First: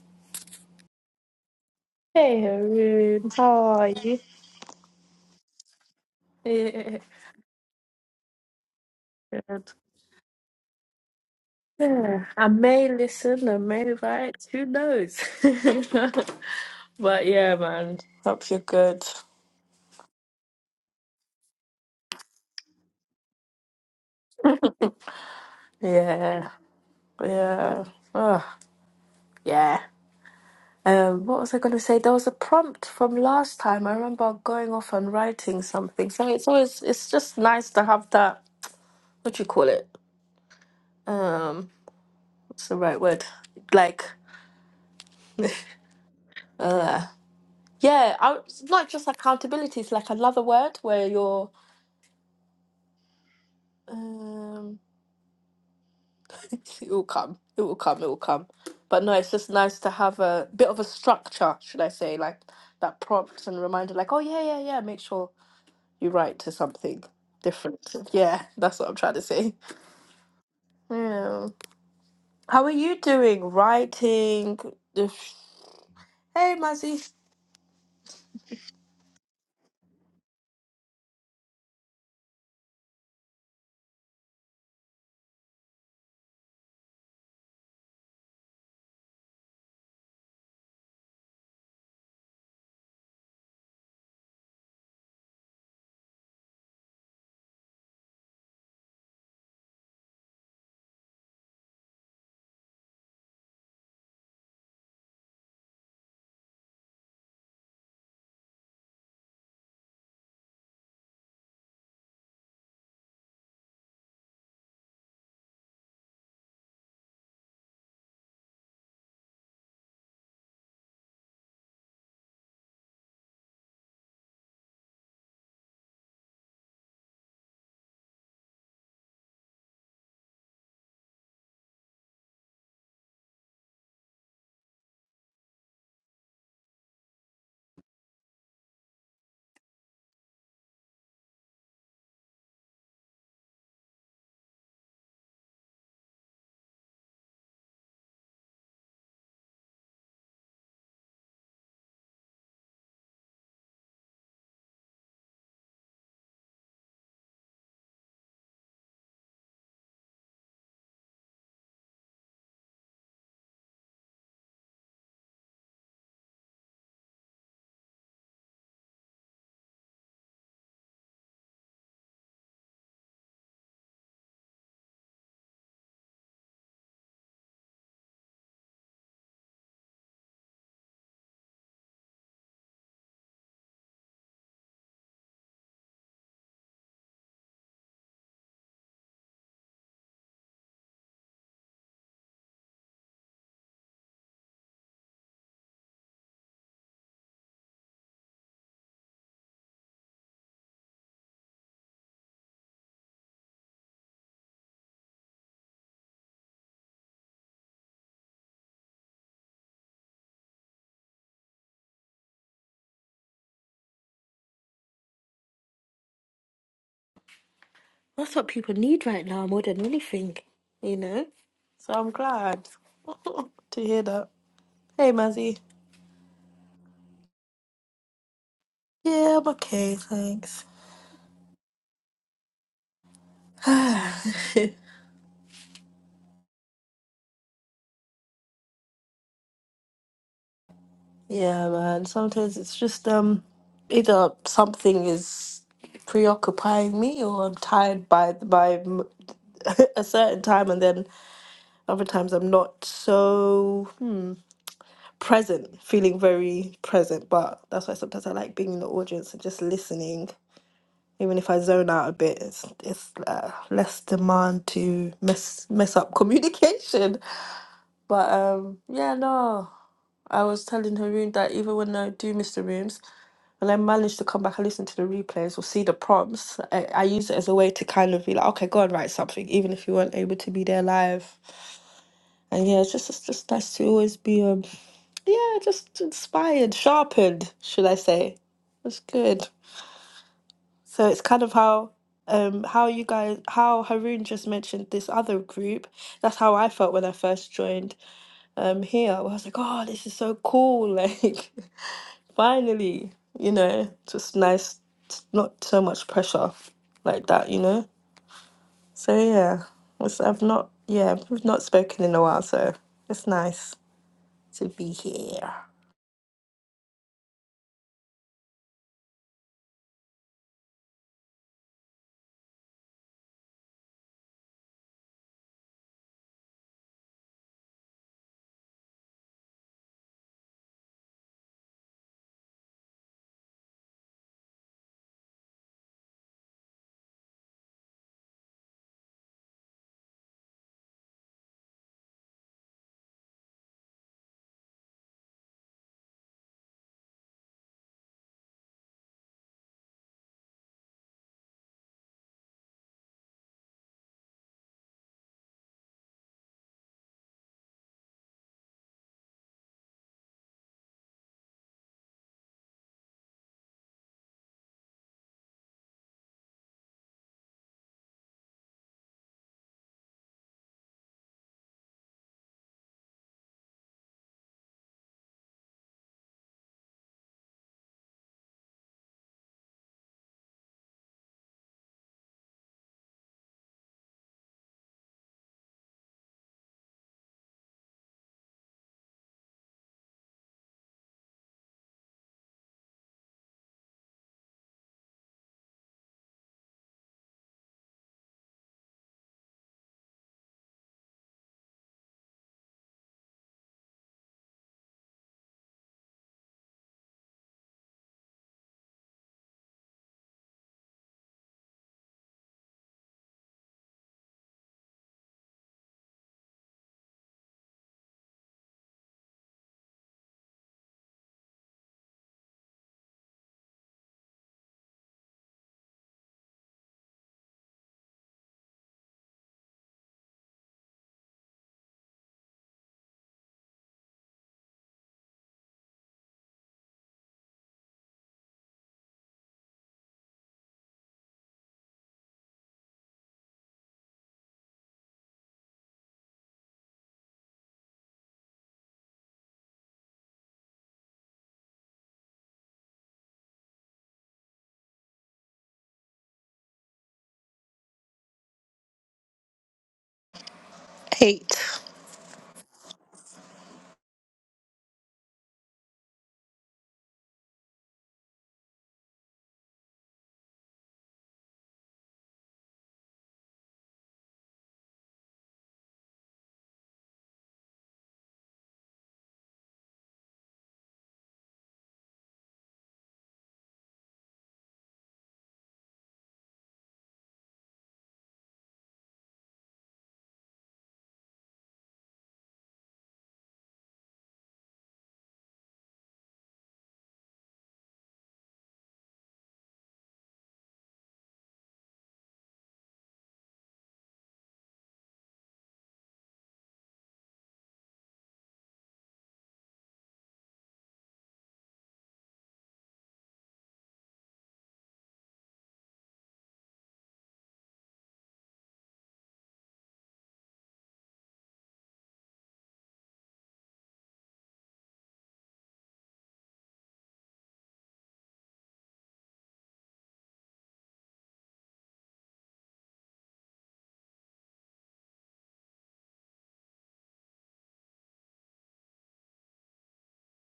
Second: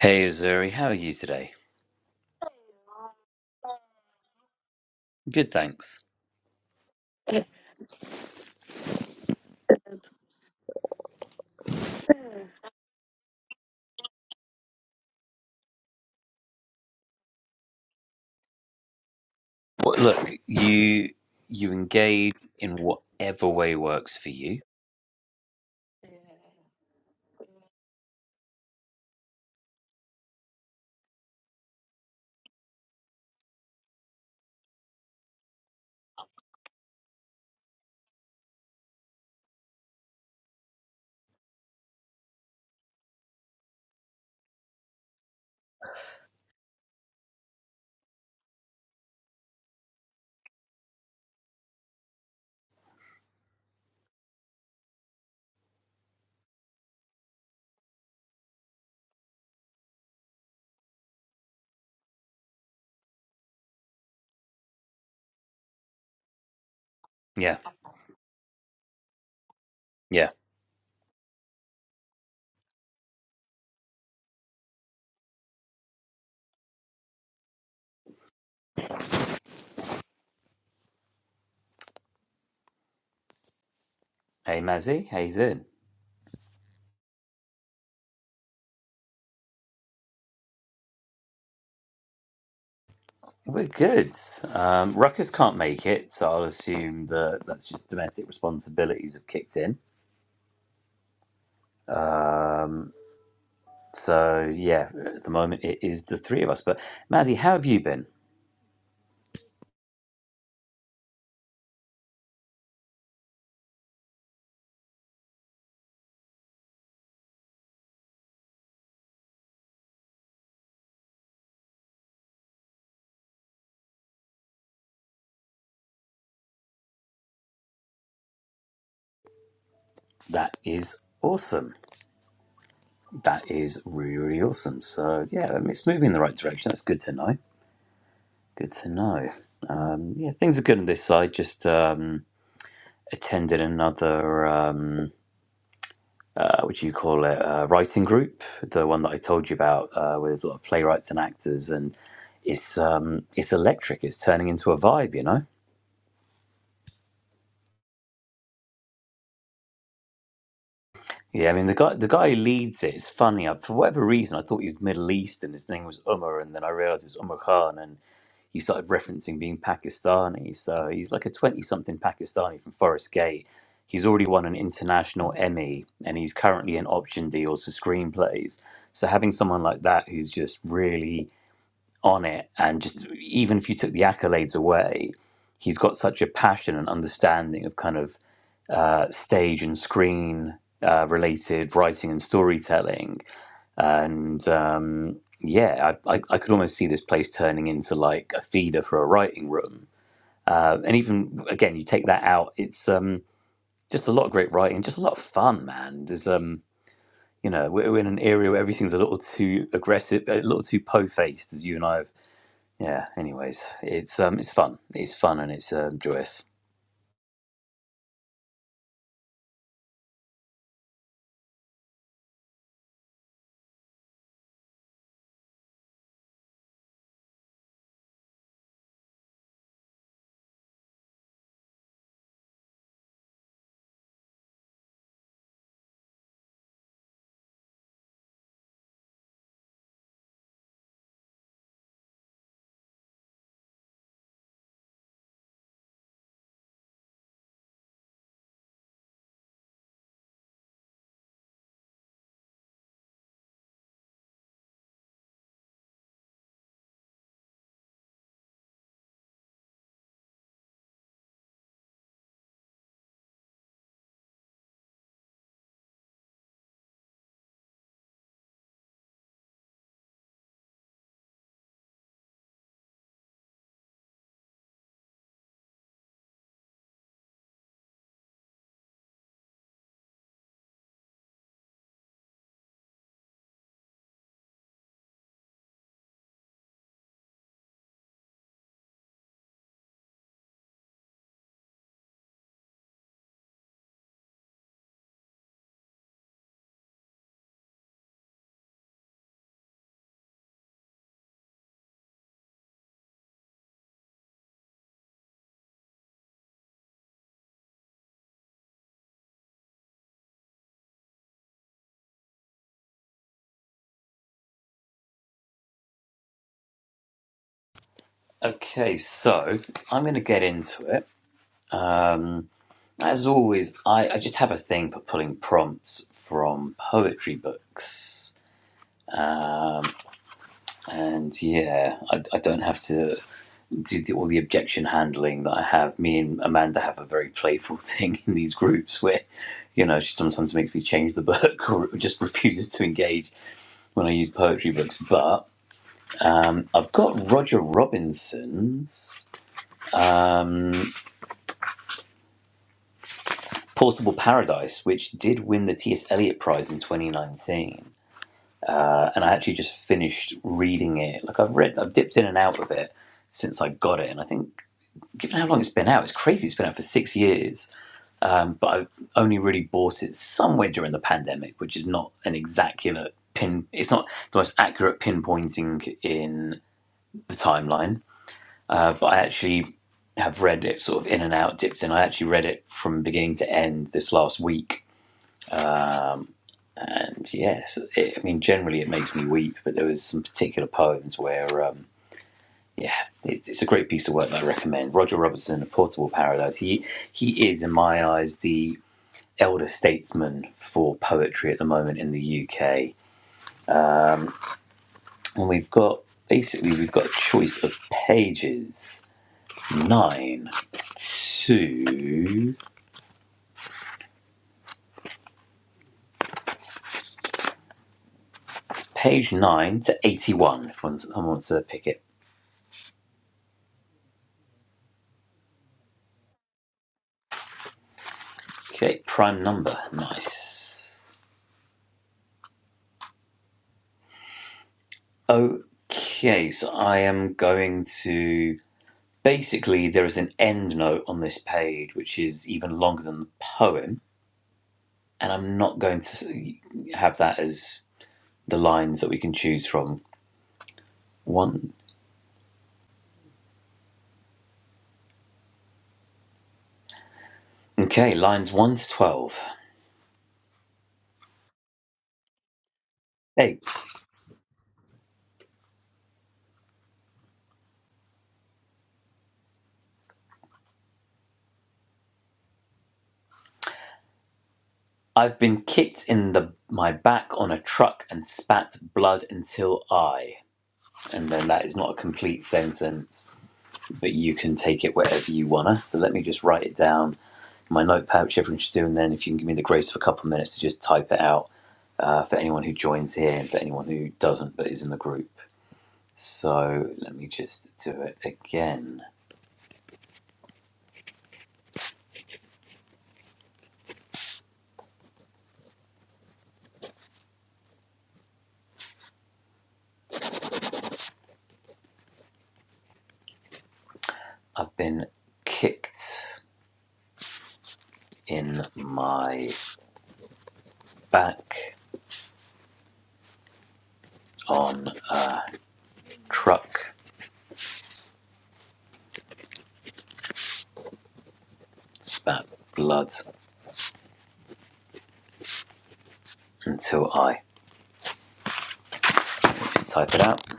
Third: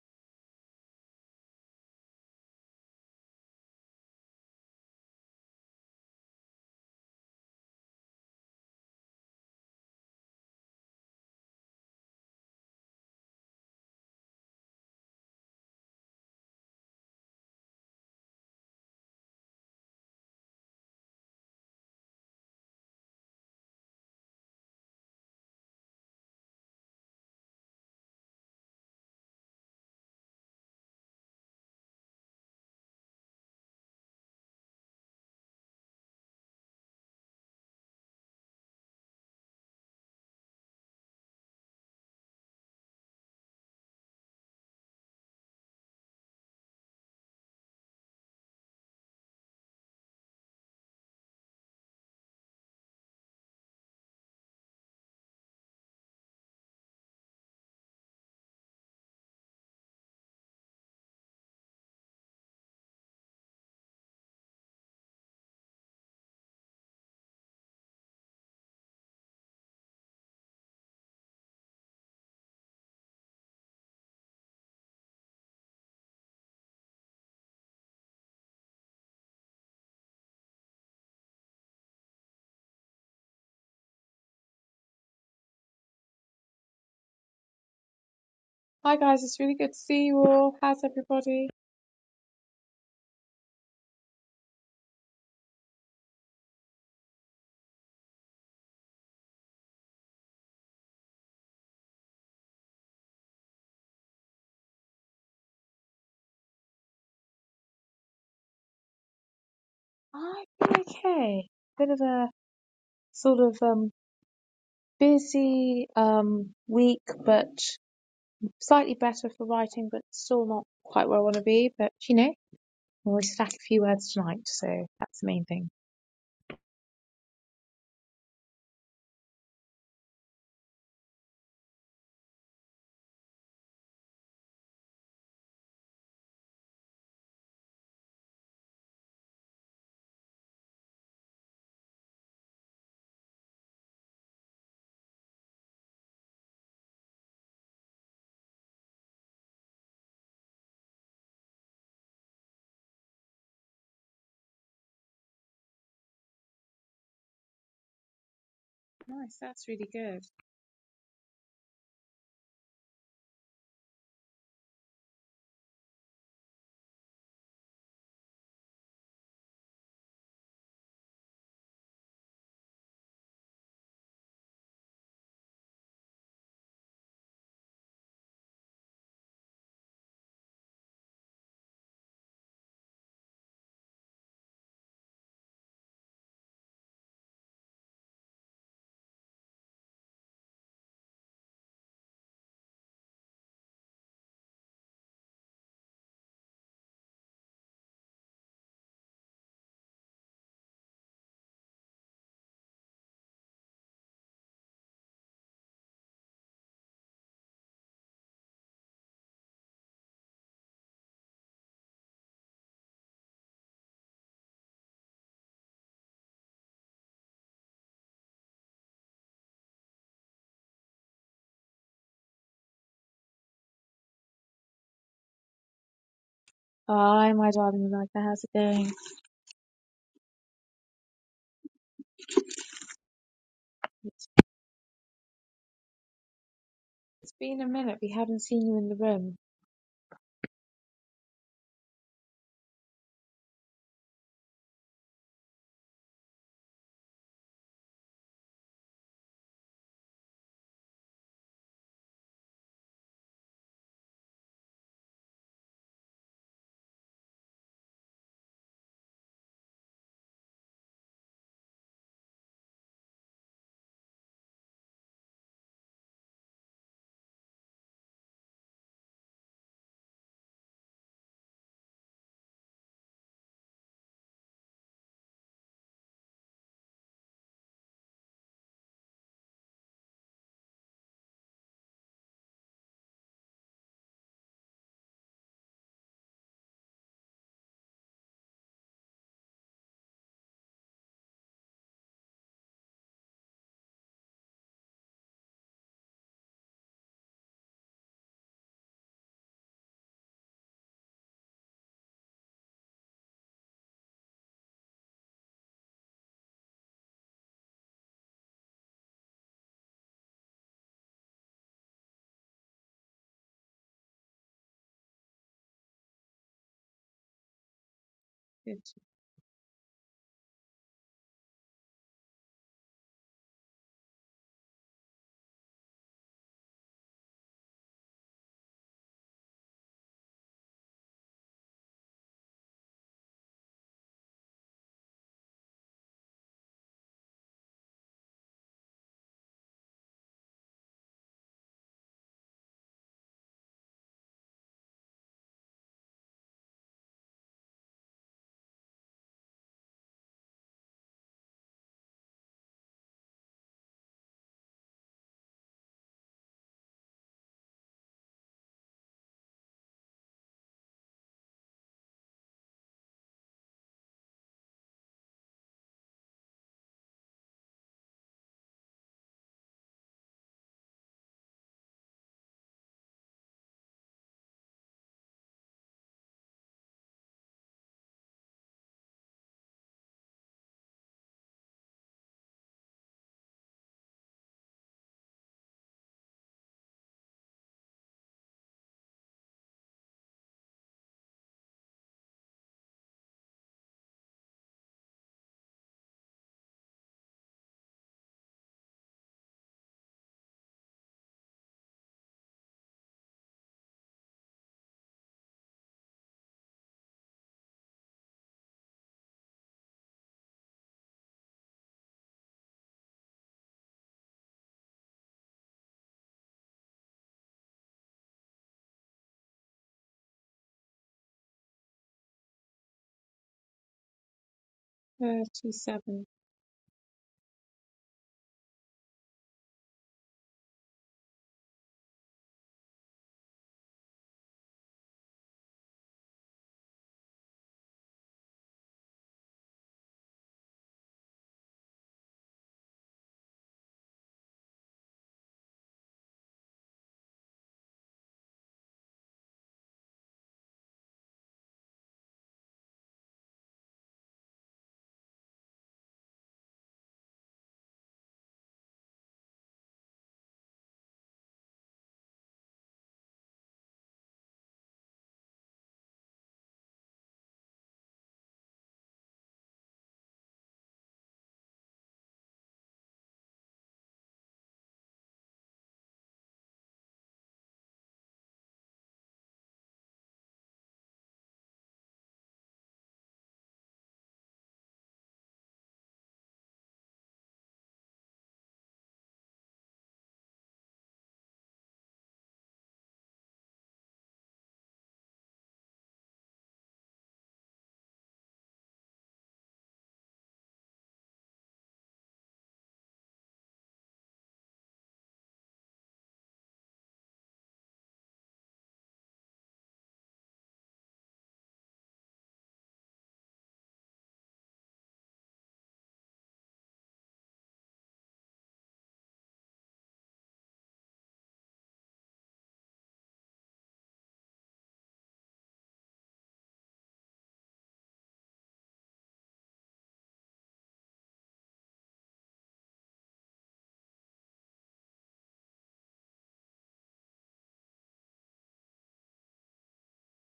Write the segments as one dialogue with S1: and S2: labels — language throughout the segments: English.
S1: Hey Azuri, how are you today?
S2: Hey, Haroon, how are you?
S1: Good, thanks.
S2: Yeah, good. Yeah, I may listen, I may write, who knows? But yeah, man, hope you're good.
S1: Well, look, you you engage in whatever way works for you.
S2: Yeah, yeah, oh, yeah. Um, what was I going to say? There was a prompt from last time. I remember going off and writing something. So it's always, it's just nice to have that, what do you call it? Um, what's the right word? Like, uh. Yeah, I, it's not just accountability. It's like another word where you're. Um, it will come. It will come. It will come. But no, it's just nice to have a bit of a structure, should I say, like that prompt and reminder, like, oh yeah, yeah, yeah. Make sure you write to something
S1: Yeah,
S2: different. Yeah, that's what I'm trying to say.
S1: yeah.
S2: Yeah. How are you doing? Writing. If- Hey, Mazzy.
S1: Hey Mazzy, how you doing?
S3: Hi guys, it's really good to see you all. How's everybody?
S1: We're good. Um, Ruckus can't make it, so I'll assume that that's just domestic responsibilities have kicked in. Um, so yeah, at the moment it is the three of us. But Mazzy, how have you been?
S3: I've been okay. Bit of a sort of um busy um week, but slightly better for writing, but still not quite where I want to be. But you know, I'll always stack a few words tonight, so that's the main thing.
S1: That is awesome. That is really, really awesome. So yeah, I mean, it's moving in the right direction. That's good to know. Good to know. Um, yeah, things are good on this side. Just um, attended another, um, uh, what do you call it, uh, writing group, the one that I told you about, uh, where there's a lot of playwrights and actors, and it's um, it's electric. It's turning into a vibe, you know.
S3: Nice, that's really good.
S1: Yeah, I mean the guy the guy who leads it is funny. I, for whatever reason, I thought he was Middle Eastern. His name was Umar, and then I realised it's Umar Khan, you started referencing being Pakistani. So he's like a 20 something Pakistani from Forest Gate. He's already won an international Emmy and he's currently in option deals for screenplays. So having someone like that who's just really on it and just even if you took the accolades away, he's got such a passion and understanding of kind of uh, stage and screen uh, related writing and storytelling and um, yeah, I, I, I could almost see this place turning into like a feeder for a writing room. Uh, and even again, you take that out, it's um, just a lot of great writing, just a lot of fun, man. There's um, you know, we're, we're in an area where everything's a little too aggressive, a little too po-faced, as you and I have. Yeah. Anyways, it's um, it's fun, it's fun, and it's um, joyous.
S2: That's what people need right now more than anything, you know. So I'm glad to hear that. Hey, Muzzy.
S3: Hi, my darling Magda, how's it going?
S2: Yeah, I'm okay, thanks.
S3: It's, it's been a minute. We haven't seen you in the room.
S2: yeah, man. Sometimes it's just um, either something is preoccupying me, or I'm tired by by m- a certain time, and then other times I'm not so present, feeling very present. But that's why sometimes I like being in the audience and just listening. Even if I zone out a bit, it's it's uh, less demand to mess mess up communication. But um, yeah, no. I was telling Haroon that even when I do miss the rooms, when I manage to come back and listen to the replays or see the prompts, I, I use it as a way to kind of be like, okay, go and write something, even if you weren't able to be there live. And yeah, it's just it's just nice to always be um yeah, just inspired, sharpened, should I say. That's good. So it's kind of how um how you guys how Haroon just mentioned this other group. That's how I felt when I first joined I'm here. I was like, oh, this is so cool. Like, finally, you know, just nice, t- not so much pressure like that, you know? So, yeah, it's, I've not, yeah, we've not spoken in a while, so it's nice to be here.
S3: It's
S1: Okay, so I'm going to get into it. Um, As always, I, I just have a thing for pulling prompts from poetry books. Um, and yeah, I, I don't have to do the, all the objection handling that I have. Me and Amanda have a very playful thing in these groups where, you know, she sometimes makes me change the book or just refuses to engage when I use poetry books. But um, I've got Roger Robinson's um, Portable Paradise, which did win the T.S. Eliot Prize in 2019. uh, and I actually just finished reading it. Like I've read, I've dipped in and out of it since I got it, and I think given how long it's been out, it's crazy. It's been out for six years, um, but I only really bought it somewhere during the pandemic, which is not an exact pin. It's not the most accurate pinpointing in the timeline, uh, but I actually have read it sort of in and out, dipped in. I actually read it from beginning to end this last week Um, and yes, it, I mean, generally it makes me weep, but there was some particular poems where, um, yeah, it's, it's a great piece of work that I recommend. Roger Robertson, A Portable Paradise. He he is, in my eyes, the elder statesman for poetry at the moment in the UK, and we've got basically we've got a choice of pages nine to page nine to eighty-one. If one's, someone wants to pick it,
S3: thirty-seven.
S1: okay, prime number, nice. Okay, so I am going to. Basically, there is an end note on this page, which is even longer than the poem, and I'm not going to have that as the lines that we can choose from. One. Okay, lines 1 to 12.
S2: Eight.
S1: 8. I've been kicked in the my back on a truck and spat blood until I. And then that is not a complete sentence, but you can take it wherever you wanna. So let me just write it down my notepad, which everyone should do. And then if you can give me the grace of a couple of minutes to just type it out uh, for anyone who joins here and for anyone who doesn't but is in the group. So let me just do it again. I've been kicked in my back on a truck, spat blood until I just type it out.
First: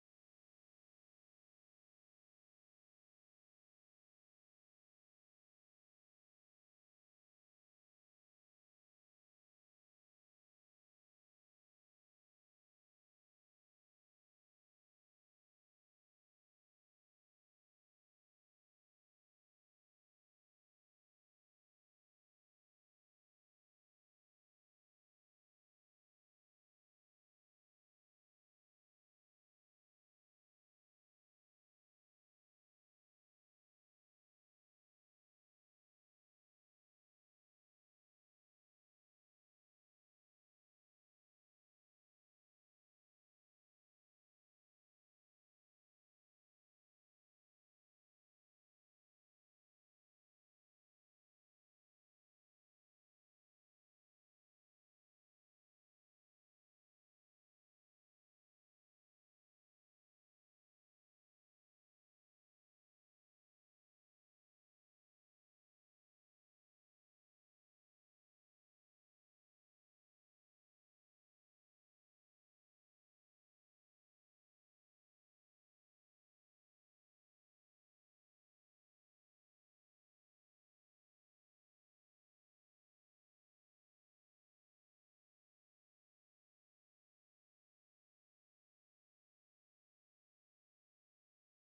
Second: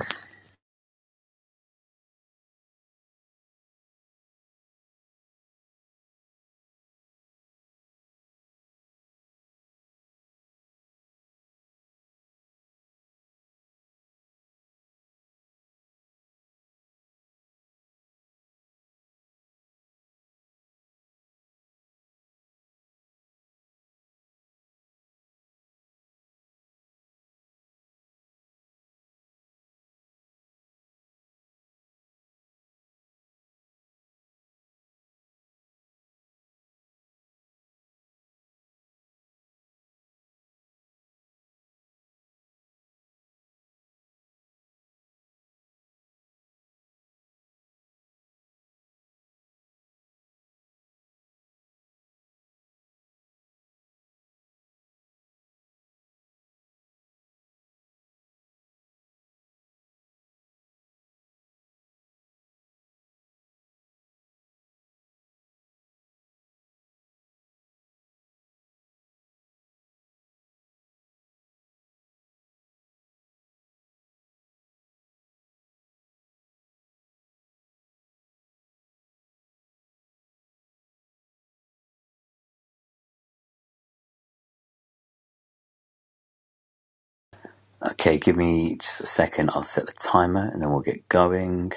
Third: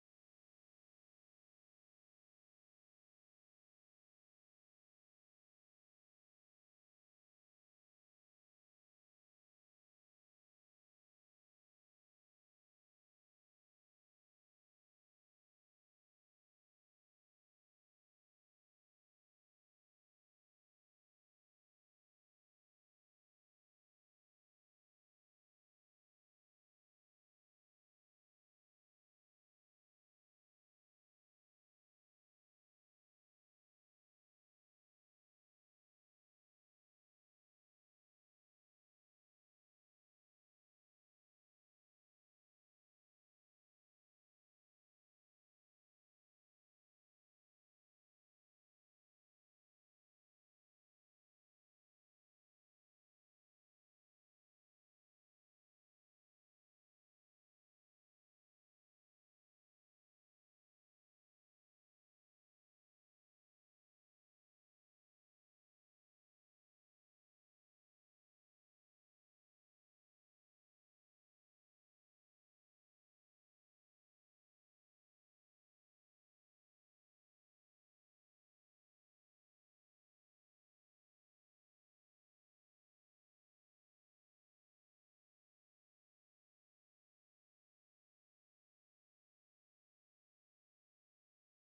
S1: Okay, give me just a second. I'll set the timer and then we'll get going.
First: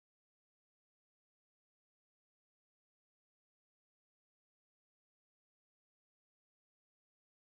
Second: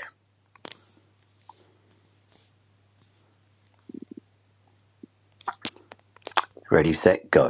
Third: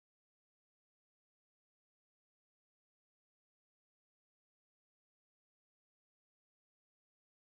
S1: Ready, set, go.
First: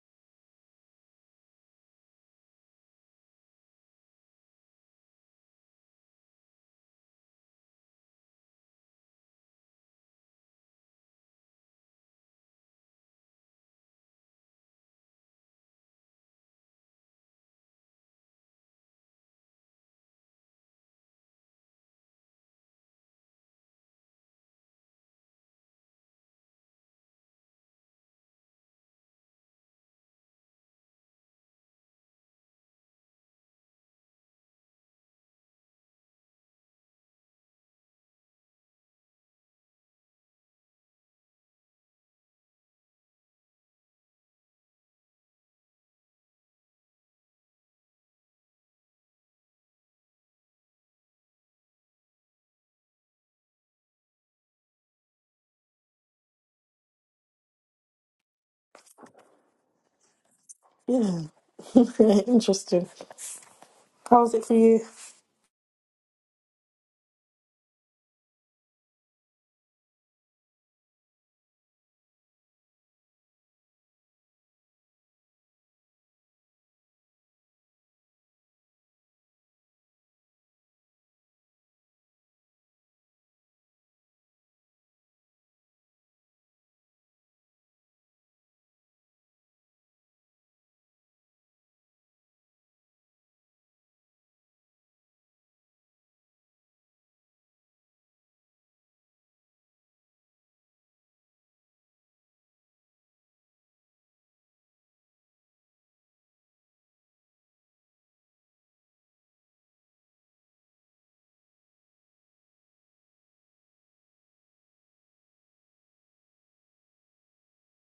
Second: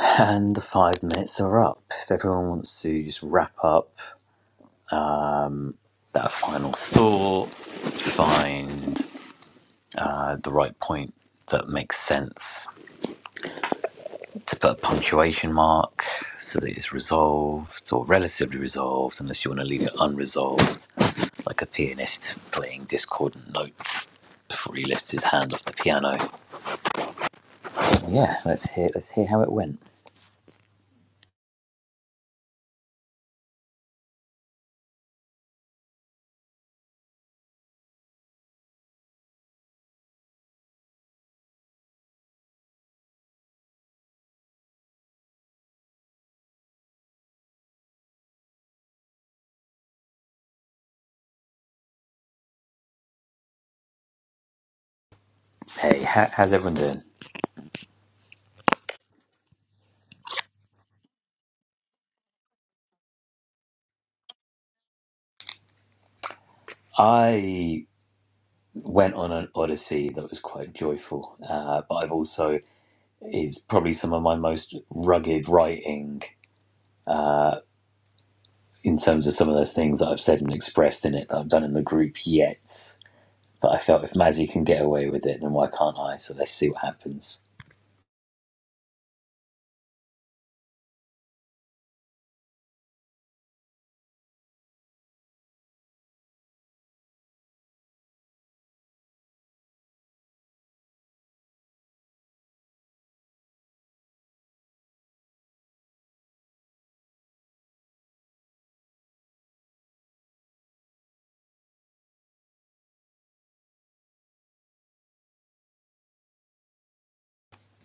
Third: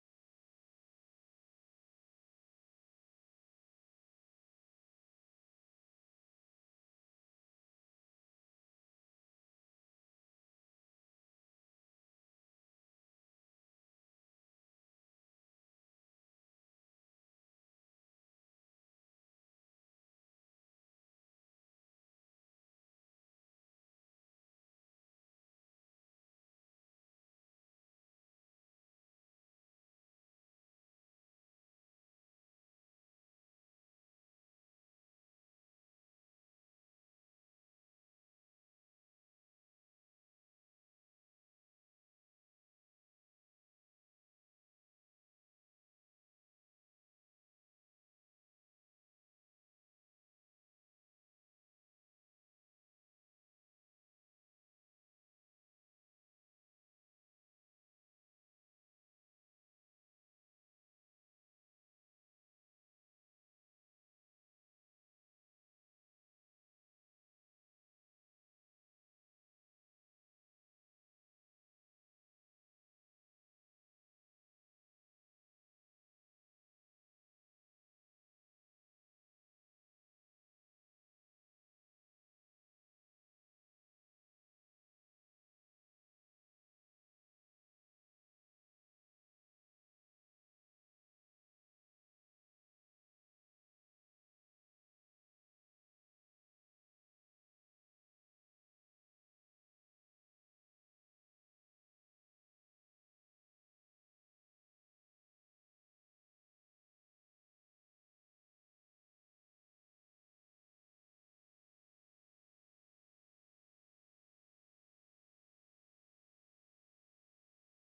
S1: And the five minutes are up. If everyone wants to just wrap up that final thought, find uh, the right point that makes sense to put a punctuation mark so that it's resolved or relatively resolved, unless you want to leave it unresolved, like a pianist playing discordant notes before he lifts his hand off the piano. Yeah, let's hear let's hear how it went. Hey, how, how's everyone doing?
S2: Yeah, interesting. How was it for you?
S1: I went on an odyssey that was quite joyful, uh, but I've also is probably some of my most rugged writing uh, in terms of some of the things that I've said and expressed in it that I've done in the group yet. But I felt if Mazzy can get away with it, then why can't I? So let's see what happens.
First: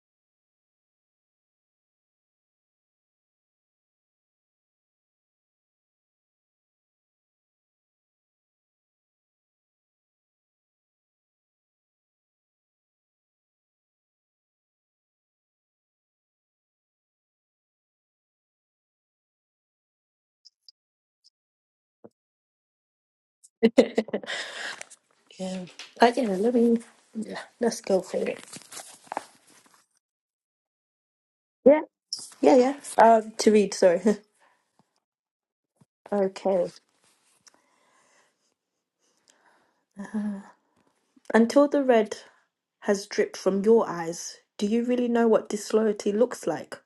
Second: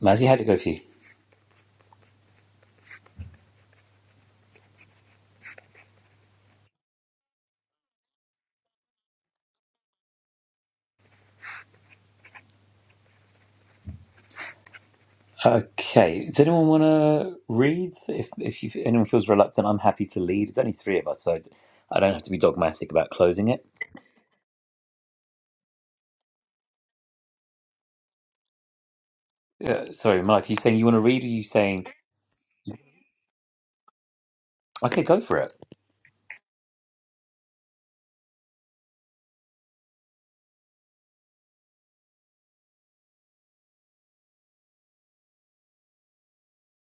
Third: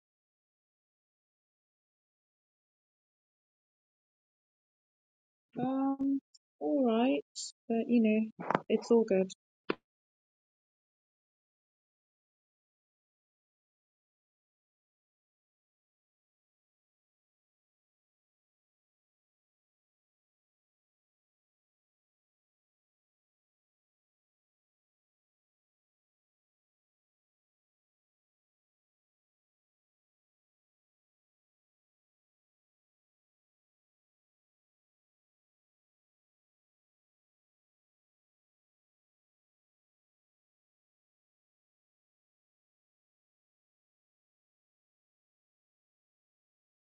S1: Mazzy, how'd it go for you?
S3: Um, all right, but you know, it's all good.
S1: Okay. Does anyone want to read? If if you, anyone feels reluctant, I'm happy to lead. It's only three of us, so I don't have to be dogmatic about closing it.
S2: Yeah. Oh, yeah, let me. Yeah, let's go for it.
S1: Uh, sorry, Mike. Are you saying you want to read? Or are you
S2: Yeah,
S1: saying?
S2: yeah, yeah. Uh, to read, sorry.
S1: Okay, go for it.
S2: okay. Until the red. has dripped from your eyes. Do you really know what disloyalty looks like?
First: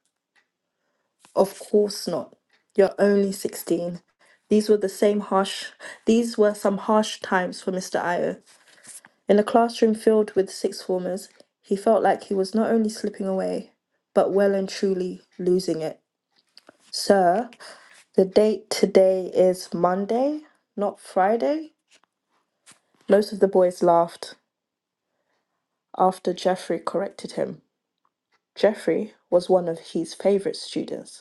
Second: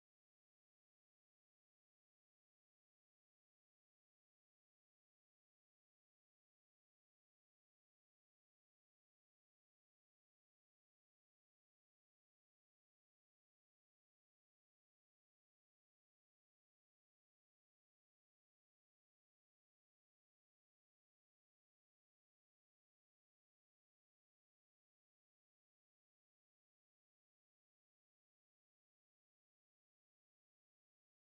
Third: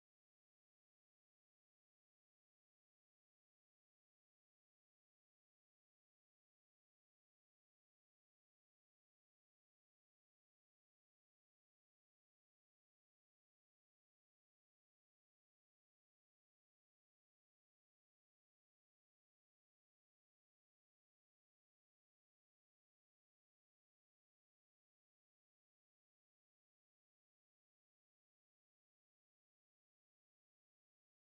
S2: Of course not. You're only 16. These were the same harsh, these were some harsh times for Mr. Io. In a classroom filled with sixth formers, he felt like he was not only slipping away, but well and truly losing it. Sir, the date today is Monday, not Friday? Most of the boys laughed after Geoffrey corrected him. Geoffrey was one of his favourite students.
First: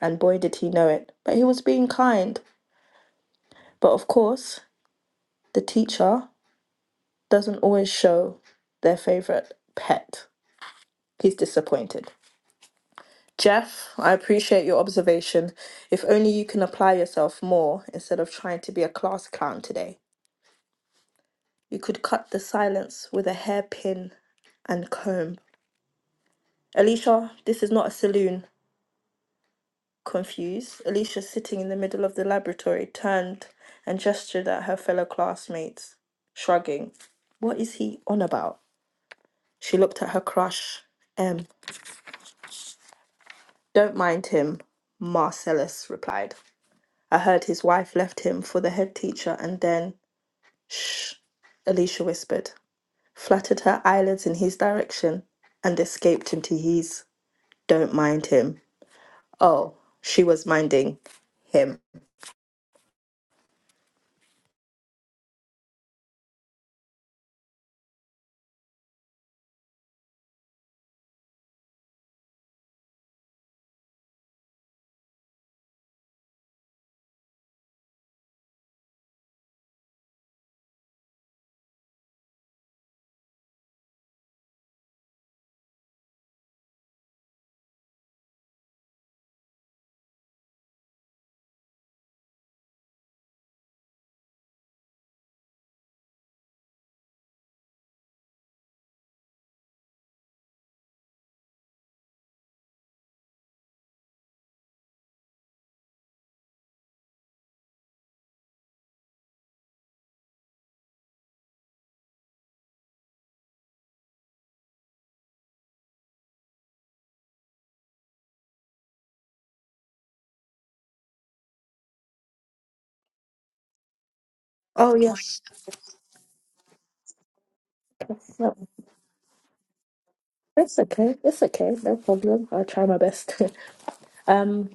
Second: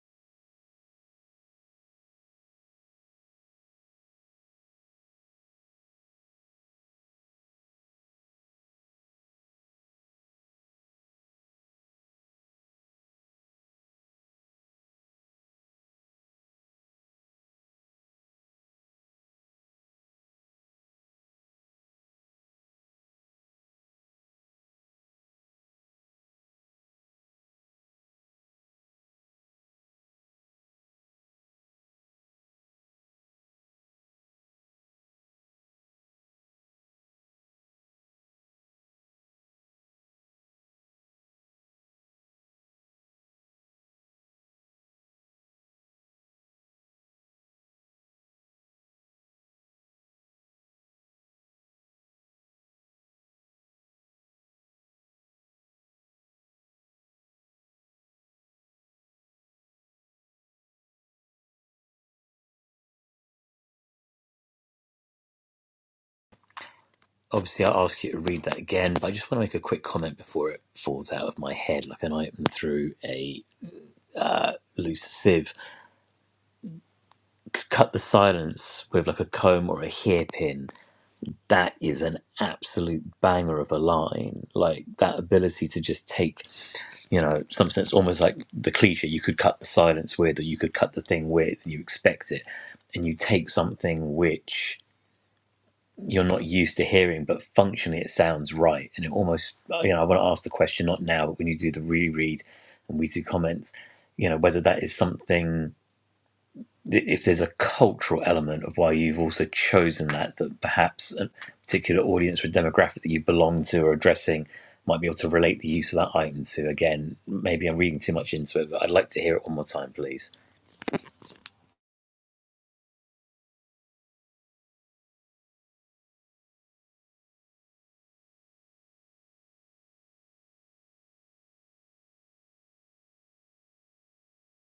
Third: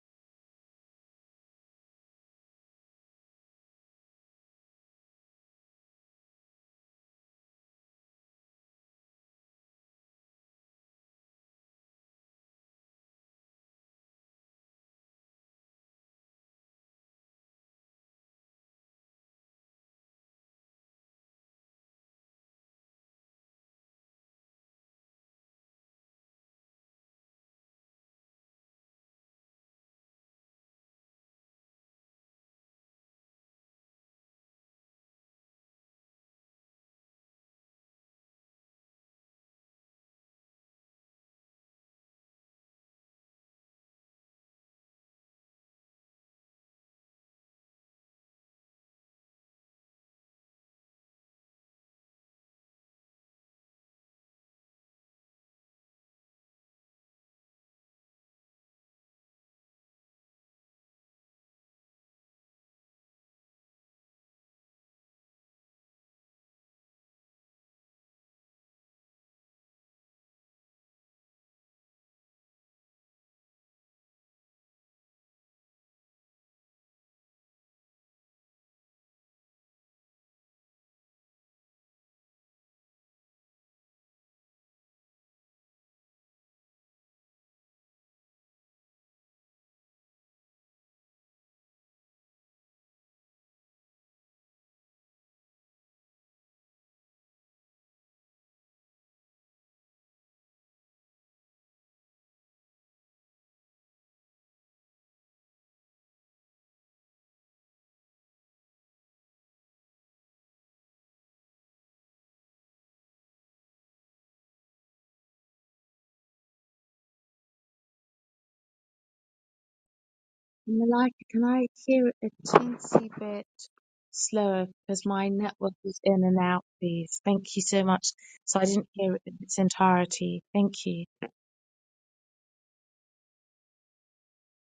S2: and boy did he know it. But he was being kind. But of course, the teacher doesn't always show their favorite pet. He's disappointed. Jeff, I appreciate your observation. If only you can apply yourself more instead of trying to be a class clown today. You could cut the silence with a hairpin and comb. Alicia, this is not a saloon. Confused, Alicia, sitting in the middle of the laboratory, turned and gestured at her fellow classmates, shrugging. What is he on about? She looked at her crush, M. Don't mind him, Marcellus replied. I heard his wife left him for the head teacher and then. Shh, Alicia whispered, fluttered her eyelids in his direction, and escaped into his. Don't mind him. Oh, she was minding him.
S1: Obviously, I'll ask you to read that again, but I just want to make a quick comment before it falls out of my head like an item through a loose sieve. C- cut the silence with like a comb or a hairpin. That is an absolute banger of a line. Like that ability to just take, you know, something that's almost like the cliche you could cut the silence with, or you could cut the thing with, and you expect it, and you take something which you're not used to hearing, but functionally it sounds right. And it almost, uh, you know, I want to ask the question not now, but when you do the reread and we do comments, you know, whether that is something, if there's a cultural element of why you've also chosen that, that perhaps a particular audience or demographic that you belong to or addressing might be able to relate the use of that item to. Again, maybe I'm reading too much into it, but I'd like to hear it one more time, please.
S3: Malika, can I hear it a teensy bit slower
S2: Oh,
S3: because my
S2: yes.
S3: network is in and out, please? Thank you so much. So I didn't hear it in its entirety. Thank
S2: It's
S3: you.
S2: okay. It's okay. No problem. I'll try my best. um,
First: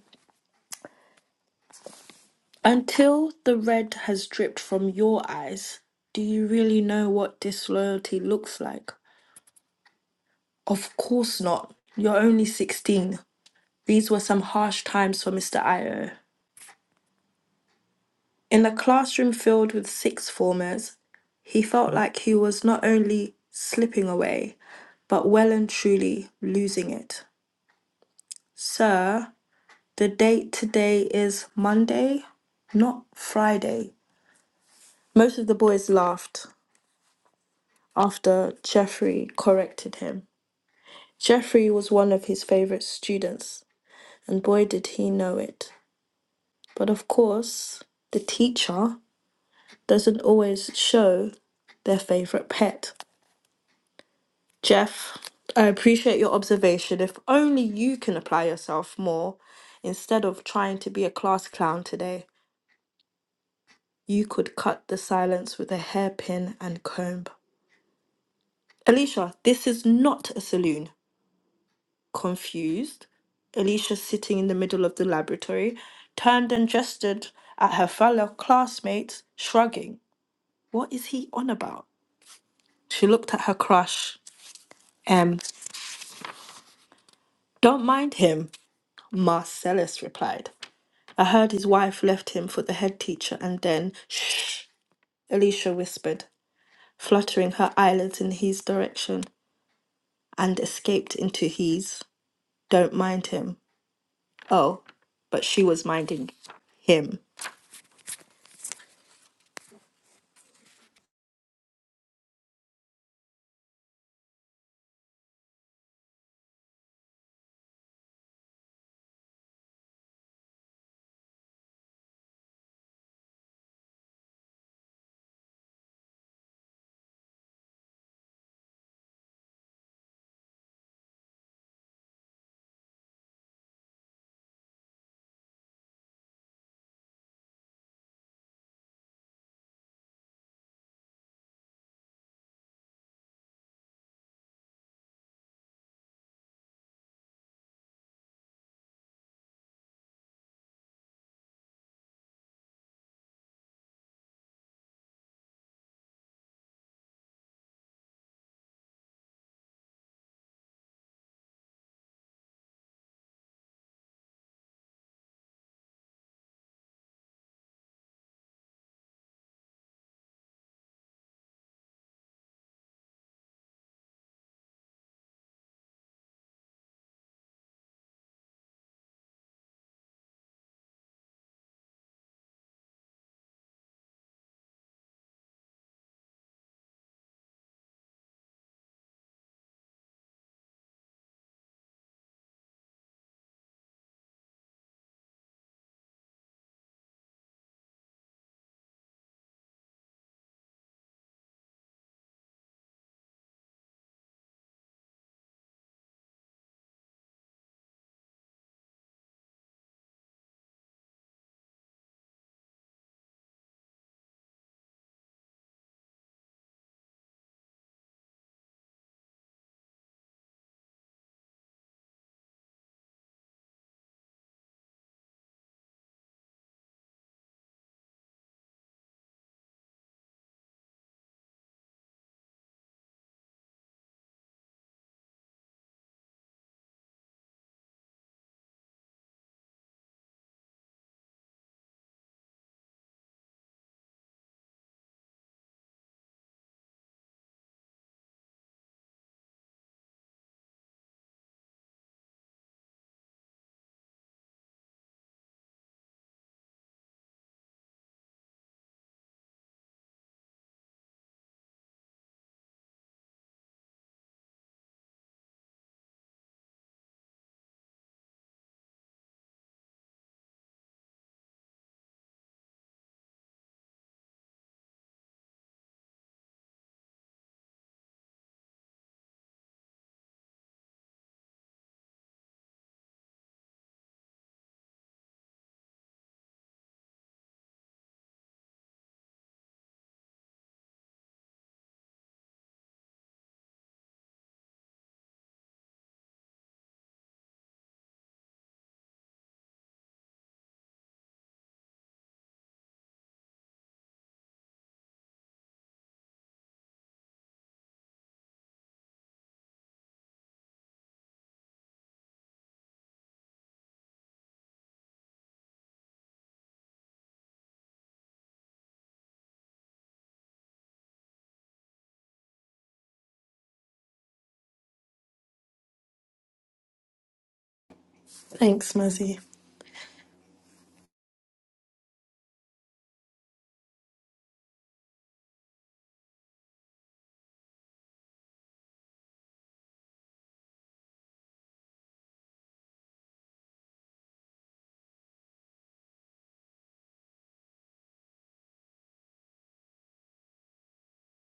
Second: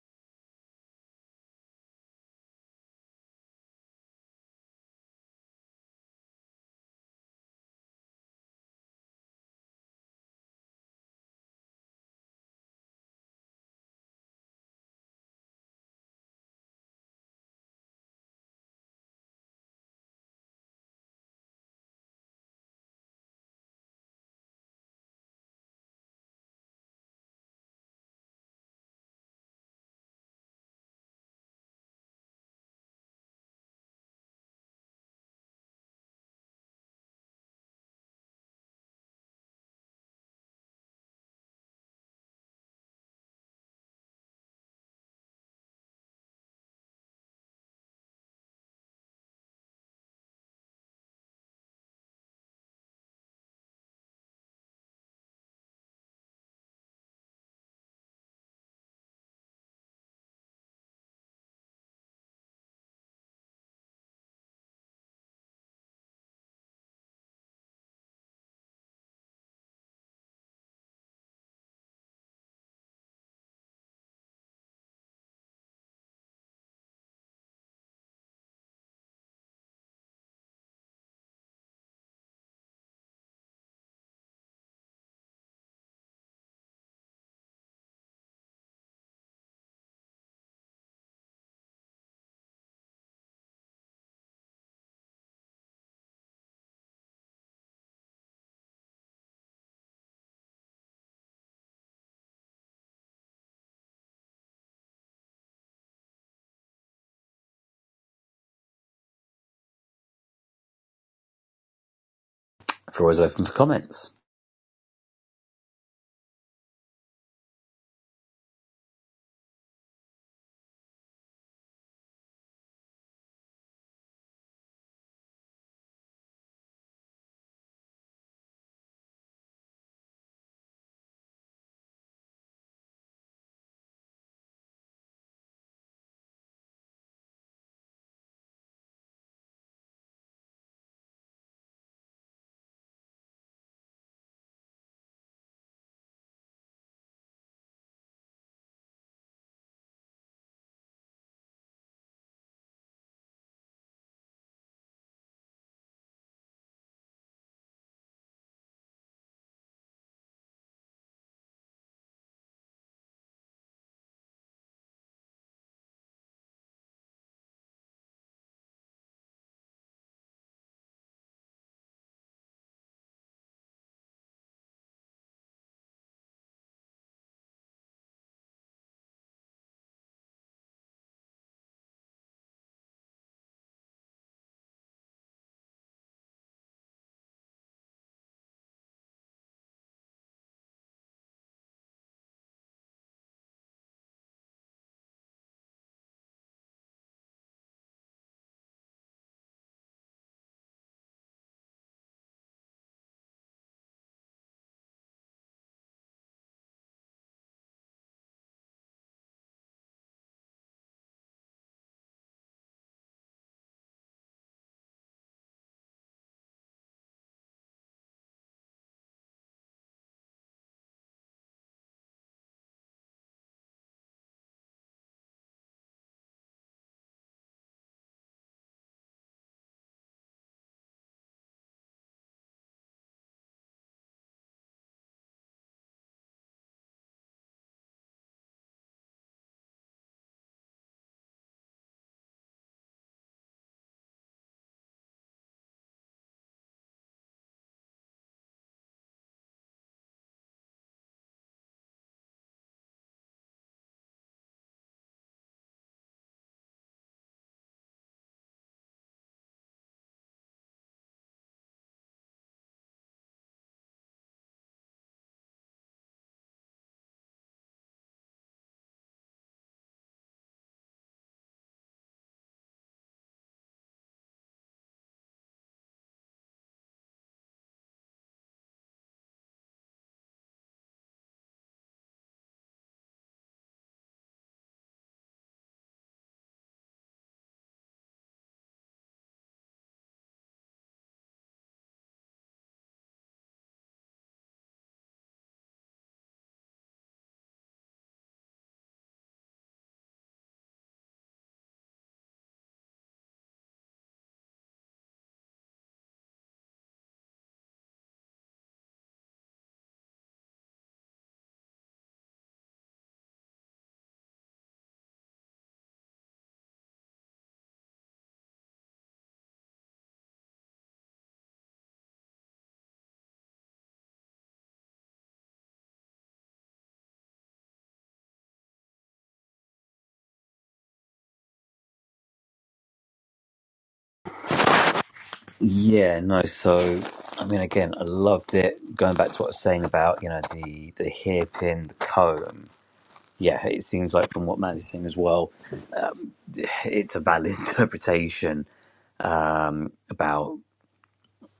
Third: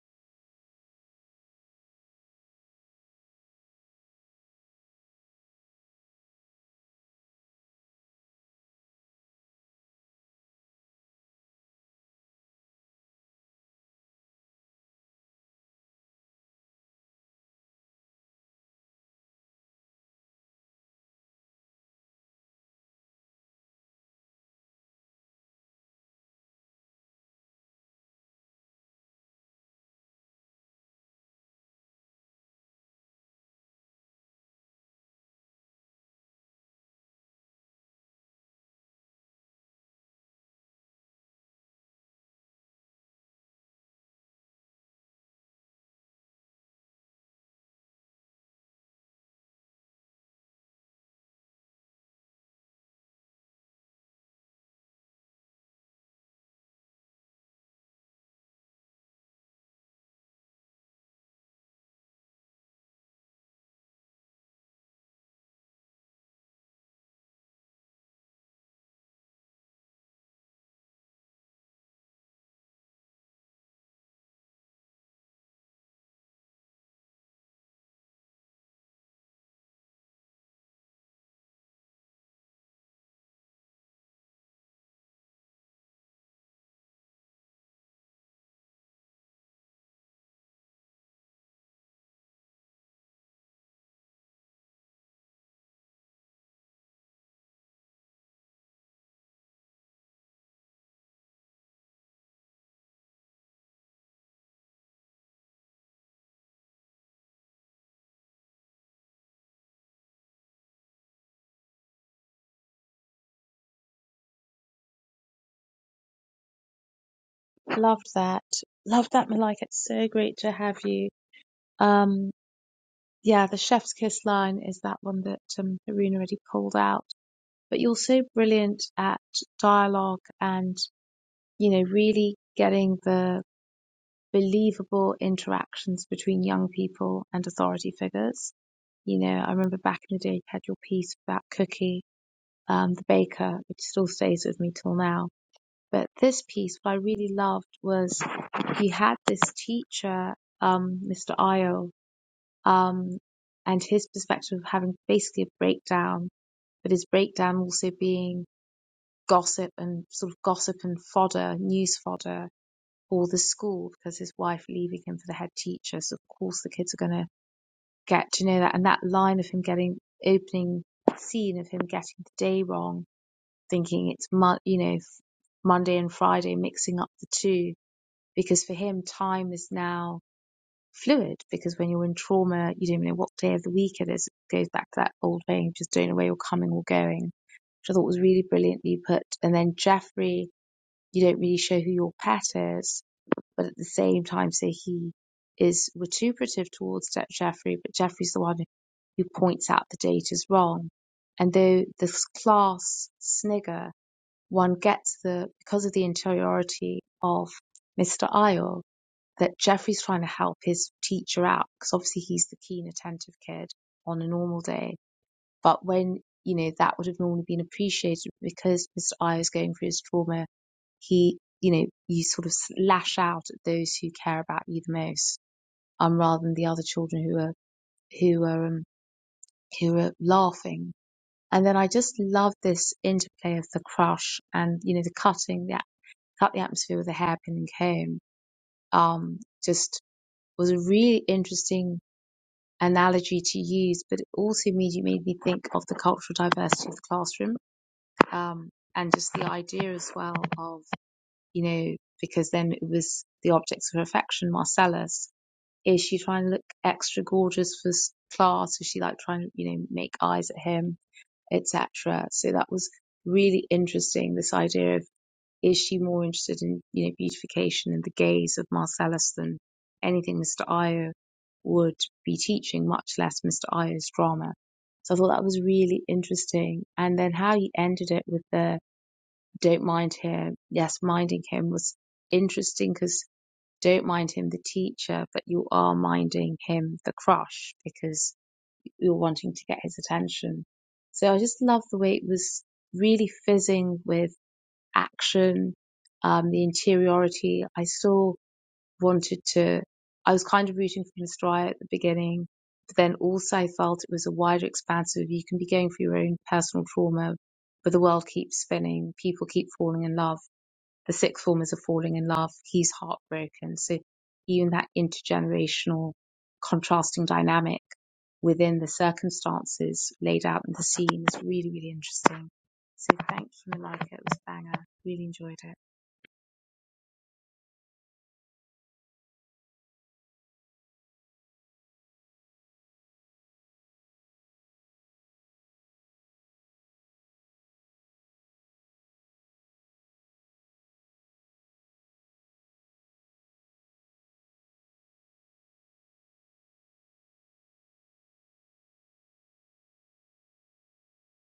S2: until the red has dripped from your eyes, do you really know what disloyalty looks like? Of course not. You're only 16. These were some harsh times for Mr. Io. In a classroom filled with sixth formers, he felt like he was not only slipping away, but well and truly losing it. Sir, The date today is Monday, not Friday. Most of the boys laughed after Jeffrey corrected him. Jeffrey was one of his favorite students, and boy did he know it. But of course, the teacher doesn't always show their favorite pet. Jeff, I appreciate your observation. If only you can apply yourself more instead of trying to be a class clown today. You could cut the silence with a hairpin and comb. Alicia, this is not a saloon. Confused, Alicia, sitting in the middle of the laboratory, turned and gestured at her fellow classmates, shrugging. What is he on about? She looked at her crush. M. Don't mind him, Marcellus replied. I heard his wife left him for the head teacher and then, shh, Alicia whispered, fluttering her eyelids in his direction. and escaped into his. Don't mind him. Oh, but she was minding him.
S1: Floor is open for comments.
S3: Loved that. Loved that, Malika. It's so great to have you. Um, yeah, the chef's kiss line is that one that um, Haroon already pulled out. But you're so brilliant at dialogue and, you know, really getting the believable interactions between young people and authority figures. You know, I remember back in the day you had your piece about Cookie, um, the baker, which still stays with me till now. But this piece, what I really loved was you had this teacher, um, Mr. Ayo, um, and his perspective of having basically a breakdown, but his breakdown also being gossip and sort of gossip and fodder, news fodder or the school because his wife leaving him for the head teacher. So of course the kids are going to get to know that. And that line of him getting opening scene of him getting the day wrong, thinking it's mon- you know Monday and Friday, mixing up the two because for him time is now fluid because when you're in trauma you don't know what day of the week it is. It goes back to that old thing, just don't know where you're coming or going, which I thought was really brilliantly put. And then Jeffrey, you don't really show who your pet is but at the same time say he is vituperative towards Ja-, Jeffrey, but Jeffrey's the one who points out the date is wrong. And though this class snigger, one gets the because of the interiority of Mr. Isle that Jeffrey's trying to help his teacher out because obviously he's the keen, attentive kid on a normal day but when, you know, that would have normally been appreciated because Mr. I is going through his trauma, he, you know, you sort of lash out at those who care about you the most, um, rather than the other children who are, who are, um, who are laughing. And then I just love this interplay of the crush and, you know, the cutting, the, cut the atmosphere with a hairpin and comb. Um, just was a really interesting analogy to use, but it also immediately made me think of the cultural diversity of the classroom Um, and just the idea as well of, you know, because then it was the objects of her affection, Marcellus. Is she trying to look extra gorgeous for s- class? Is she like trying to, you know, make eyes at him, etc.? So that was really interesting. This idea of is she more interested in, you know, beautification and the gaze of Marcellus than anything Mr. Io would be teaching, much less Mr. Io's drama. So I thought that was really interesting. And then how you ended it with the don't mind him. Yes, minding him was interesting because don't mind him, the teacher, but you are minding him, the crush, because you're wanting to get his attention. So I just love the way it was really fizzing with action, um, the interiority. I still wanted to, I was kind of rooting for Miss Dry at the beginning, but then also I felt it was a wider expanse of you can be going for your own personal trauma, but the world keeps spinning, people keep falling in love the sixth formers are falling in love. He's heartbroken. So even that intergenerational contrasting dynamic within the circumstances laid out in the scene is really, really interesting. So thank you, Malika. It was a banger. Really enjoyed it.
S2: Thanks, Mazzy.
S1: Yeah, no. So, I mean, again, I loved it. Going back to what I was saying about you know the the hairpin, the comb. Yeah, it seems like from what Matt's saying as well, it's a valid interpretation um, about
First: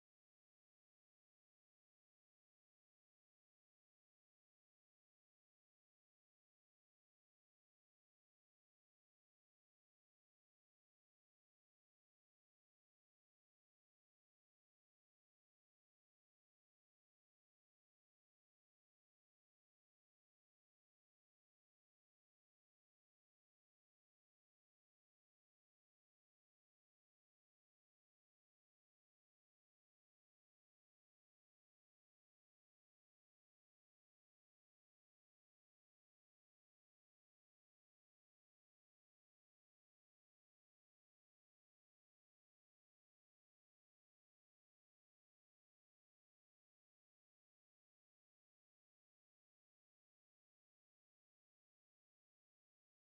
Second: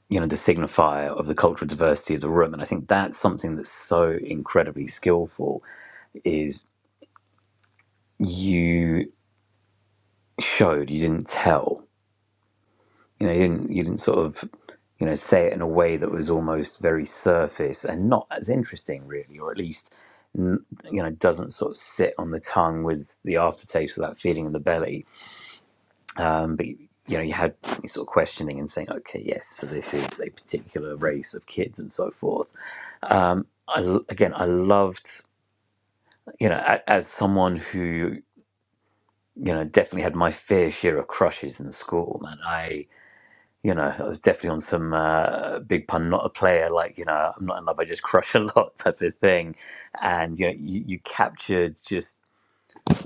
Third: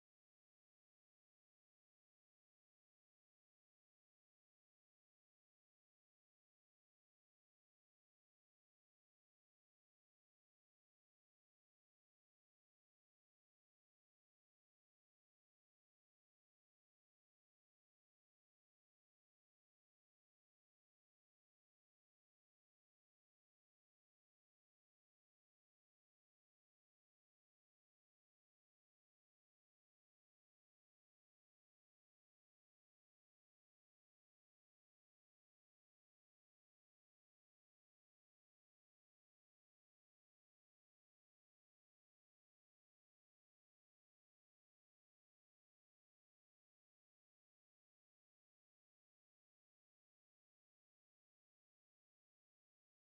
S1: you know the signifier of the cultural diversity of the room, and I think that's something that's so incredibly skillful. Is you showed you didn't tell you know you didn't you didn't sort of you know say it in a way that was almost very surface and not as interesting really or at least n- you know doesn't sort of sit on the tongue with the aftertaste of that feeling in the belly um, but you know you had you sort of questioning and saying okay yes so this is a particular race of kids and so forth um, I, l- again i loved you know a, as someone who you know definitely had my fair share of crushes in school man I you know, I was definitely on some uh, big pun, not a player, like, you know, I'm not in love, I just crush a lot type of thing. And, you know, you, you captured just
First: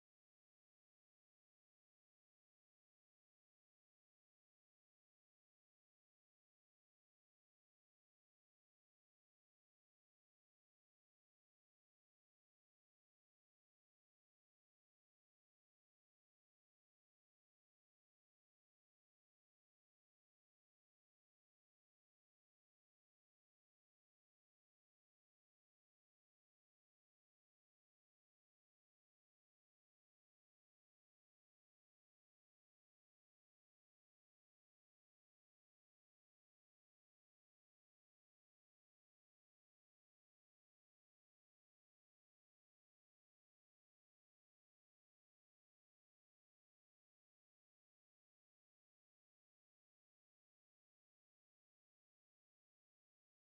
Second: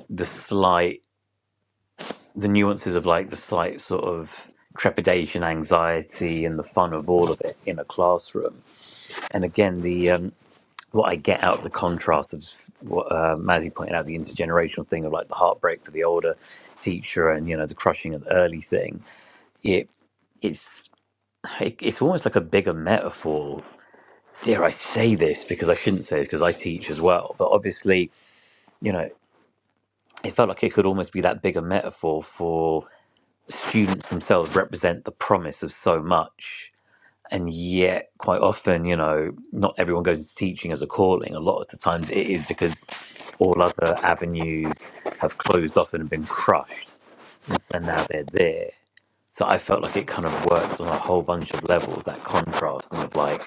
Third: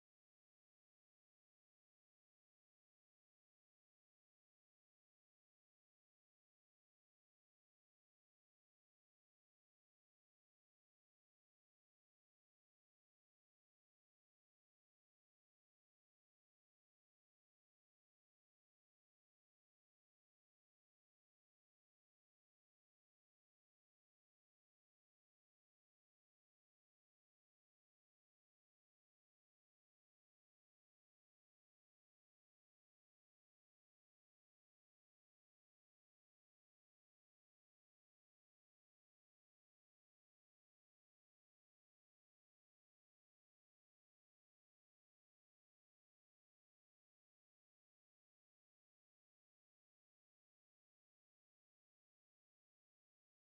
S1: the slight, the nuances of like the slight sort of trepidation, anxiety, and the fun of all of it in a classroom. And again, the, um, what I get out of the contrast of what uh, Mazzy pointed out, the intergenerational thing of like the heartbreak for the older teacher and, you know, the crushing of the early thing, it, it's, it- it's almost like a bigger metaphor dare I say this because I shouldn't say this because I teach as well, but obviously, you know, it felt like it could almost be that bigger metaphor for students themselves represent the promise of so much. And yet, quite often, you know, not everyone goes into teaching as a calling. A lot of the times it is because all other avenues have closed off and been crushed. And so now they're there. So I felt like it kind of worked on a whole bunch of levels, that contrast and of like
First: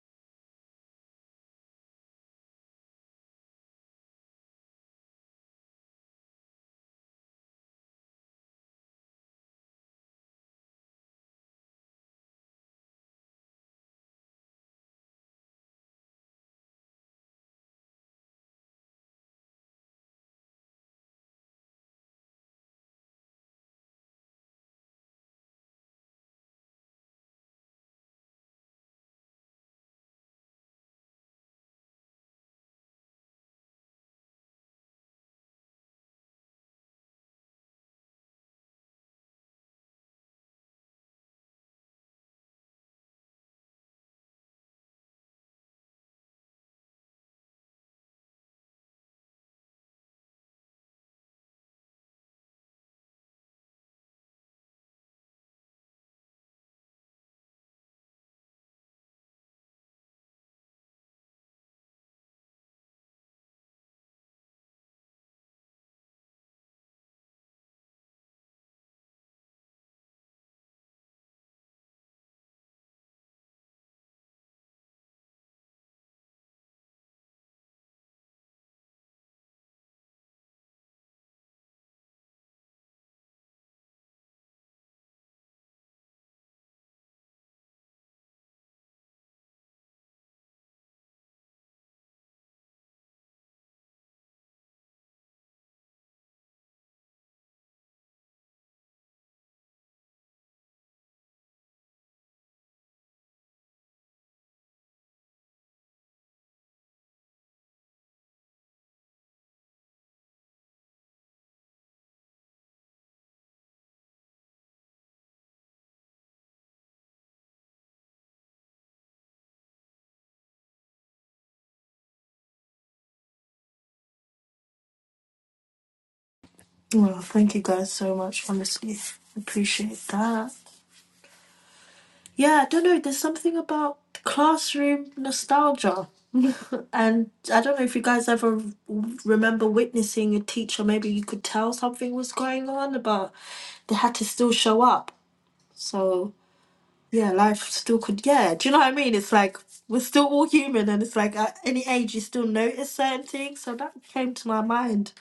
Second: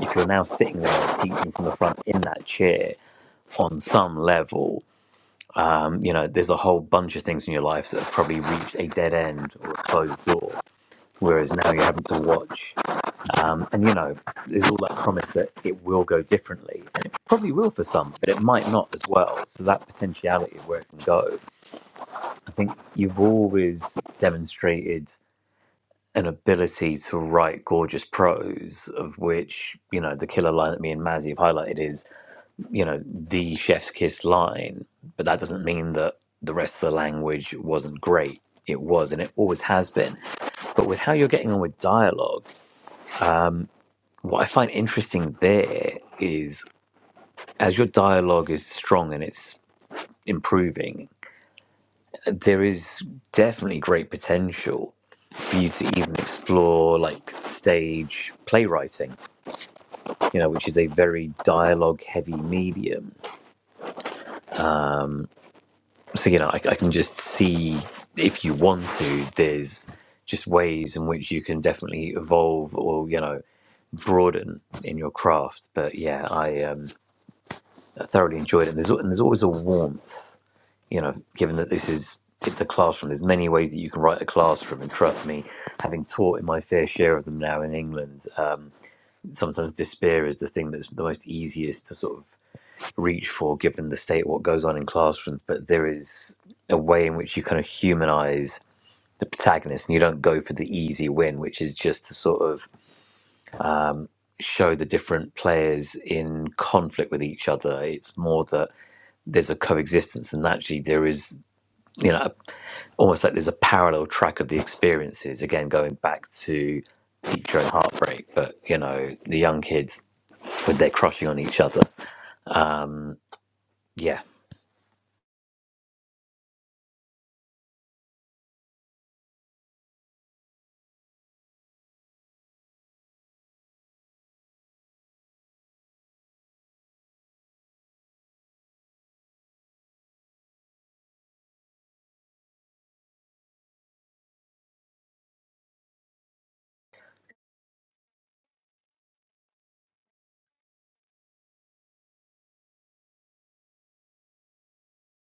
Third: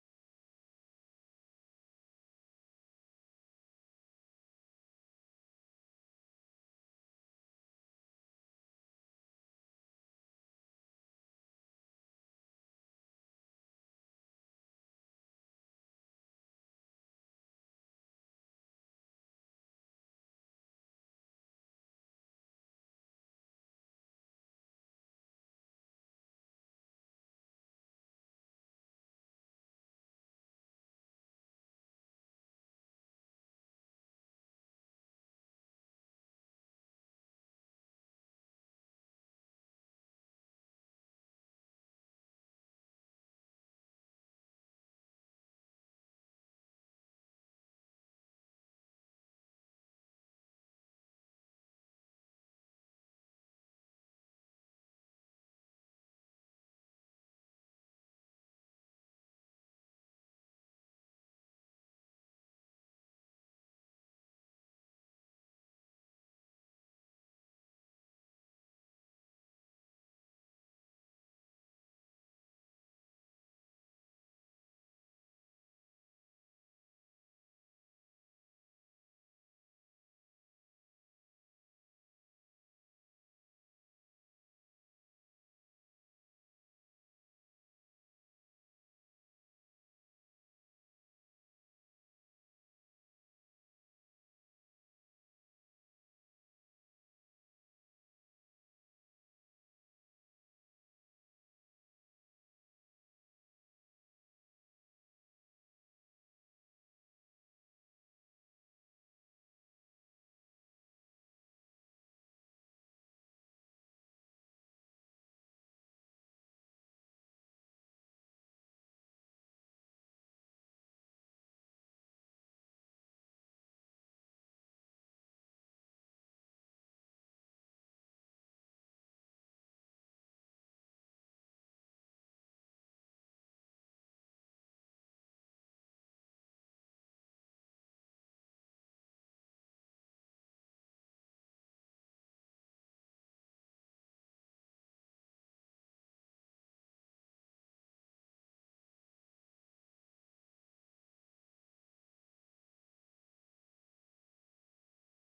S1: if you're now sitting there teaching from the front in that chair on some level, um, you know, there's a whole bunch of things in your life that have probably reached a dead end or a closed door. Whereas now you're having to watch, um, and you know, there's all that promise that it will go differently, and it probably will for some, but it might not as well. So that potentiality of where it can go, I think you've always demonstrated an ability to write gorgeous prose, of which, you know, the killer line that me and Mazzy have highlighted is, you know, the chef's kiss line. But that doesn't mean that the rest of the language wasn't great. It was, and it always has been. But with how you're getting on with dialogue, what I find interesting there is as your dialogue is strong and it's improving, there is definitely great potential for you to even explore like stage playwriting you know, which is a very dialogue heavy medium. So, you know, I, I can just see if you want to, there's just ways in which you can definitely evolve or, you know, broaden in your craft. But yeah, I, um, I thoroughly enjoyed it. And there's, and there's always a warmth, you know, given that this is. It's a classroom. There's many ways that you can write a classroom, and trust me, having taught in my fair share of them now in England, um, sometimes despair is the thing that's the most easiest to sort of reach for given the state of what goes on in classrooms, but there is a way in which you kind of humanize the protagonist and you don't go for the easy win, which is just to sort of show the different players in conflict with each other. It's more that there's a coexistence and actually there is, you know, almost like there's a parallel track of the experiences. Again, going back to teacher and heartbreak, but you know, the young kids when they're crushing on each other. Um, yeah,
S2: Well, thank you guys so much, honestly. Appreciate that. Yeah, I don't know, there's something about classroom nostalgia. and I don't know if you guys ever remember witnessing a teacher, maybe you could tell something was going on, but they had to still show up. So yeah, life still could, yeah. Do you know what I mean? It's like we're still all human, and it's like at any age you still notice certain things. So that came to my mind.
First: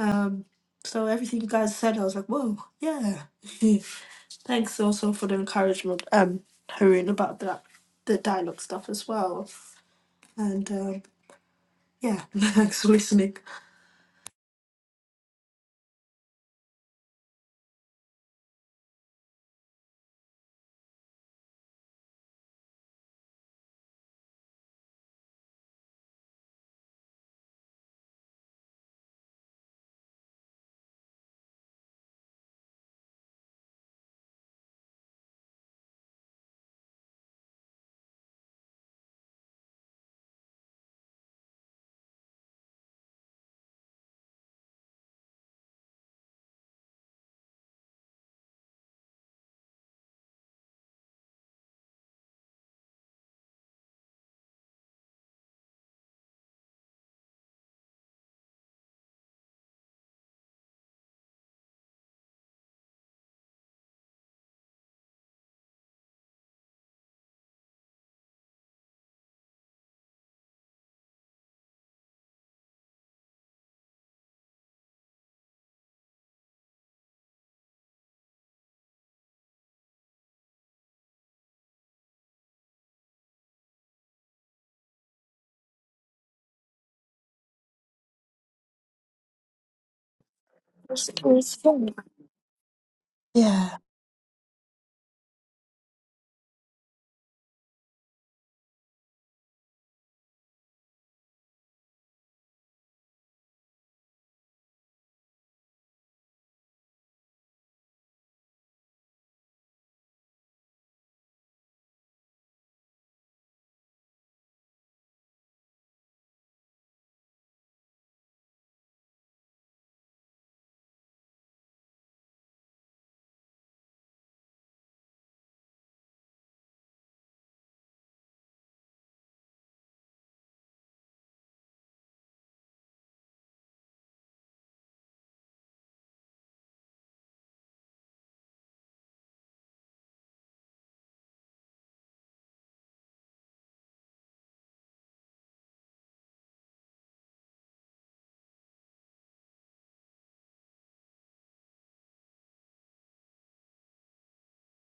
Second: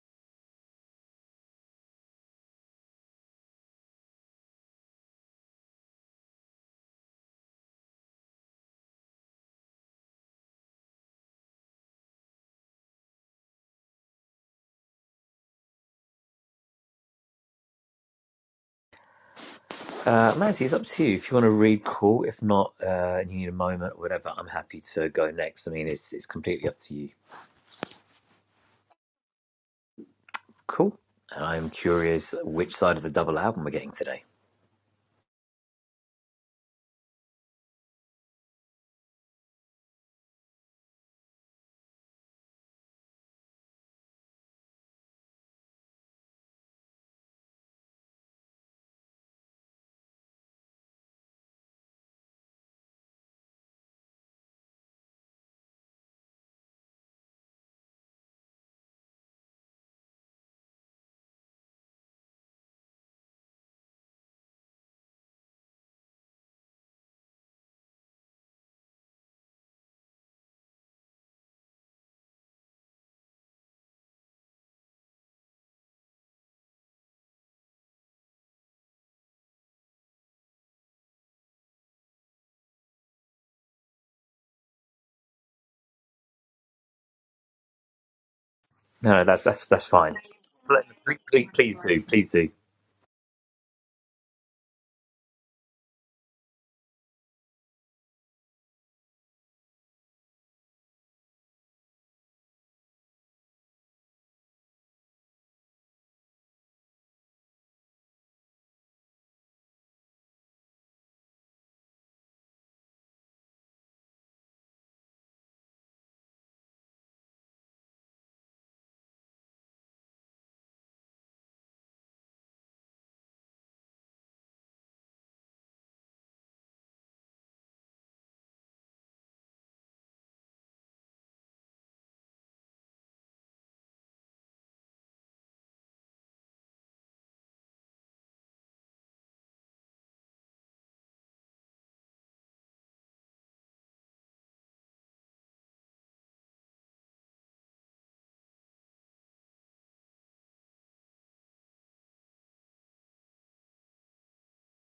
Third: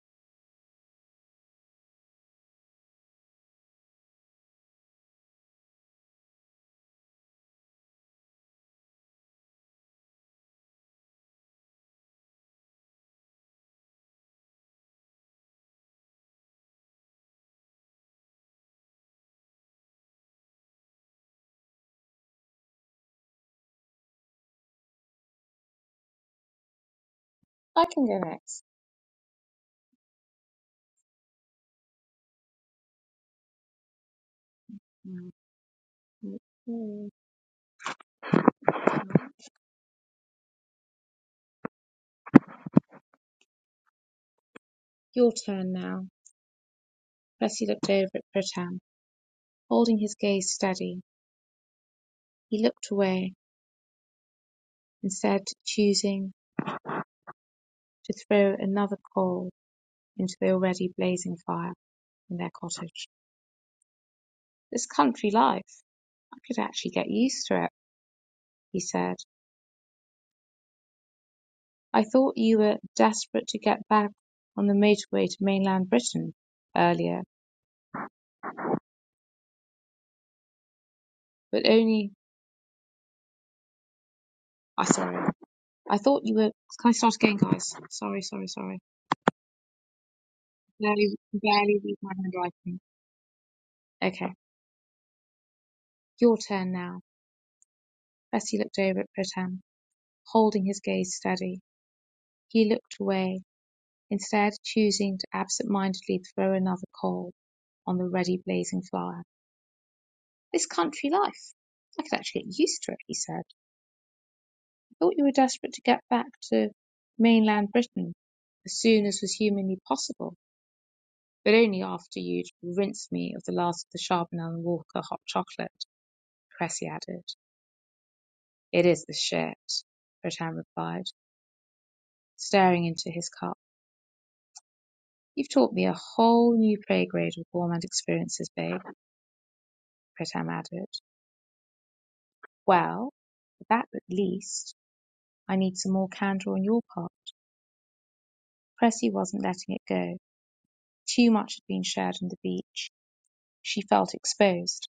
S2: Um, so everything you guys said, I was like, whoa, yeah. Thanks also for the encouragement, um, Haroon, about that the dialogue stuff as well. And um, yeah, thanks for listening.
S1: Uh, Mazzy, it's up to you. If you want to read, cool. If not, uh, and you need a moment or whatever, I'm happy to go next. I mean, it's it's completely up to you.
S3: I can go next.
S1: Cool. And I'm curious which side of the double album we're getting today.
S3: Mm. Your turn now. Percy looked over at Pritam, holding his gaze steady. He looked away, instead choosing to throw another coal into the already blazing fire in their cottage. "This country life. I could actually get used to it," he said. "I thought you were desperate to get back on the motorway to mainland Britain, earlier, but only I oh, sorry. I thought you were Can I start again, guys? Sorry, sorry, sorry.
S1: No, no, that, that's that's fine. Pl-
S3: Barely,
S1: Please,
S2: It
S1: please,
S2: was
S1: please
S3: barely
S2: fun.
S3: read
S1: do,
S3: my
S1: please do.
S3: handwriting.
S2: Yeah.
S3: Okay, your turn now. Bessie looked over at Pritam, holding his gaze steady. He looked away, instead choosing to absent-mindedly throw another coal on the ready blazing fire. This country life. I could actually get used to it, he said. I thought you were desperate to get back to mainland Britain as soon as was humanly possible, but only after you'd rinsed me of the last of the Charbonnel and Walker hot chocolate, Cressy added. It is the shit, Bretam replied, staring into his cup. You've taught me a whole new playgrade of gourmand experiences, babe, Bretam added. Well, for that at least, I need some more candor on your part. Cressy wasn't letting it go. Too much had been shared on the beach. She felt exposed,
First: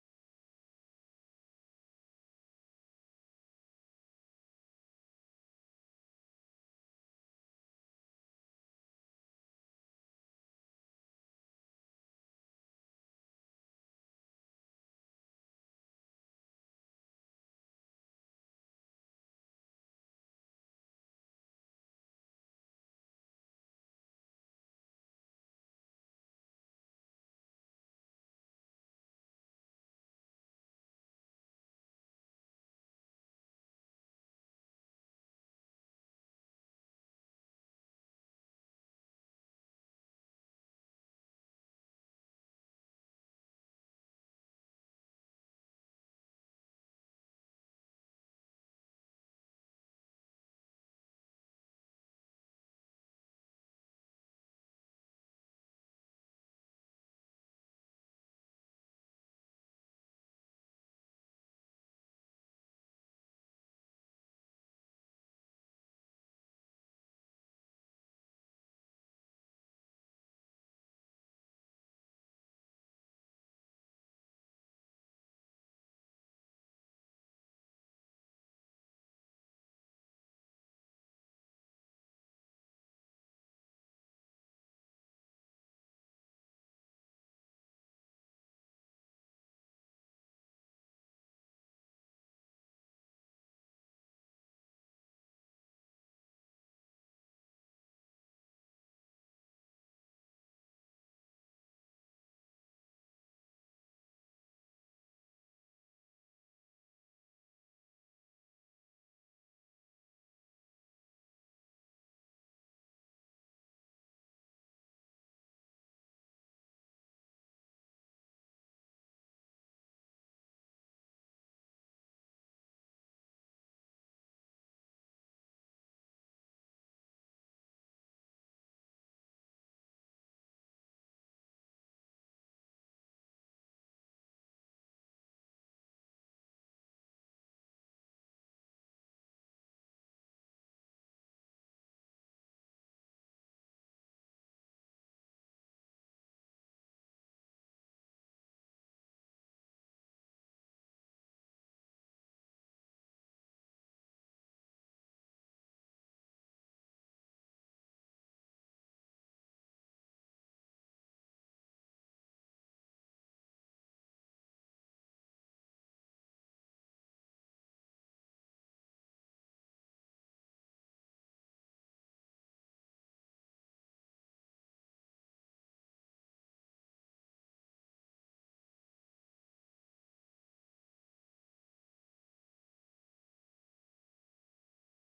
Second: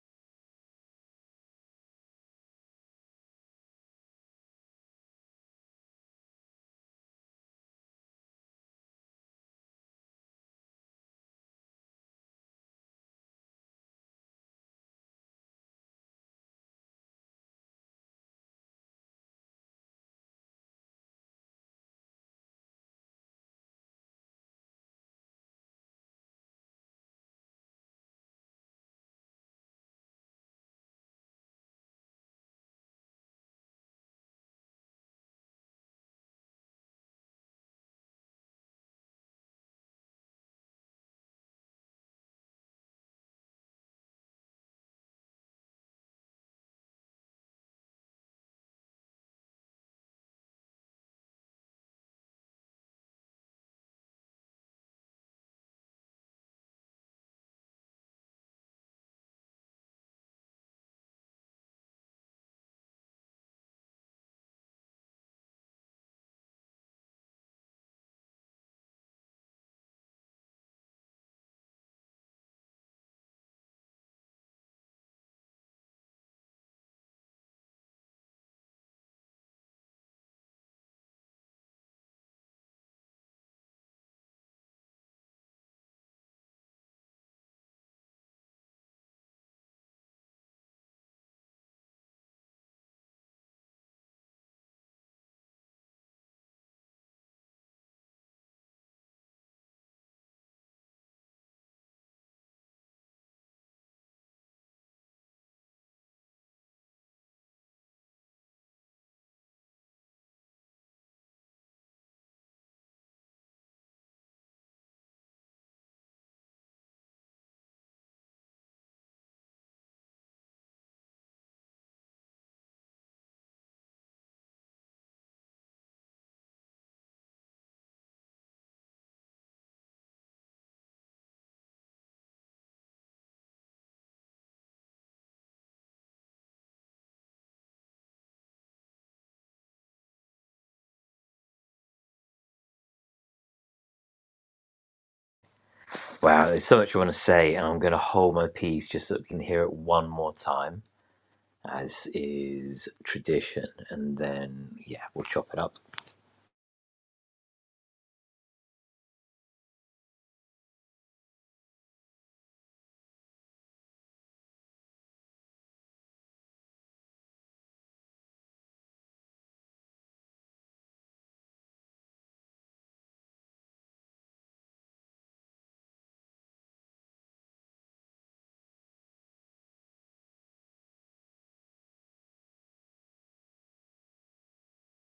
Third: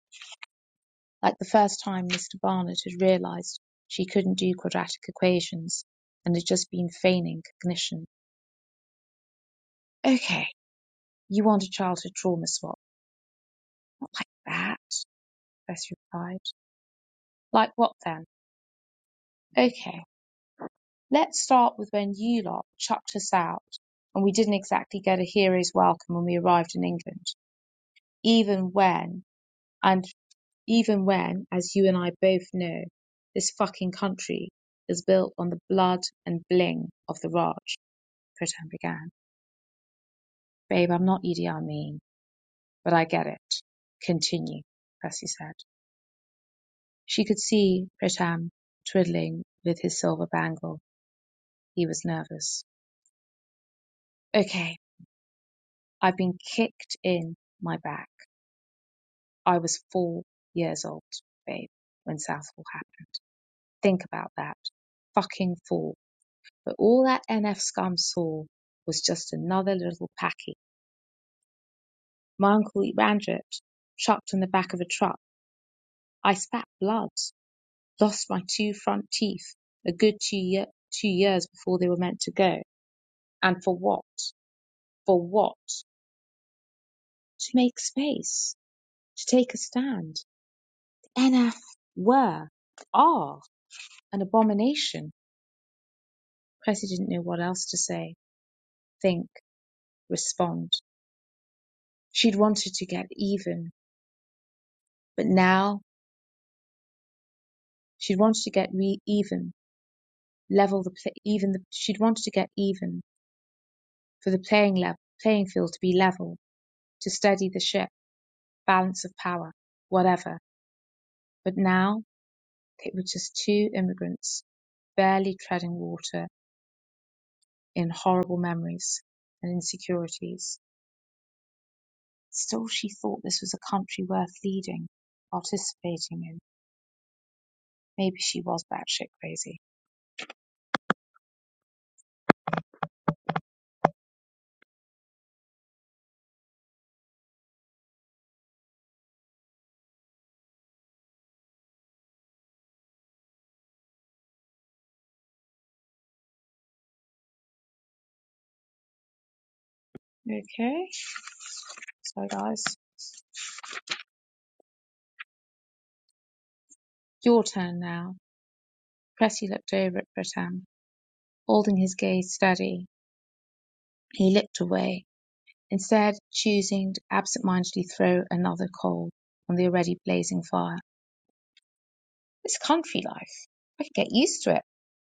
S3: like the first time Mr. Barnett had realized she couldn't do quadratic equations and had just been feigning cognition. Okay, you want a childhood trauma swap. Not like that, Bess replied. Like what then? Okay, let's start with when you lot chucked us out and we didn't exactly get a hero's welcome when we arrived in England, even when And even when, as you and I both know, this fucking country is built on the blood and bling of the Raj, Pritam began. Babe, I'm not Idi Amin, but I get it. Continue, Percy said. She could see Pritam twiddling with his silver bangle. He was nervous. Okay, I've been kicked in my back. I was four years old, babe, when Southall happened. Think about that. Fucking four But all that NF scum saw was just another little packy. My uncle Ebrandret chucked on the back of a truck. I spat blood, lost my two front teeth a good two, ye- two years before they were meant to go. And for what? For what? To make space, to take a stand. The NF were, are, an abomination. Cressy didn't know what else to say, think, respond. She'd wanted to get even, but now She wanted to get re even, level the even. The, she'd wanted to get even for the playing level, playing field to be level, to steady the ship, balance of power, whatever. But now they were just two immigrants, barely treading water in horrible memories and insecurities. Still, she thought this was a country worth leading, participating in. Maybe she was batshit crazy.
S1: Wow, there's so much I want to say, and I'm going to hold my peace just so we can hear it one more time, as is tradition. And then, yeah, we'll chop it up.
S3: Okay, sorry guys. Your turn now. Pretty looked over at Britam. Holding his gaze steady, he looked away, instead choosing to absentmindedly throw another coal on the already blazing fire. "This country life I can get used to it,"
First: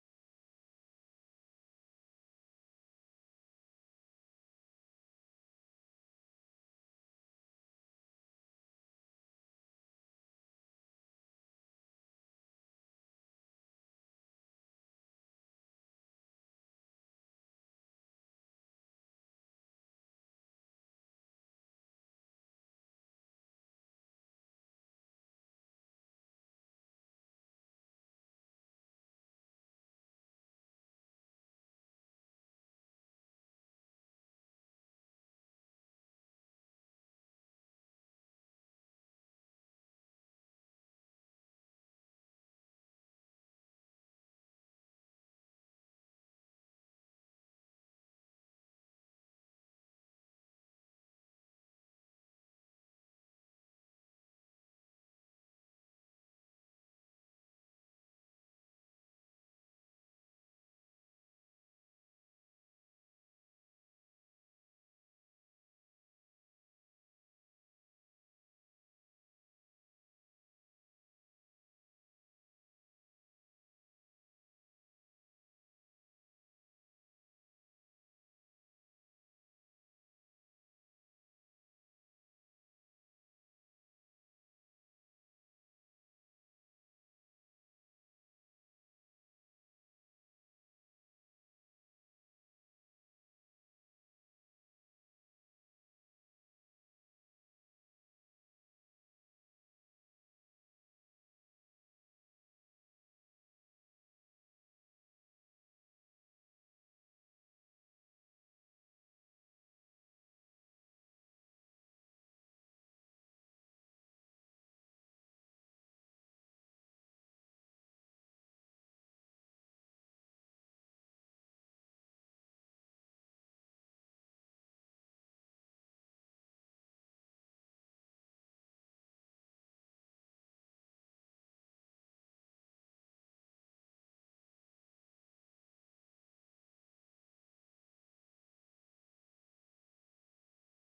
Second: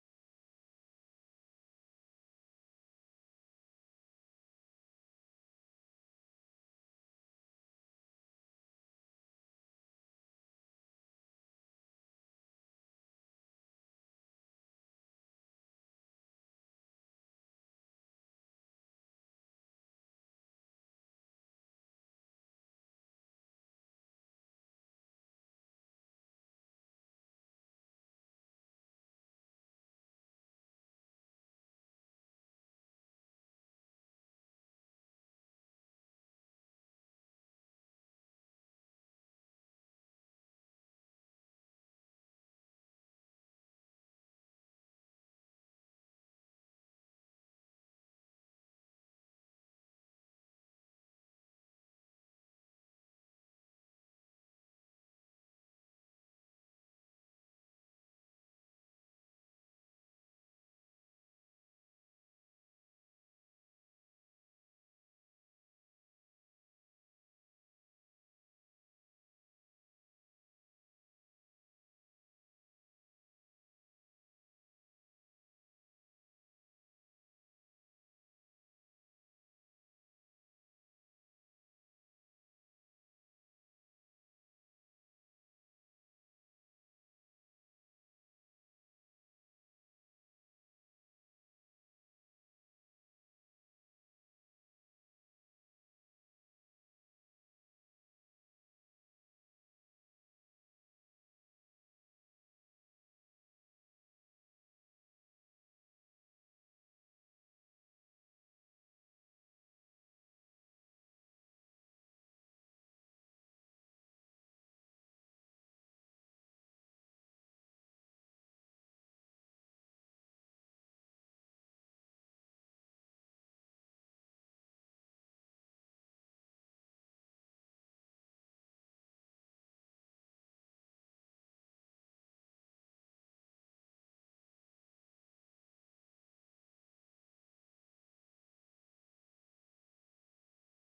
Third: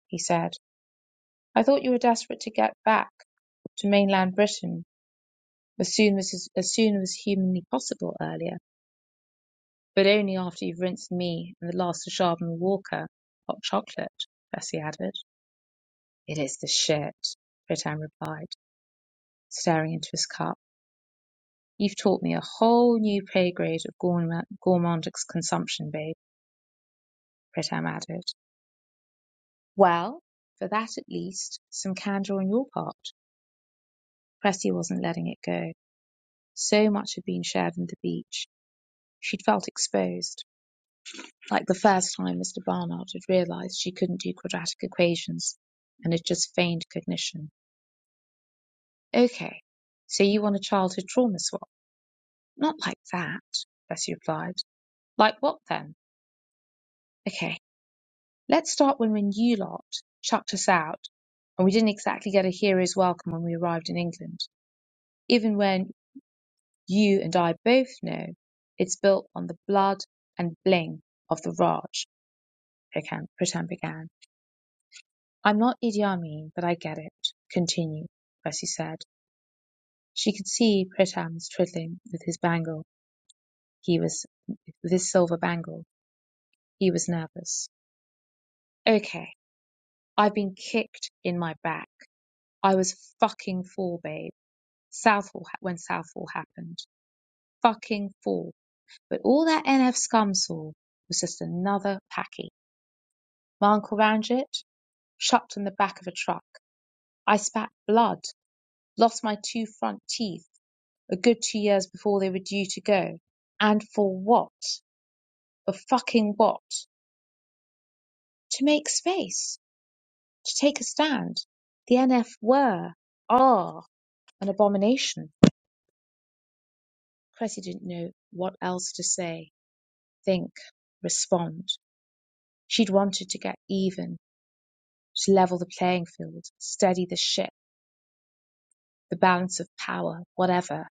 S3: he said. "I thought you were desperate to get back to mainland Britain as soon as as as soon as humanly possible earlier, but only after you've rinsed me and the last of Sharman Walker hot chocolate," Bessie added. "It is the shit," Ratan replied, staring into his cup. You've taught me a whole new playgrade of gourma- gourmand consumption, babe, Pritam added. Well, for that at least, some candour on your part. Cressy wasn't letting it go. So much had been shared on the beach. She'd felt exposed, like the first time Mr. Barnard had realised she couldn't do quadratic equations and had just feigned cognition. Okay, so you want a childhood trauma swap? Not like that, Bessie replied. Like what then? Okay, Let's start when, when you lot chucked us out and we didn't exactly get a hero's welcome when we arrived in England, even when you and I both know it's built on the blood and bling of the Raj, Pocan Pritam began. I'm not Idi Amin, but I get it. Continue, Percy said. She could see Pritam's twiddling with his bangle. He was, with his silver bangle. He was nervous. Okay, I've been kicked in my back. I was fucking fool, babe. Southall when Southall happened. Fucking fool. But all that NF scum saw was just another packy. My uncle round it, chucked on the back of a truck. I spat blood, lost my two front teeth a good two years before they were due to go. And for what? For fucking what? To make space, to take a stand. The NF were, are, an abomination. Cressy didn't know what else to say, think, respond. She'd wanted to get even, to level the playing field, steady the ship, the balance of power, whatever.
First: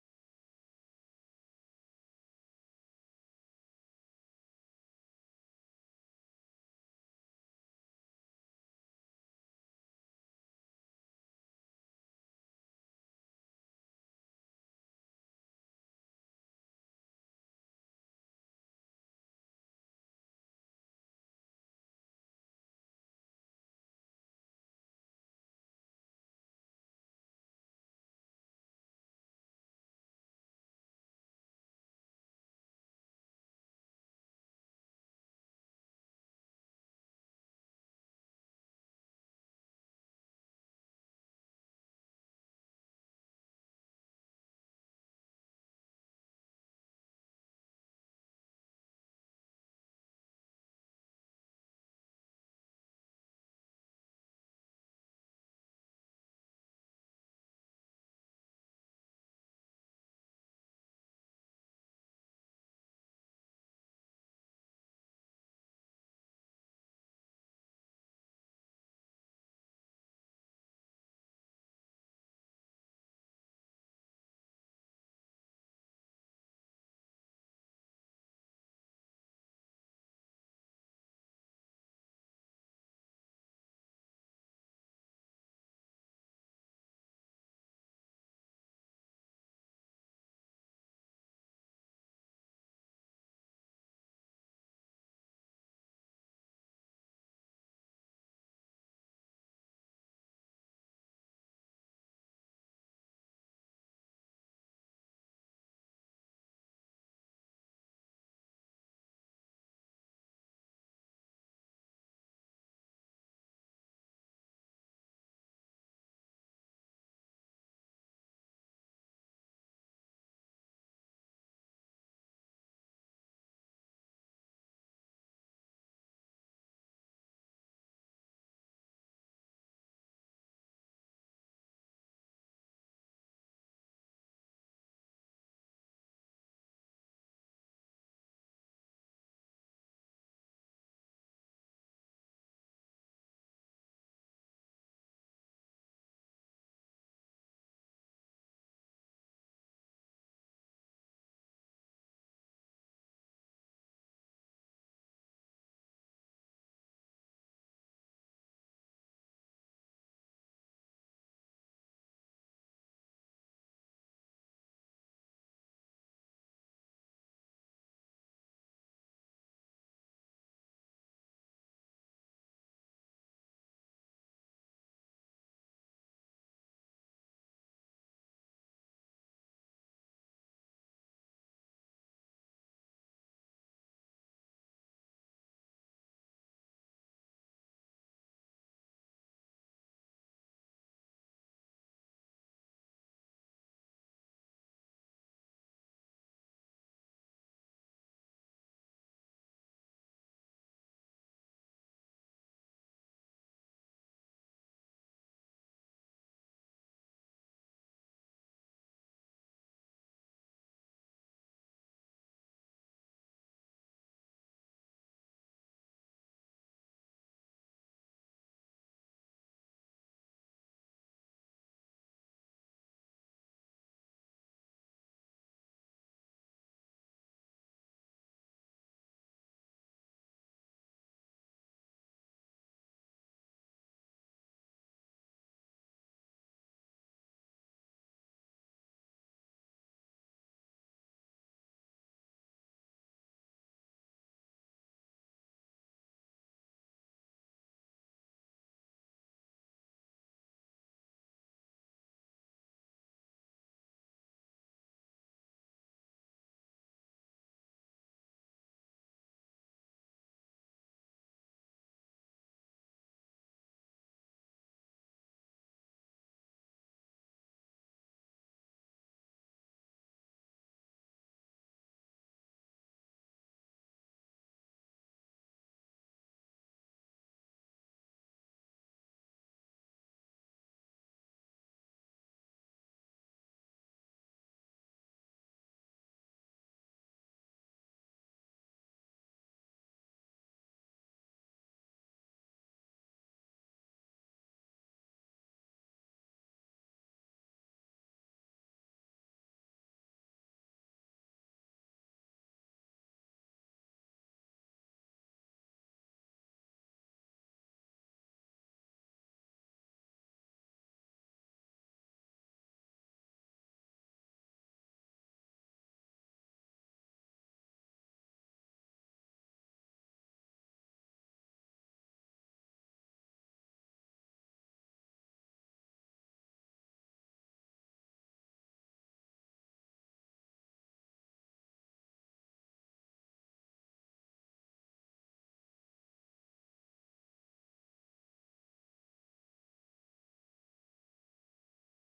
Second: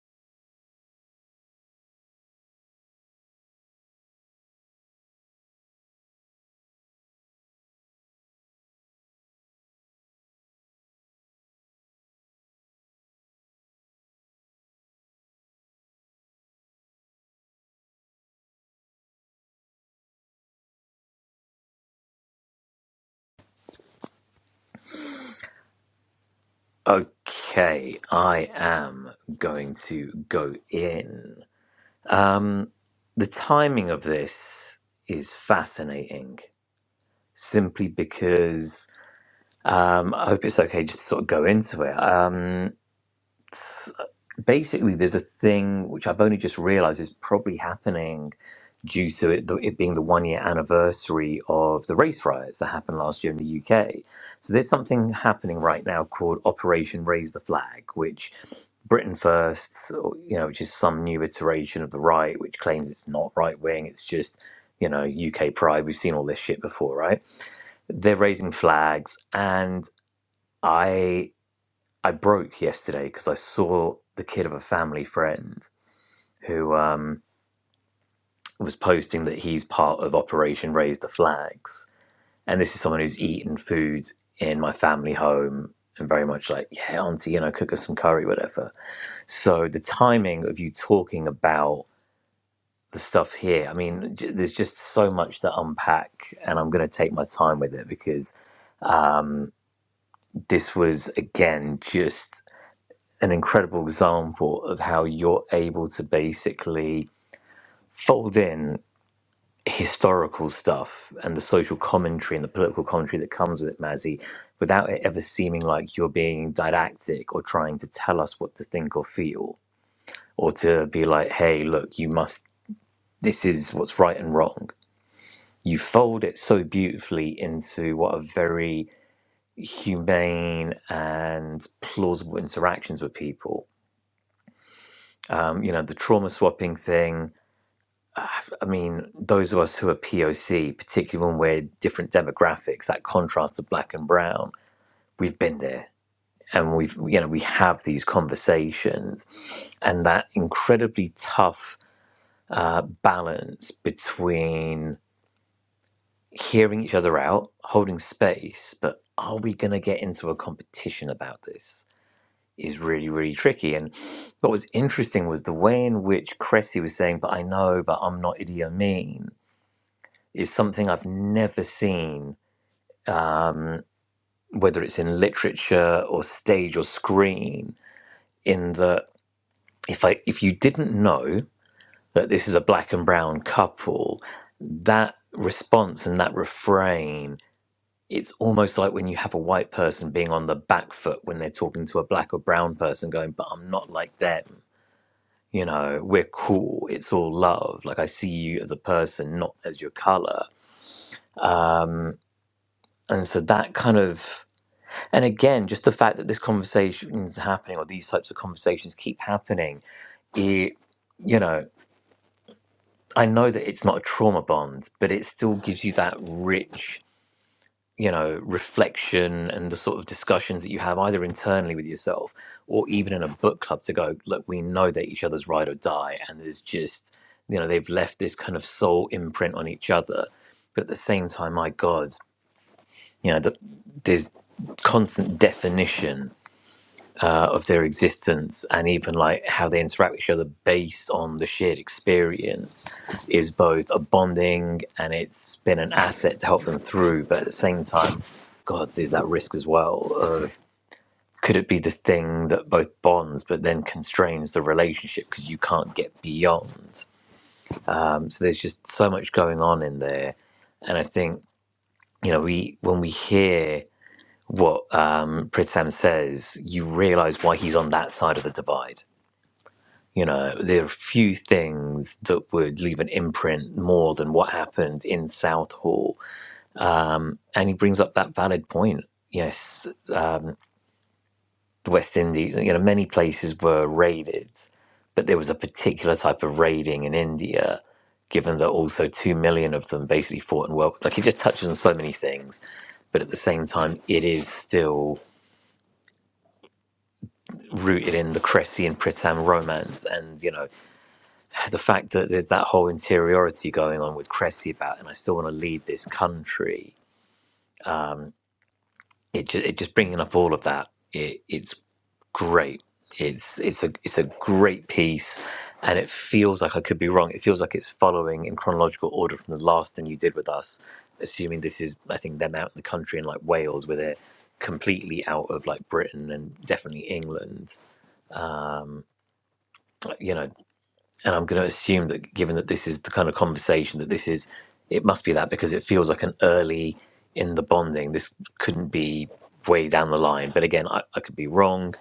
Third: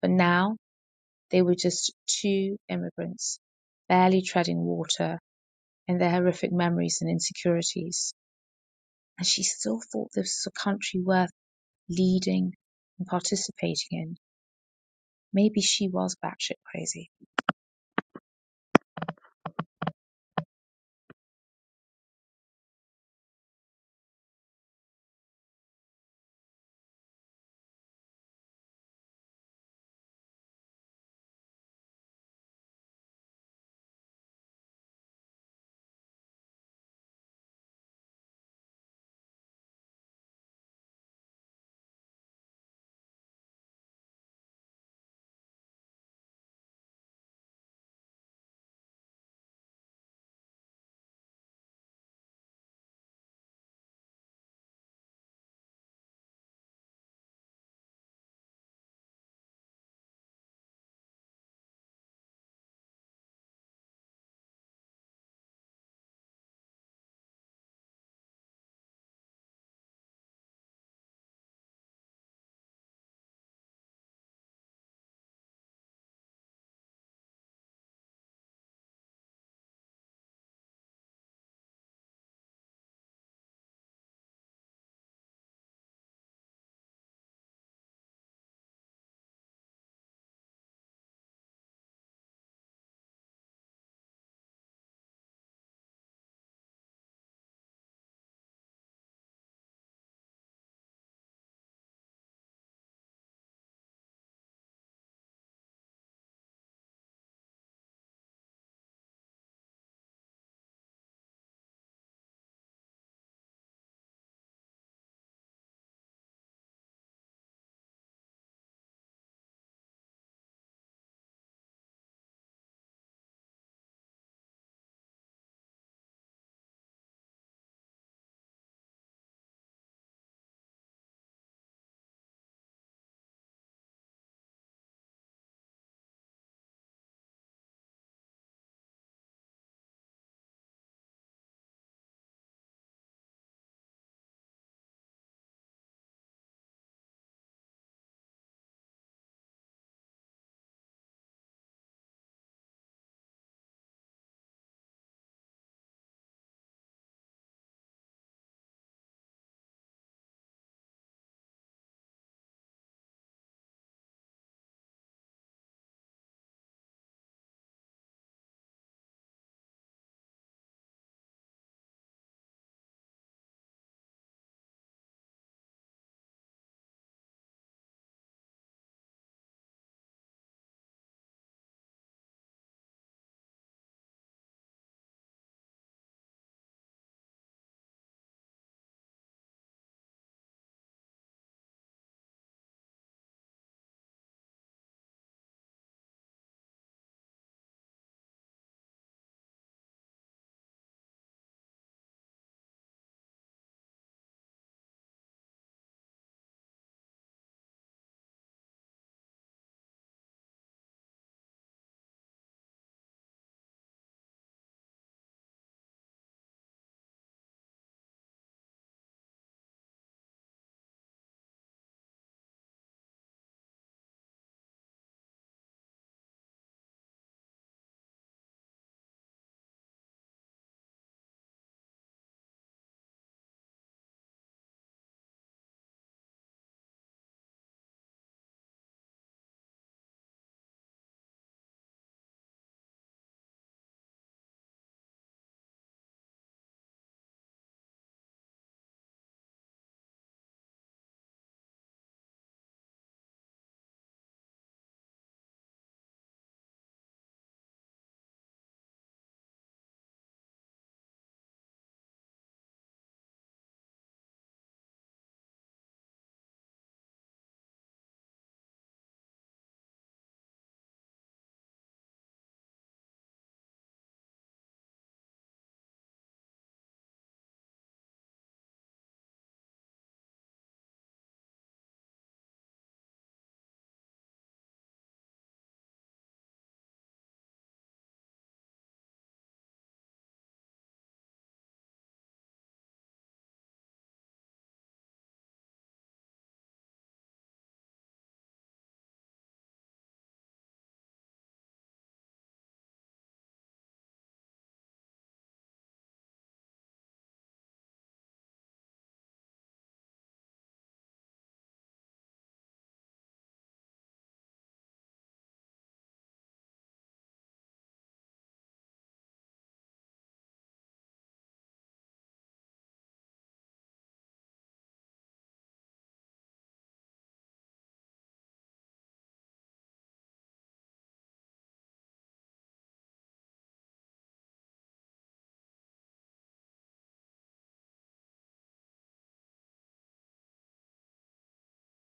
S3: But now they were just two immigrants, barely treading water in their horrific memories and insecurities. And she still thought this was a country worth leading and participating in. Maybe she was batshit crazy.
S1: Okay, I am going to go in. Um, the timing of this is fascinating, simply because um, I hope it's okay just to sort of go into it. Um, basically there's a thing which I've only just realized is probably happening due to it, it being the one year anniversary of the race riots that happened last year in the UK. So there's something happening right now called Operation Raise the Flag, which Britain First, you know, which is some new iteration of the right, which claims it's not right wing, it's just, you know, UK pride. We've seen all this shit before, right? They're raising flags and I I broke yesterday because I saw the kid of a family friend who um, was posting that he's part of Operation Raise the Flags, and this is someone who's eaten food in my family home and very much like, yeah, auntie, you know, cook us some curry, whatever. So the timing of you talking about the stuff here, I mean, j- there's just so much to unpack, and I'm going to take my time with it because um, this was again just an incredible example of how you're able to basically fold in historical stuff and the social commentary and the political commentary that comes with it, Mazzy, without it ever seeming like you're being didactic or trying to tell us what to think or feel, or to be like, hey, look, you must, this is what's right and wrong. You fold it so beautifully into what are very humane and plausible interactions with people. Um, you know, the trauma swapping thing, I mean, those of us who are POC, particularly when we're different demographics, that contrast of black and brown, we've been there and we've, you know, we have these conversations and that incredibly tough uh, balance between hearing each other out, holding space, but are we going to get into a competition about this? Is really, really tricky. And what was interesting was the way in which Cressy was saying, But I know, but I'm not Idi Amin is something I've never seen, um, whether it's in literature or stage or screen. In that, if I if you didn't know that this is a black and brown couple, that response and that refrain, it's almost like when you have a white person being on the back foot when they're talking to a black or brown person, going, "But I'm not like them." You know, we're cool. It's all love. Like I see you as a person, not as your color Um, And so that kind of, and again, just the fact that this conversation is happening or these types of conversations keep happening, it, you know, I know that it's not a trauma bond, but it still gives you that rich, you know, reflection and the sort of discussions that you have either internally with yourself or even in a book club to go, look, we know that each other's ride or die. And there's just, you know, they've left this kind of soul imprint on each other. But at the same time, my God, you know, the, there's constant definition uh, of their existence and even like how they interact with each other based on the shared experience is both a bonding and it's been an asset to help them through. But at the same time, God, there's that risk as well of could it be the thing that both bonds but then constrains the relationship because you can't get beyond? Um, so there's just so much going on in there. And I think, you know, we when we hear what um, Pritam says, you realize why he's on that side of the divide You know, there are few things that would leave an imprint more than what happened in Southall. Um, and he brings up that valid point. Yes, the West Indies, you know, many places were raided, but there was a particular type of raiding in India, given that also two million of them basically fought in world. Like it just touches on so many things, but at the same time, it is still rooted in the Cressy and Pritam romance, and you know the fact that there's that whole interiority going on with Cressy about, and I still want to lead this country. Um, it, ju- it just bringing up all of that. It, it's great. It's it's a it's a great piece, and it feels like I could be wrong. It feels like it's following in chronological order from the last thing you did with us. Assuming this is, I think them out in the country in like Wales, where they're completely out of like Britain and definitely England. Like, You know, and I'm going to assume that given that this is the kind of conversation that this is, it must be that because it feels like an early in the bonding. This couldn't be way down the line, but again, I, I could be wrong.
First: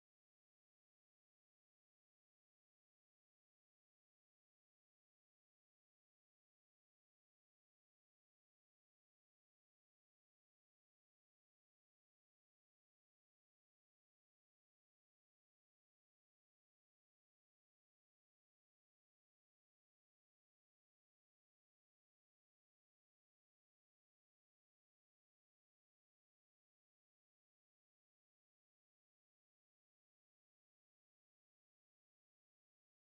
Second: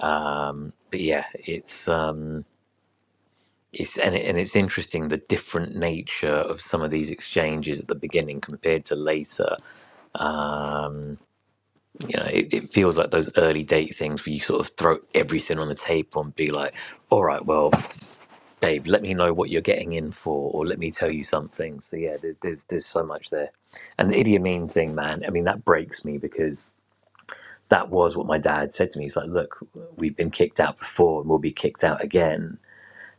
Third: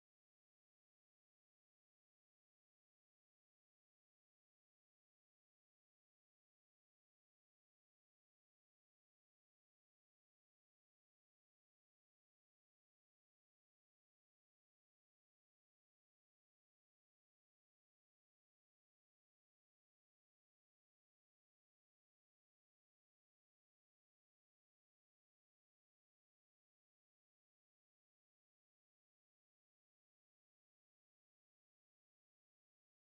S1: Um, but yeah, it's um, it's and, it, and it's interesting the different nature of some of these exchanges at the beginning compared to later. Um, you know, it, it feels like those early date things where you sort of throw everything on the table and be like, all right, well. Dave, let me know what you're getting in for, or let me tell you something. So yeah, there's there's there's so much there, and the idiom mean thing, man. I mean, that breaks me because that was what my dad said to me. He's like, "Look, we've been kicked out before, and we'll be kicked out again."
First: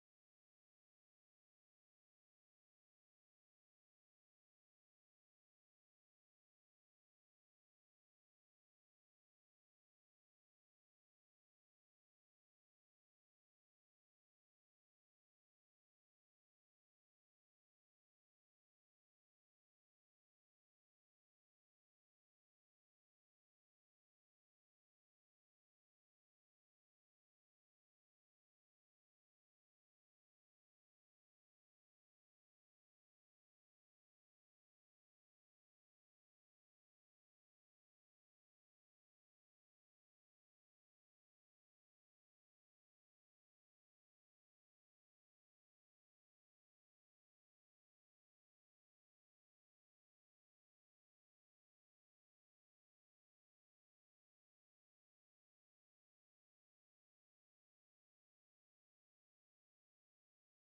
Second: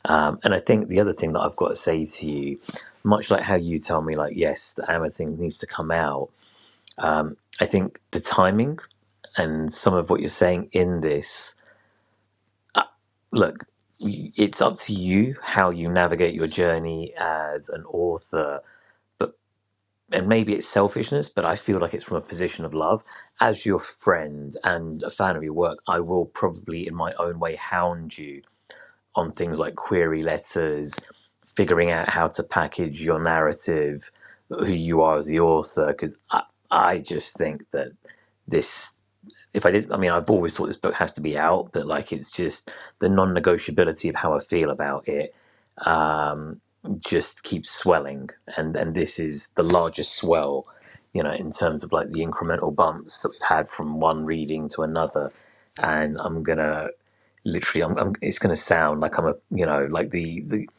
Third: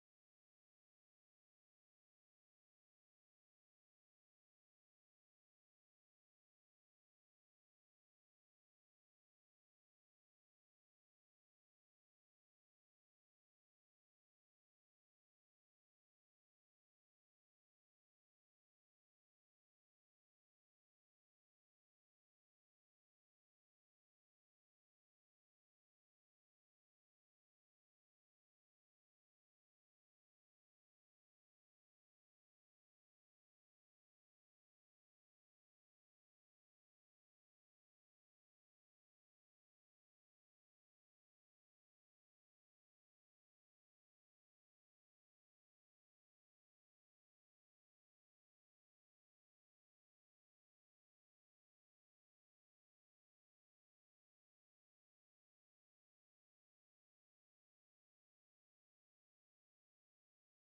S1: Um, and I think the other thing that I've got to say to you, much like how you tell me, like, yes, the Amma thing needs to come out. Um, I think the timing and some of what you're saying in this look, it's up to you how you navigate your journey as an author. But and maybe it's selfishness, but I feel like it's from a position of love. As your friend and a fan of your work, I will probably, in my own way, hound you on things like query letters, figuring out how to package your narrative, who you are as the author. Because I, I just think that this, if I did, not I mean, I've always thought this book has to be out, but like it's just the non negotiability of how I feel about it um, just keeps swelling. And, and this is the largest swell, you know, in terms of like the incremental bumps that we've had from one reading to another. And I'm going to literally I'm, I'm it's going to sound like i'm a you know like the, the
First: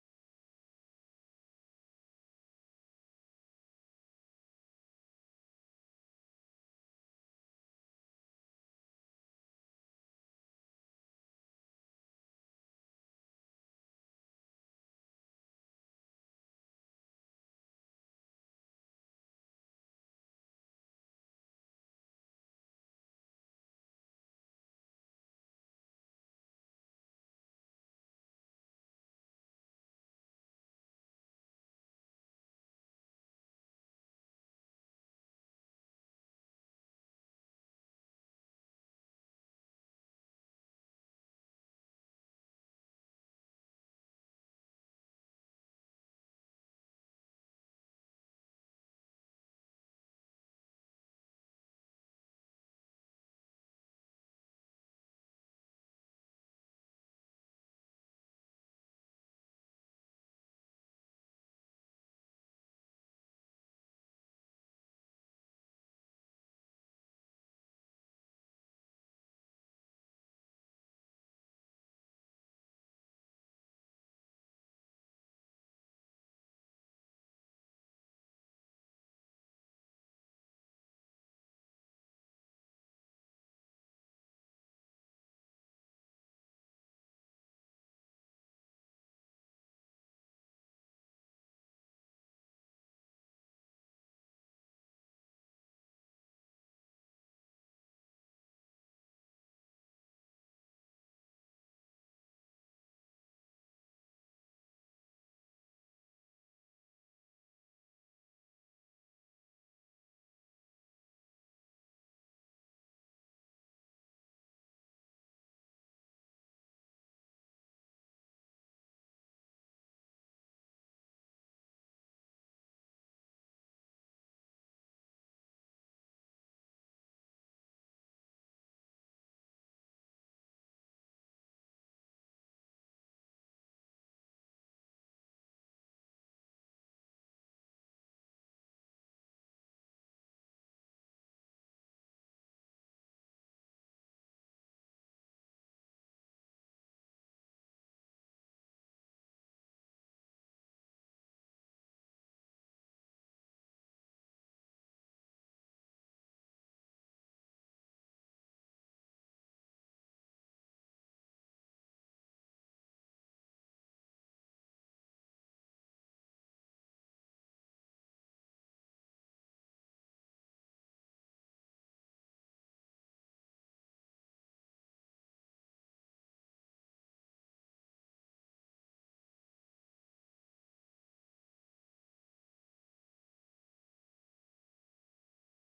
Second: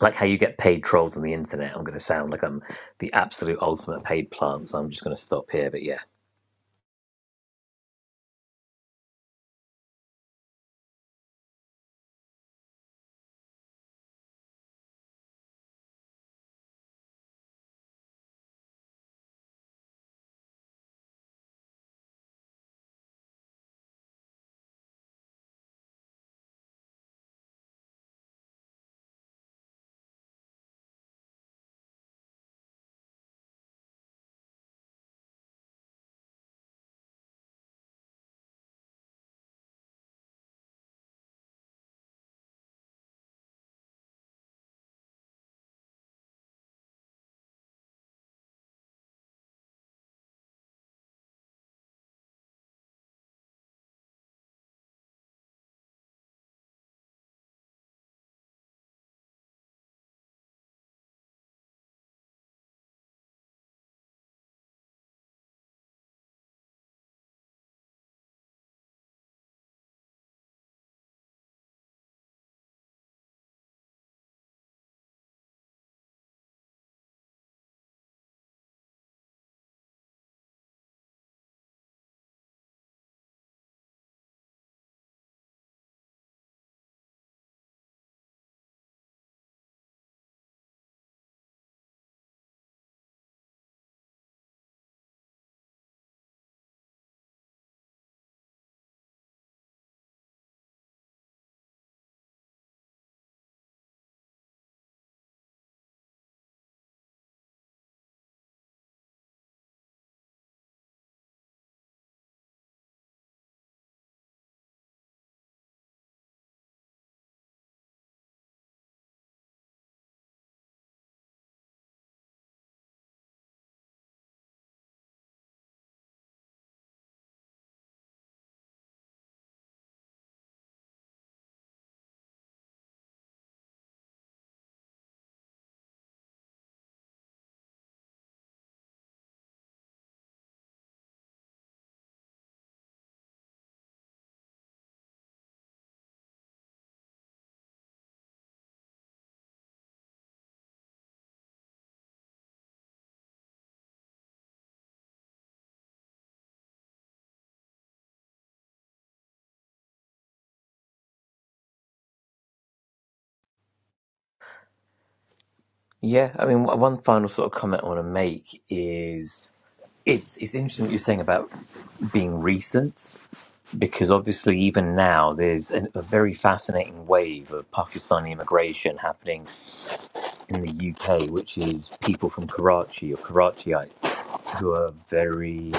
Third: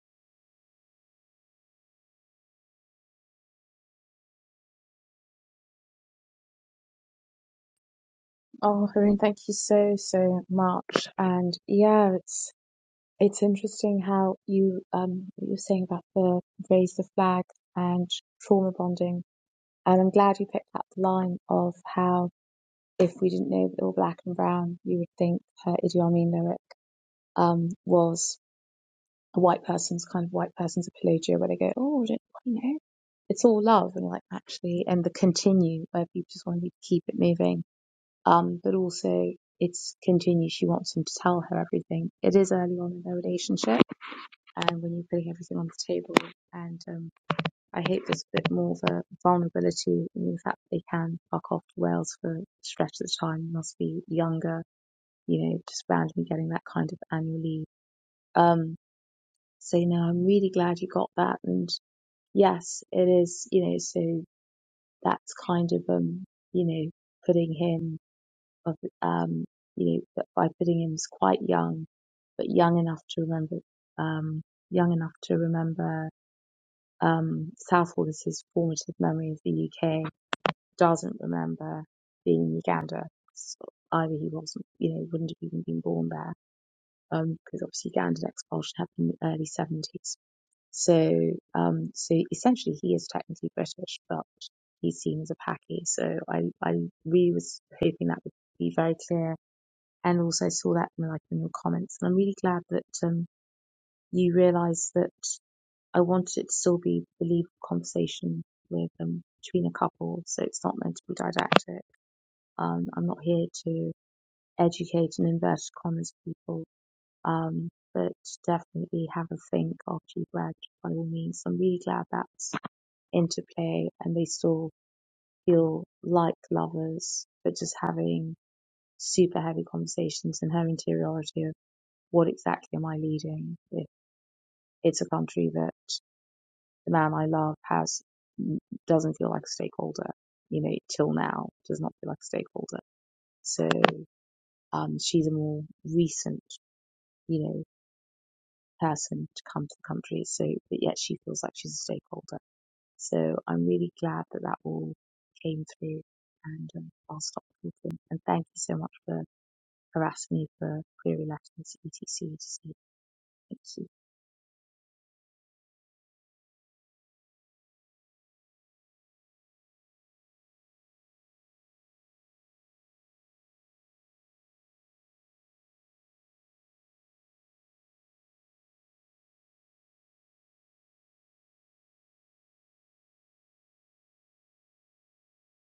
S1: like how you get paid trolls on the internet i'm going to sound like i'm the absolute ultimate paid plant so i'm just going to stop here but yeah
S3: Oh, Haroon, thank you so, so much. And yeah, it's It's interesting how you um what you're saying about the raise the flag and trauma bonding, and I'm glad you picked up the line of how if we didn't know that they were black and brown, you would think her Idi Amin lyric um was a white person's kind of white person's apologia, where they go, oh, I don't you know, it's all love, and like actually, and the continue where people just want to keep it moving, um, but also it's continue. She wants him to tell her everything. It is early on in their relationship and when you're putting everything on the table. And um, I hope there's a bit more of a vulnerability in the fact that they can fuck off to Wales for stretches of time, must be younger, you know, just randomly getting that kind of annual leave. Um, so, you know, I'm really glad you got that. And yes, it is, you know, so that's kind of, um, you know, putting him, um, you know, by putting him as quite young, but young enough to remember, um, young enough to remember Um, South Wallis's formative memory of the UK doesn't remember being in Uganda. S- Either he wasn't, you know, wouldn't have even been born there, because obviously Ugandan expulsion happened in the early 70s. So, um, so essentially he is technically British, but he's seen as a Paki. So I, I really was hoping that would be very clear. And also I saw that in like in your comments, and I'm really glad that um, you realise that. I wanted it to still be a believable conversation with um, between a couple, so it's not meant to be didactic. Um, I'm not here to educate and inverted commas people, um, but definitely have a think after you read by all means. I'm really glad that's into play and they still feel like lovers, but just having super heavy conversations and her interiority of what exactly am I leading if it's a country that the man I love has mm, doesn't feel like a stakeholder. You know, till now does not feel like a stakeholder. So um, she's a more recent, you know, person to come to the country. So, but yet she feels like she's a stakeholder. So I'm really glad that that all came through. And um, I'll stop talking. And thank you so much for harassing me for query letters, etc, etc. Thank you.
S1: yeah i mean one one final sort of comment i want to make is it's it's interesting what you're saying about being recent because obviously even now there's an, a very fascinating wave of pakistani immigration happening in the uk which is people from karachi or karachiites who are very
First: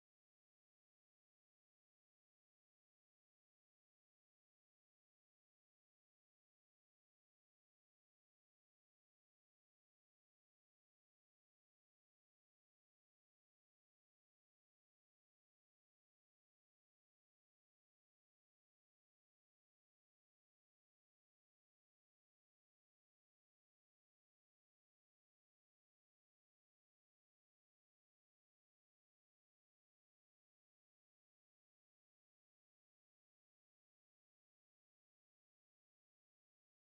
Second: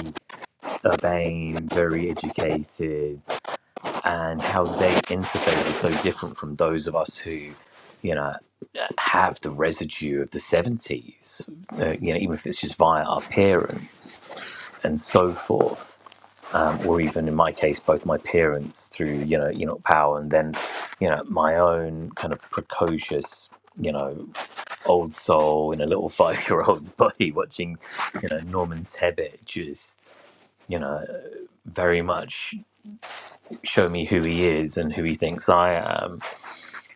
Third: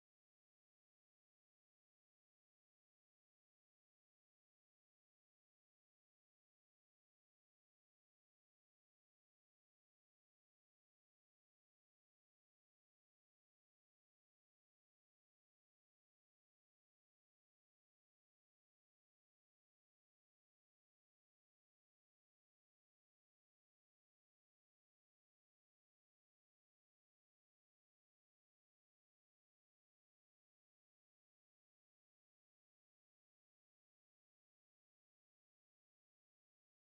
S1: urbane, very educated, and how they interface is so different from those of us who, you know, have the residue of the 70s, uh, you know, even if it's just via our parents and so forth. Um, or even in my case, both my parents through you know Enoch Powell, and then you know my own kind of precocious you know old soul in a little five year old's body watching you know Norman Tebbit just you know, very much show me who he is and who he thinks I am.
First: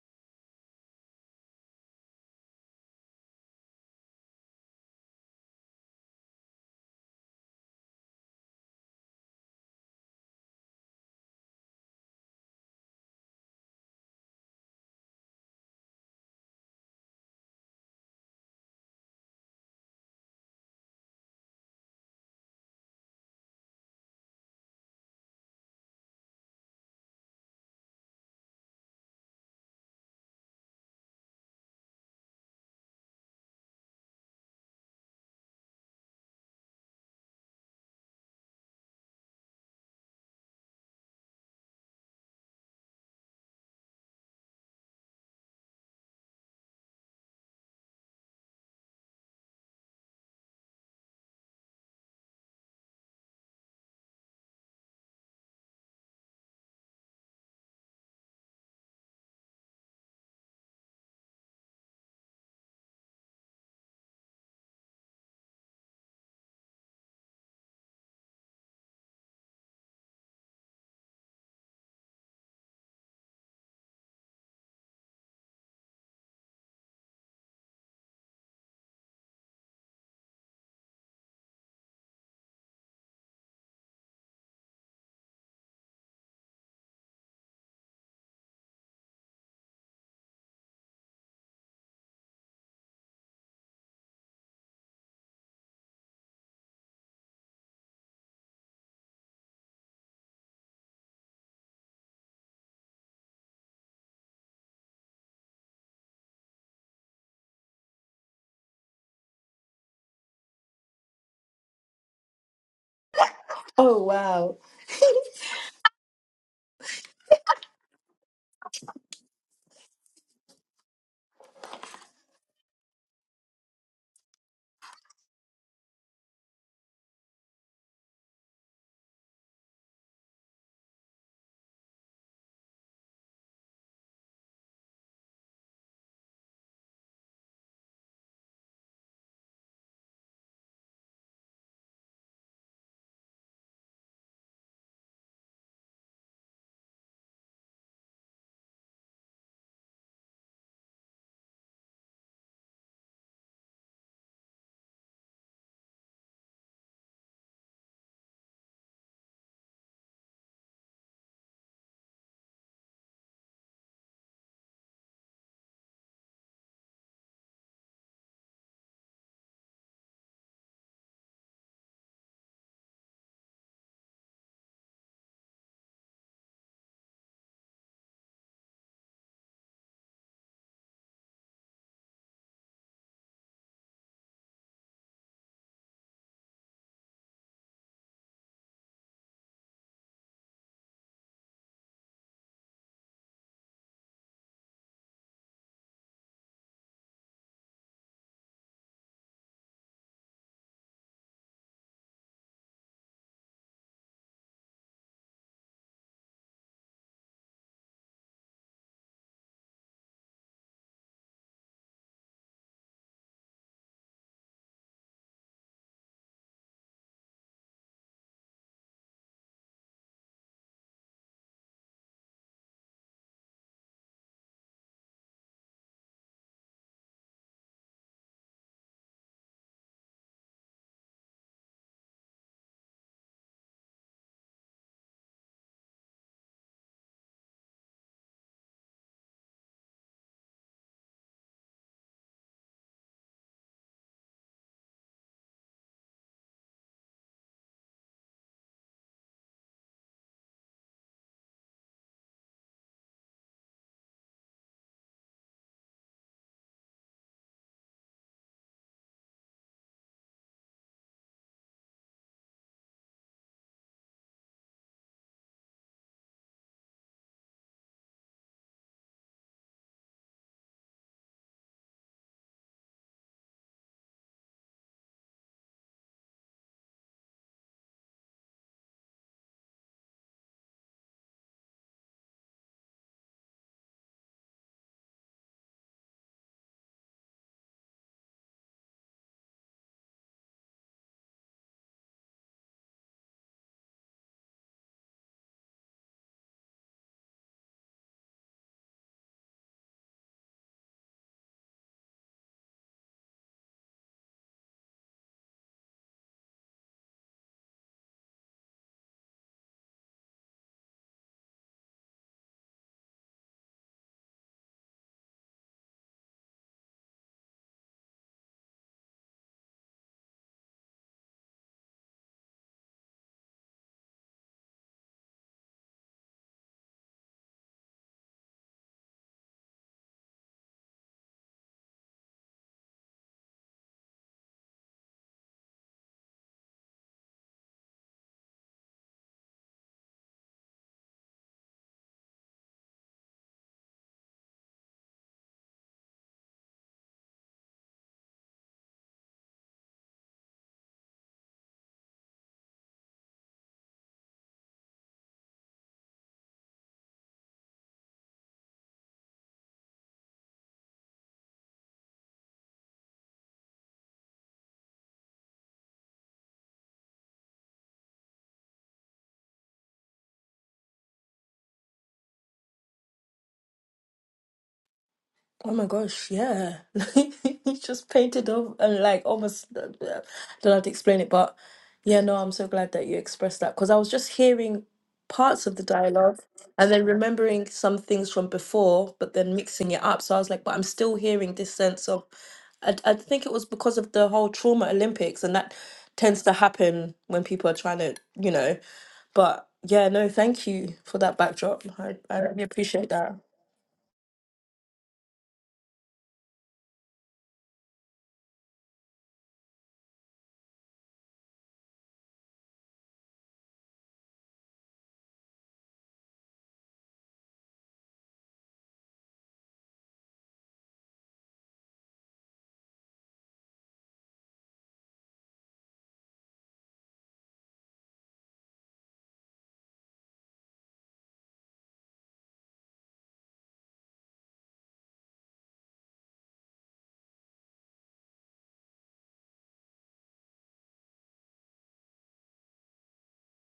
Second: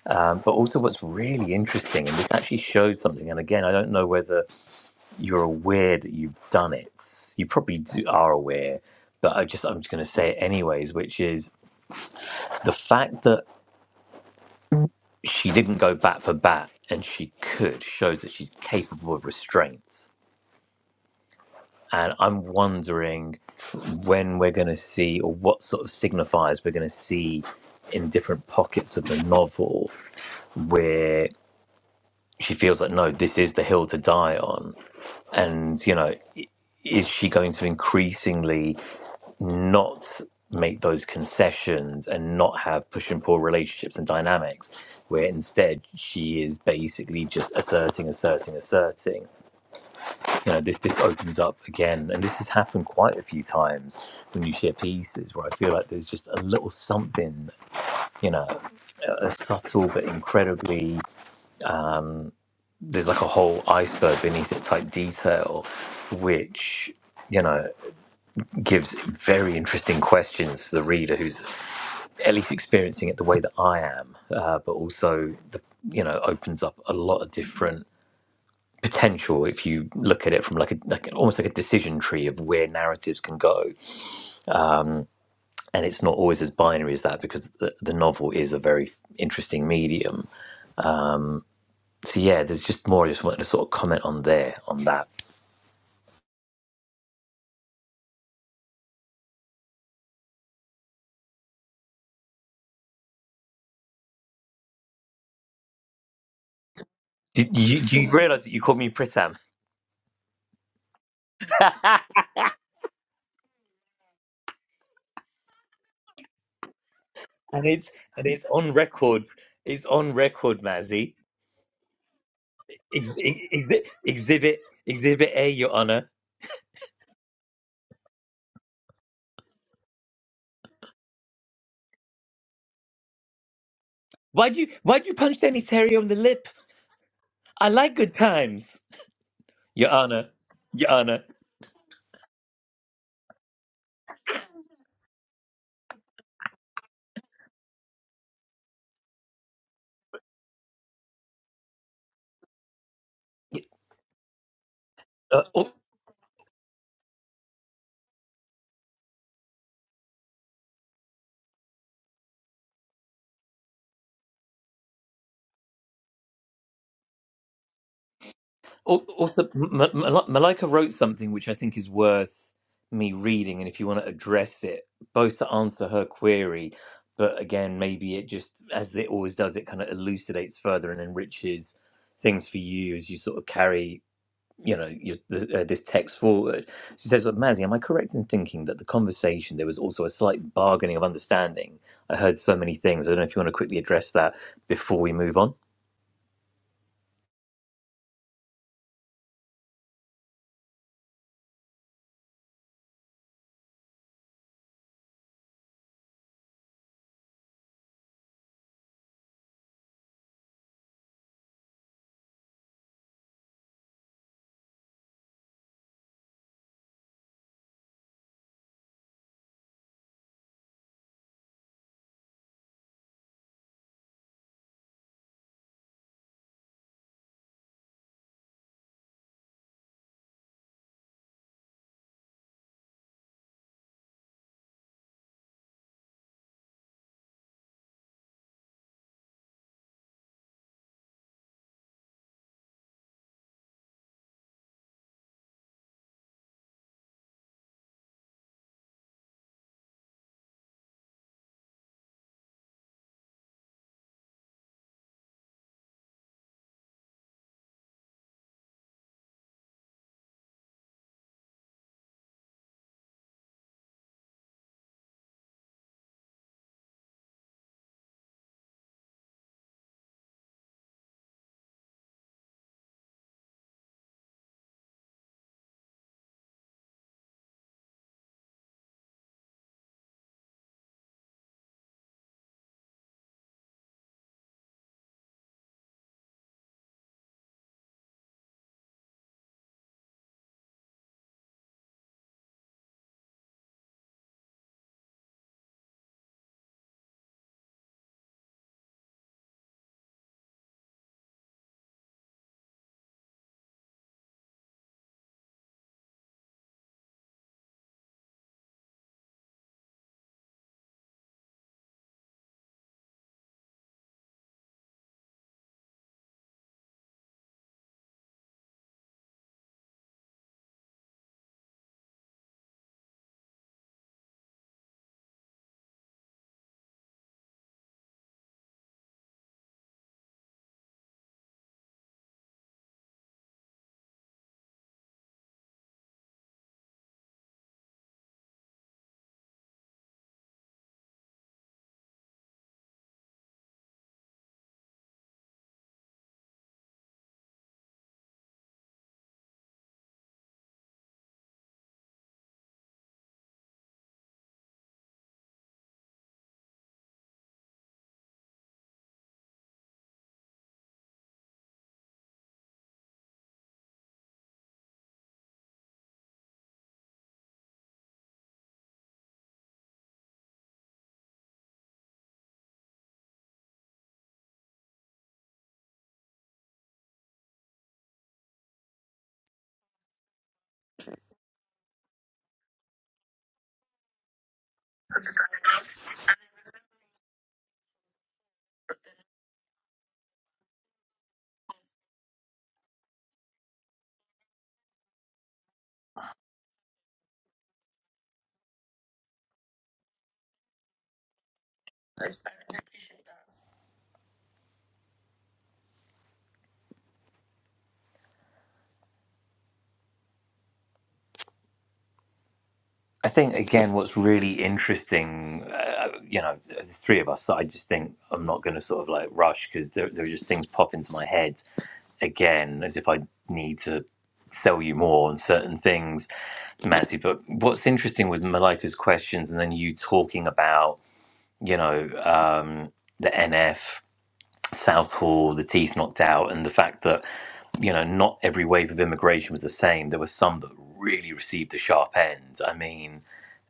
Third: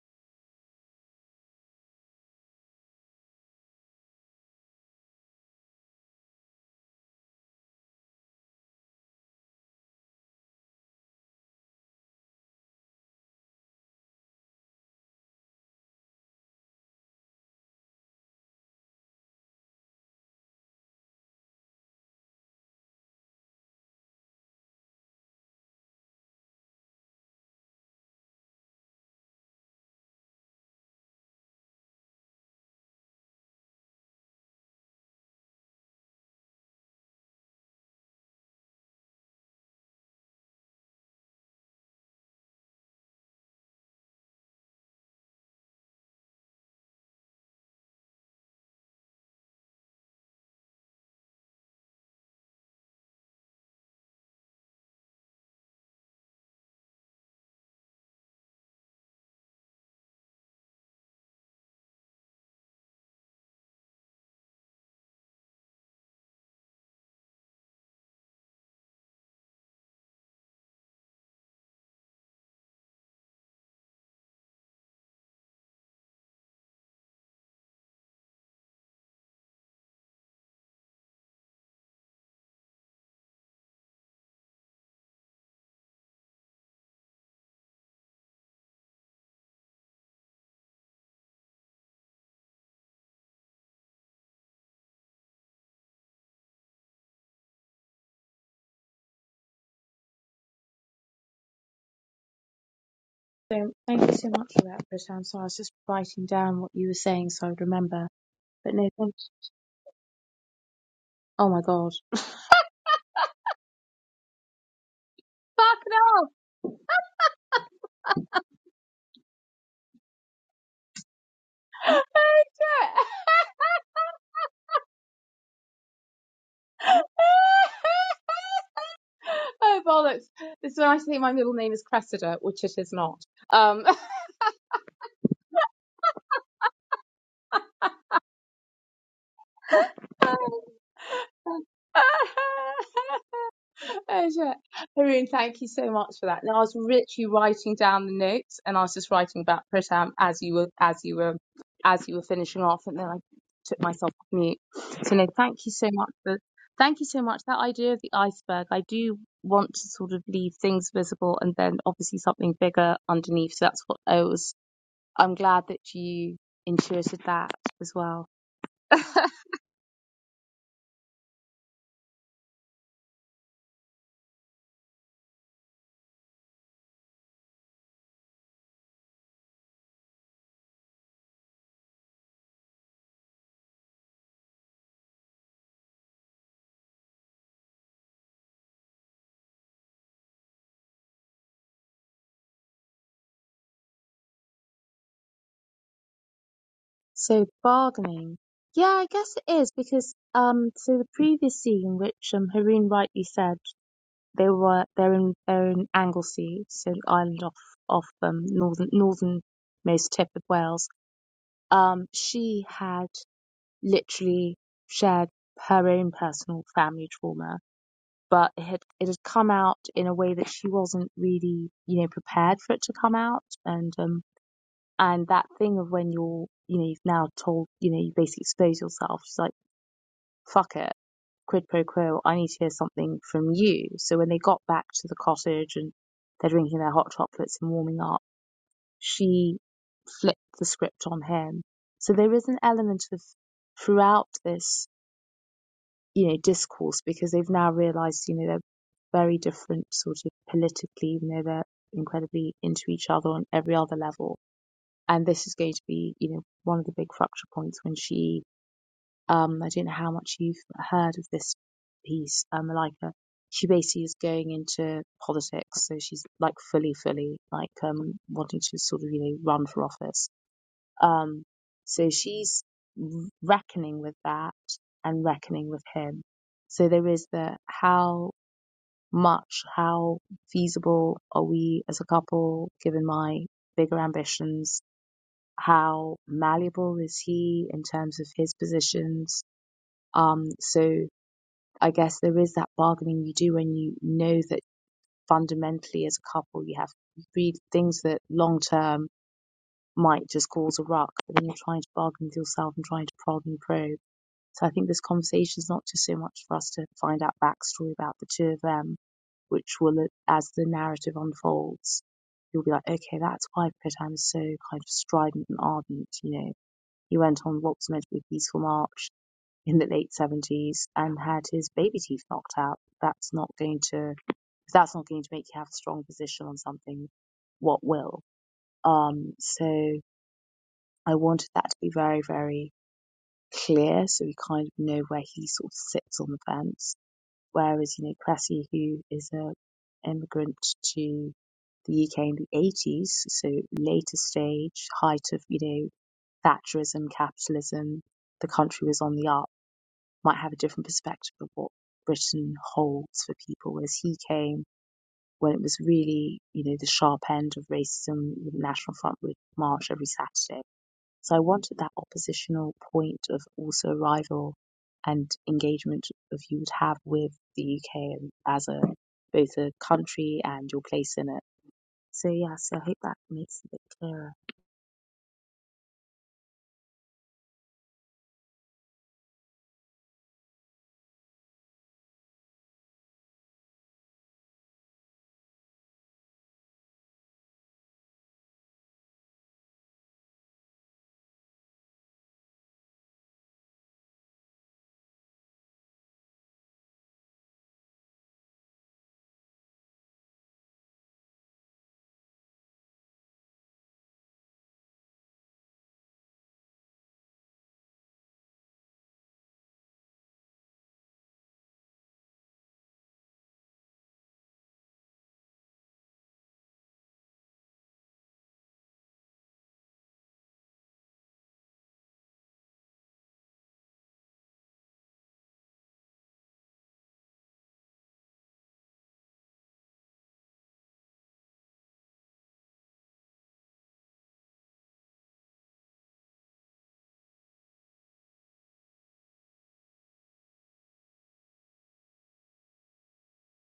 S1: Um, but also, what's really interesting, and this actually shows something, and again, I don't know whether you're aware that you've done it. You probably do, are aware, but I just, I'm just going to say it anyways, which is the fact that she didn't go bat for bat and she could shows that she's capable of restraint and I'm wondering when we're going to see, or what sort of signifiers we're going to see in different pockets of the novel where she feels like, no, this is the hill to die on. And, you know, i- is she going to increasingly not make those concessions and not have push and pull relationships and dynamics where instead she is basically just asserting, asserting, asserting? you know, this this opens up again, and this has happened quite a few times when you share pieces where I feel like there's just a little something, you know, a, a subtle but incredibly there's like a whole iceberg beneath it type detail, which you know gives very interesting questions to the reader who's at least experiencing it the way that I am, uh, but also the you know opens up a lot of different potential if you look at it from like a like almost like a decision tree of where narratives can go and it's not always as binary as that because the, the novel is a very interesting medium. Um, so yeah, there's just more. I just wanted to sort of comment on there on that.
S3: So thank you so much for that, Britta. I'm sorry, I was just writing down what you were saying so
S1: Did
S3: I'd
S1: you, do
S3: remember.
S1: you realize that you
S3: But
S1: called
S3: no,
S1: me
S3: thank
S1: Pritam?
S3: Oh my gosh.
S2: Oh wow.
S3: Fuck no!
S1: And it's and it's on record. It's on record, Mazzy.
S3: Oh,
S1: Ex-
S3: shit.
S1: ex- exhibit Exhibit A, Your Honor.
S3: Oh, bollocks. This is when I think my middle name is Cressida, which it is not. Um,
S1: Why'd you Why'd you punch Danny Terry on the lip? I like good times, Your Honor. Your Honor.
S3: um That's right. Haroon, thank you so much for that. Now I was literally writing down the notes and I was just writing about Pritam as you were as you were as you were finishing off and then I took myself off mute. So no, thank you so much for thank you so much. That idea of the iceberg, I do want to sort of leave things visible and then obviously something bigger underneath. So that's what I was I'm glad that you intuited that as well.
S1: Al- Also, M- M- Malika wrote something which I think is worth me reading, and if you want to address it, both to answer her query, but again, maybe it just, as it always does, it kind of elucidates further and enriches things for you as you sort of carry, you know, your, the, uh, this text forward. She says, well, "Mazzy, am I correct in thinking that the conversation there was also a slight bargaining of understanding? I heard so many things. I don't know if you want to quickly address that before we move on."
S3: So bargaining. Yeah, I guess it is because um so the previous scene which um Haroon rightly said they were they're in they're in Anglesey, so the island off off um northern northernmost tip of Wales. Um she had literally shared her own personal family trauma, but it had it had come out in a way that she wasn't really, you know, prepared for it to come out and um and that thing of when you're, you know, you've now told, you know, you basically expose yourself. She's like, fuck it, quid pro quo. I need to hear something from you. So when they got back to the cottage and they're drinking their hot chocolates and warming up, she flipped the script on him. So there is an element of throughout this, you know, discourse because they've now realised, you know, they're very different sort of politically, even though they're incredibly into each other on every other level and this is going to be you know one of the big fracture points when she um I don't know how much you've heard of this piece um Malika she basically is going into politics so she's like fully fully like um wanting to sort of you know run for office um so she's reckoning with that and reckoning with him so there is the how much how feasible are we as a couple given my bigger ambitions how malleable is he in terms of his positions? Um, so I guess there is that bargaining you do when you know that fundamentally as a couple you have three things that long term might just cause a ruck, but then you're trying to bargain with yourself and trying to prod and probe. So I think this conversation is not just so much for us to find out backstory about the two of them, which will, as the narrative unfolds, you'll be like, okay, that's why Pritam is so kind of strident and ardent, you know he went on what was meant to be a peaceful march in the late 70s and had his baby teeth knocked out. That's not going to, if that's not going to make you have a strong position on something, what will? Um, so I wanted that to be very, very clear so we kind of know where he sort of sits on the fence. Whereas, you know, Cressy, who is a immigrant to the UK in the 80s, so later stage, height of, you know, Thatcherism, capitalism, the country was on the up might have a different perspective of what Britain holds for people, whereas he came when it was really, you know, the sharp end of racism. The National Front would march every Saturday. So I wanted that oppositional point of also arrival and engagement of you would have with the UK and as a both a country and your place in it. So yes, I hope that makes it a bit clearer.
S2: Oh my gosh, yeah. He just painted off and like almost, I don't know how to explain it, but yeah, no, I'm so glad that you expressed that because I was just hearing parts of the dialogue and then remembering some things from before, but then mixing it up. So I was like, but I'm still hearing this sense of, I, I think it was because of the whole trauma Olympics and that tends to happen when people are trying to, you know, but yeah, no, thank you for that backdrop. I, I really appreciate that.
S1: I think again, what's really interesting, uh, you know, the three of us, I just think I'm not going to sort of like rush because there, there are just things pop into my head again, as if I need to sell you more on certain things, Matthew. But what's interesting with Malika's questions and then you talking about, you know, um, the NF, South Hall, the teeth knocked out, and the fact that you know, not every wave of immigration was the same. There were some that really received the sharp end. I mean,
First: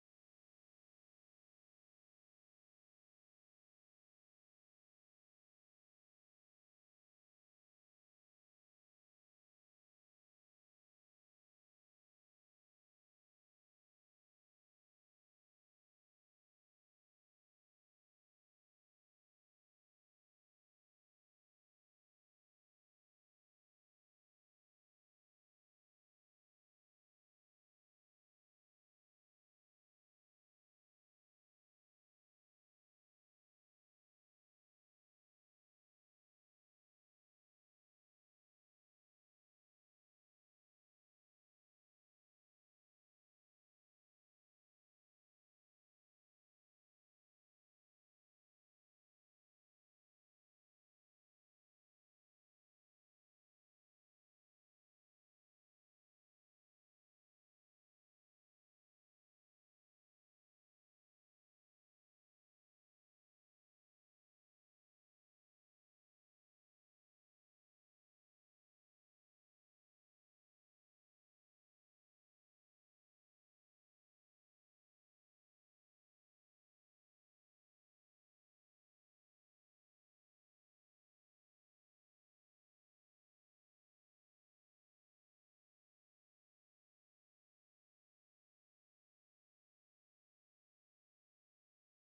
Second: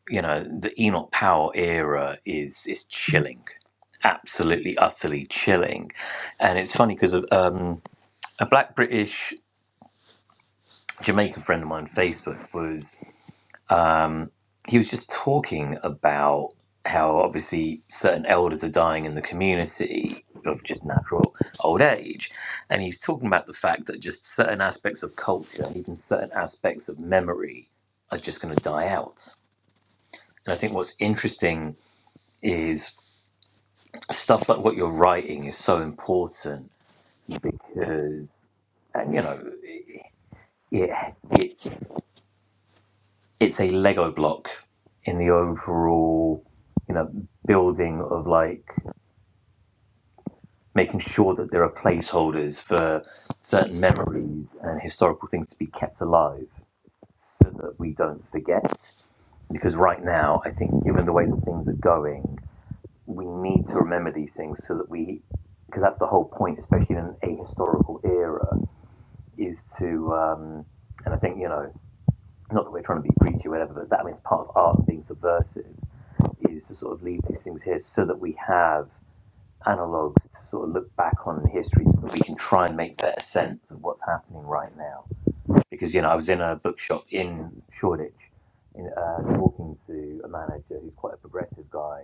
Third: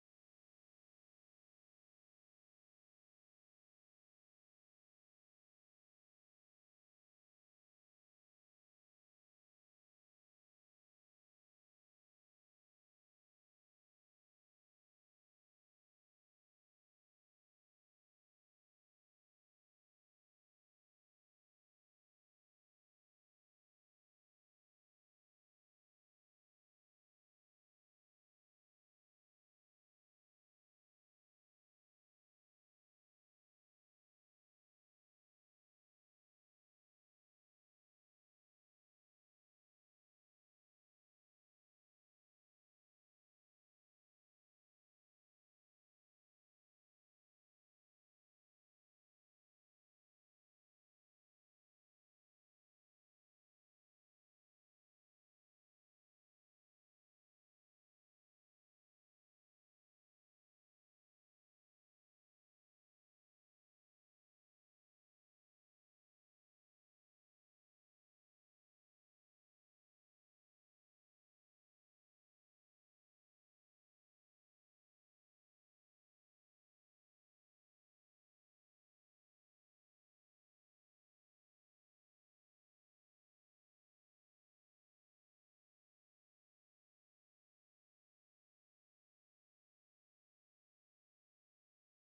S1: you know, the Enoch Powell era is is chilling, absolutely, utterly chilling. And it's funny because um, a black British Jamaican friend of mine on Facebook was um, he was just talking about how obviously certain elders are dying in the community of just natural old age. And he's talking about the fact that just certain aspects of culture, even certain aspects of memory, are just going to die out. And I think what's interesting is stuff like what you're writing is so important because, and you know, yeah, it's it's a Lego block in the overall, you know, building of like making sure that there are placeholders for certain memories and historical things to be kept alive so that we don't forget. Because right now, I think given the way that things are going, we need to remember these things so that we, because that's the whole point, especially in an ahistorical era is to, um, and I think, you know, not that we're trying to be preachy or whatever, but that means part of art being subversive is to sort of leave these things here so that we have analogues to sort of look back on in history so that we can try and make better sense of what's happening right now. Because, you know, I was in a bookshop in Shoreditch in, uh, talking to a manager who's quite a progressive guy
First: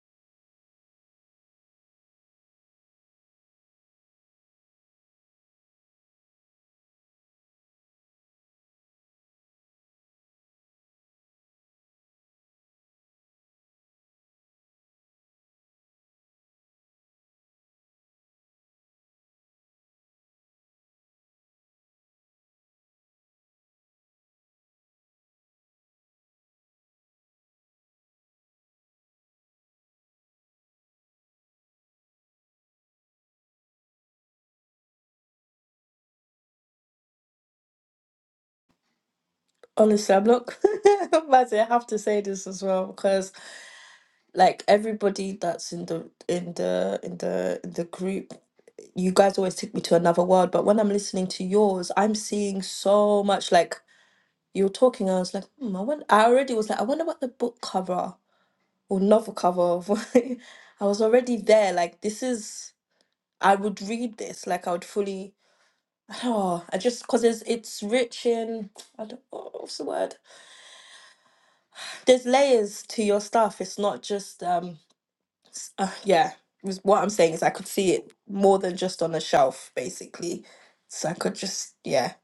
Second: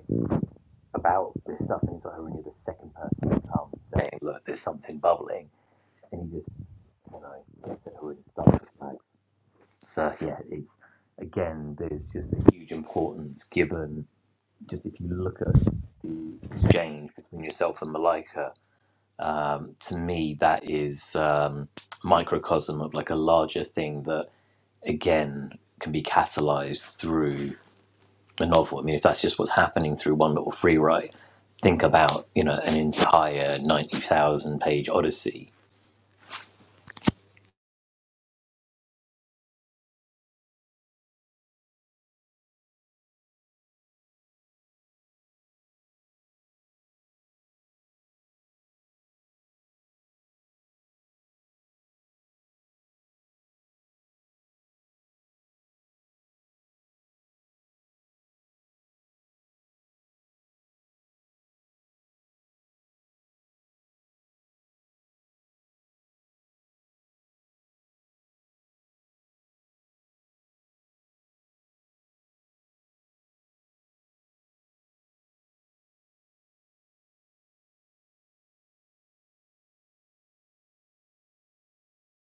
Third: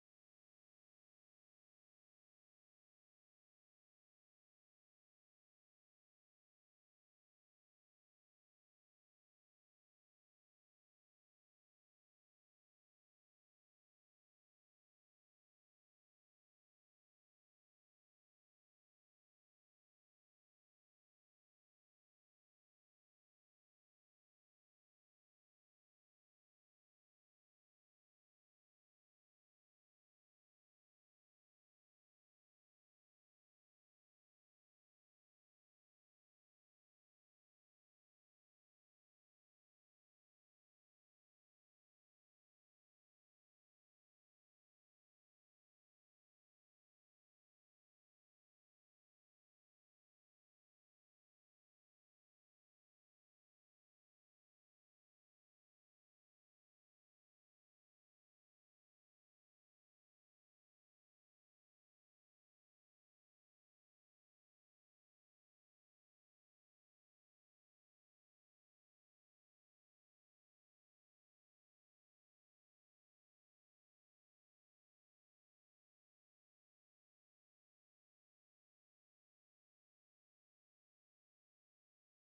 S1: about this stuff, and he's like, I'm the second person to come saying, look, there's something bubbling. And he just, you know, just said, who is stuff? like So yeah, it's again, there's just a huge importance given. Just if you look at the exchange between yourself and Malika, um, to me that is um, microcosm of like a larger thing that again can be catalyzed through a novel. I mean, if that's just what's happening through one little free write, think about you know an entire ninety thousand page odyssey.
S2: Honestly, I'm not. But I have to say this as well because, like, everybody that's in the in the in the in the group, you guys always take me to another world. But when I'm listening to yours, I'm seeing so much. Like you were talking, I was like, hmm, I wonder, I already was like, I wonder what the book cover or novel cover of. I was already there. Like this is, I would read this. Like I would fully. Oh, I don't know, I just because it's it's rich in I don't know what's the word there's layers to your stuff. It's not just um s- uh, yeah. was- What I'm saying is I could see it more than just on a shelf, basically. So I could just yeah.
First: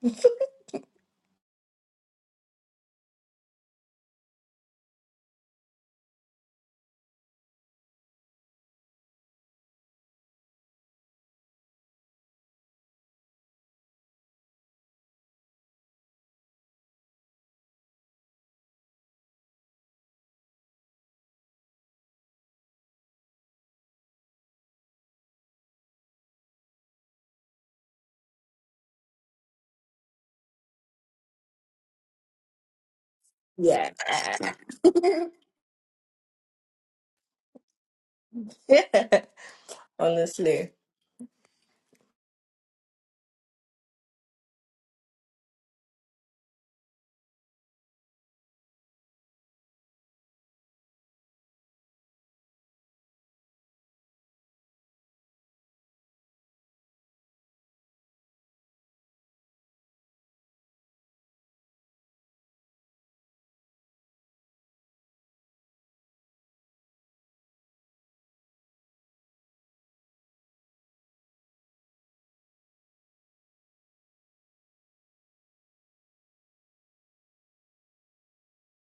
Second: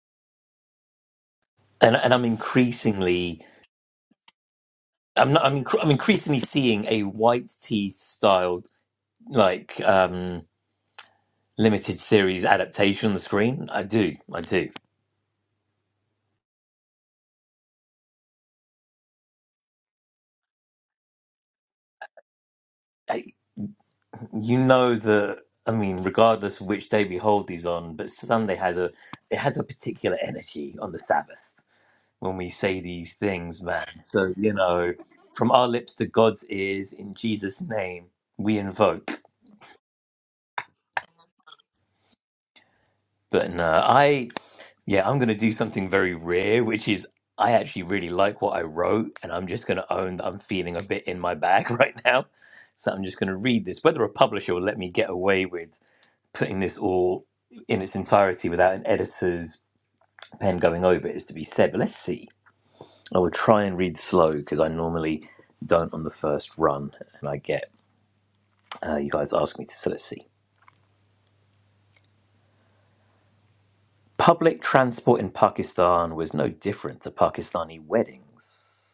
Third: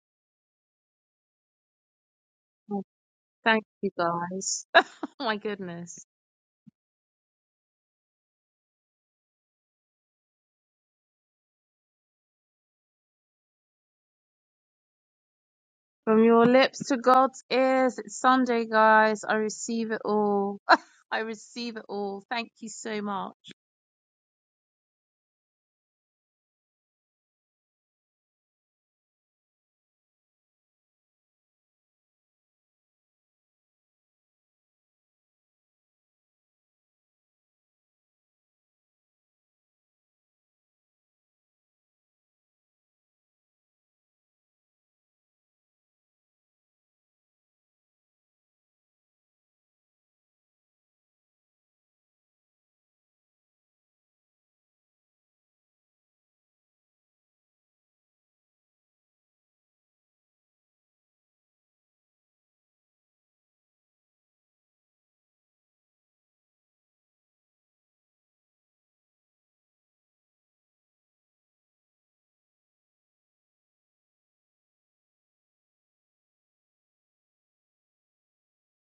S1: And and I'm
S3: Oh,
S1: increasingly
S3: thank you guys. Oh
S1: I'm
S3: my
S1: not, I'm, incre- I'm
S3: goodness.
S1: increasingly seeing a white tea style like um limited series adaptation on the screen. I do, I do.
S3: From your lips to God's ears, it's Sunday, guys. I receive it all. I receive it all. Thank you so
S1: I,
S3: much.
S1: you know that I mean, regardless of which day we hold these on, but Sunday has a it has a particular energy on the Sabbath when we say these things, man.
S2: Yeah.
S1: So you know, from our lips to God's ears, in Jesus' name, we invoke.
S2: yeah. Honestly.
S1: But no, I yeah, I'm gonna do something very rare, which is I actually really like what I wrote, and I'm just gonna own that I'm feeling a bit in my bag right now. So I'm just gonna read this. Whether a publisher will let me get away with putting this all in its entirety without an editor's pen going over it is to be said. But let's see. I will try and read slow because I normally don't on the first run, and I get uh, you guys ask me to. So let's see. Public transport in Pakistan was no different to Pakistani weddings.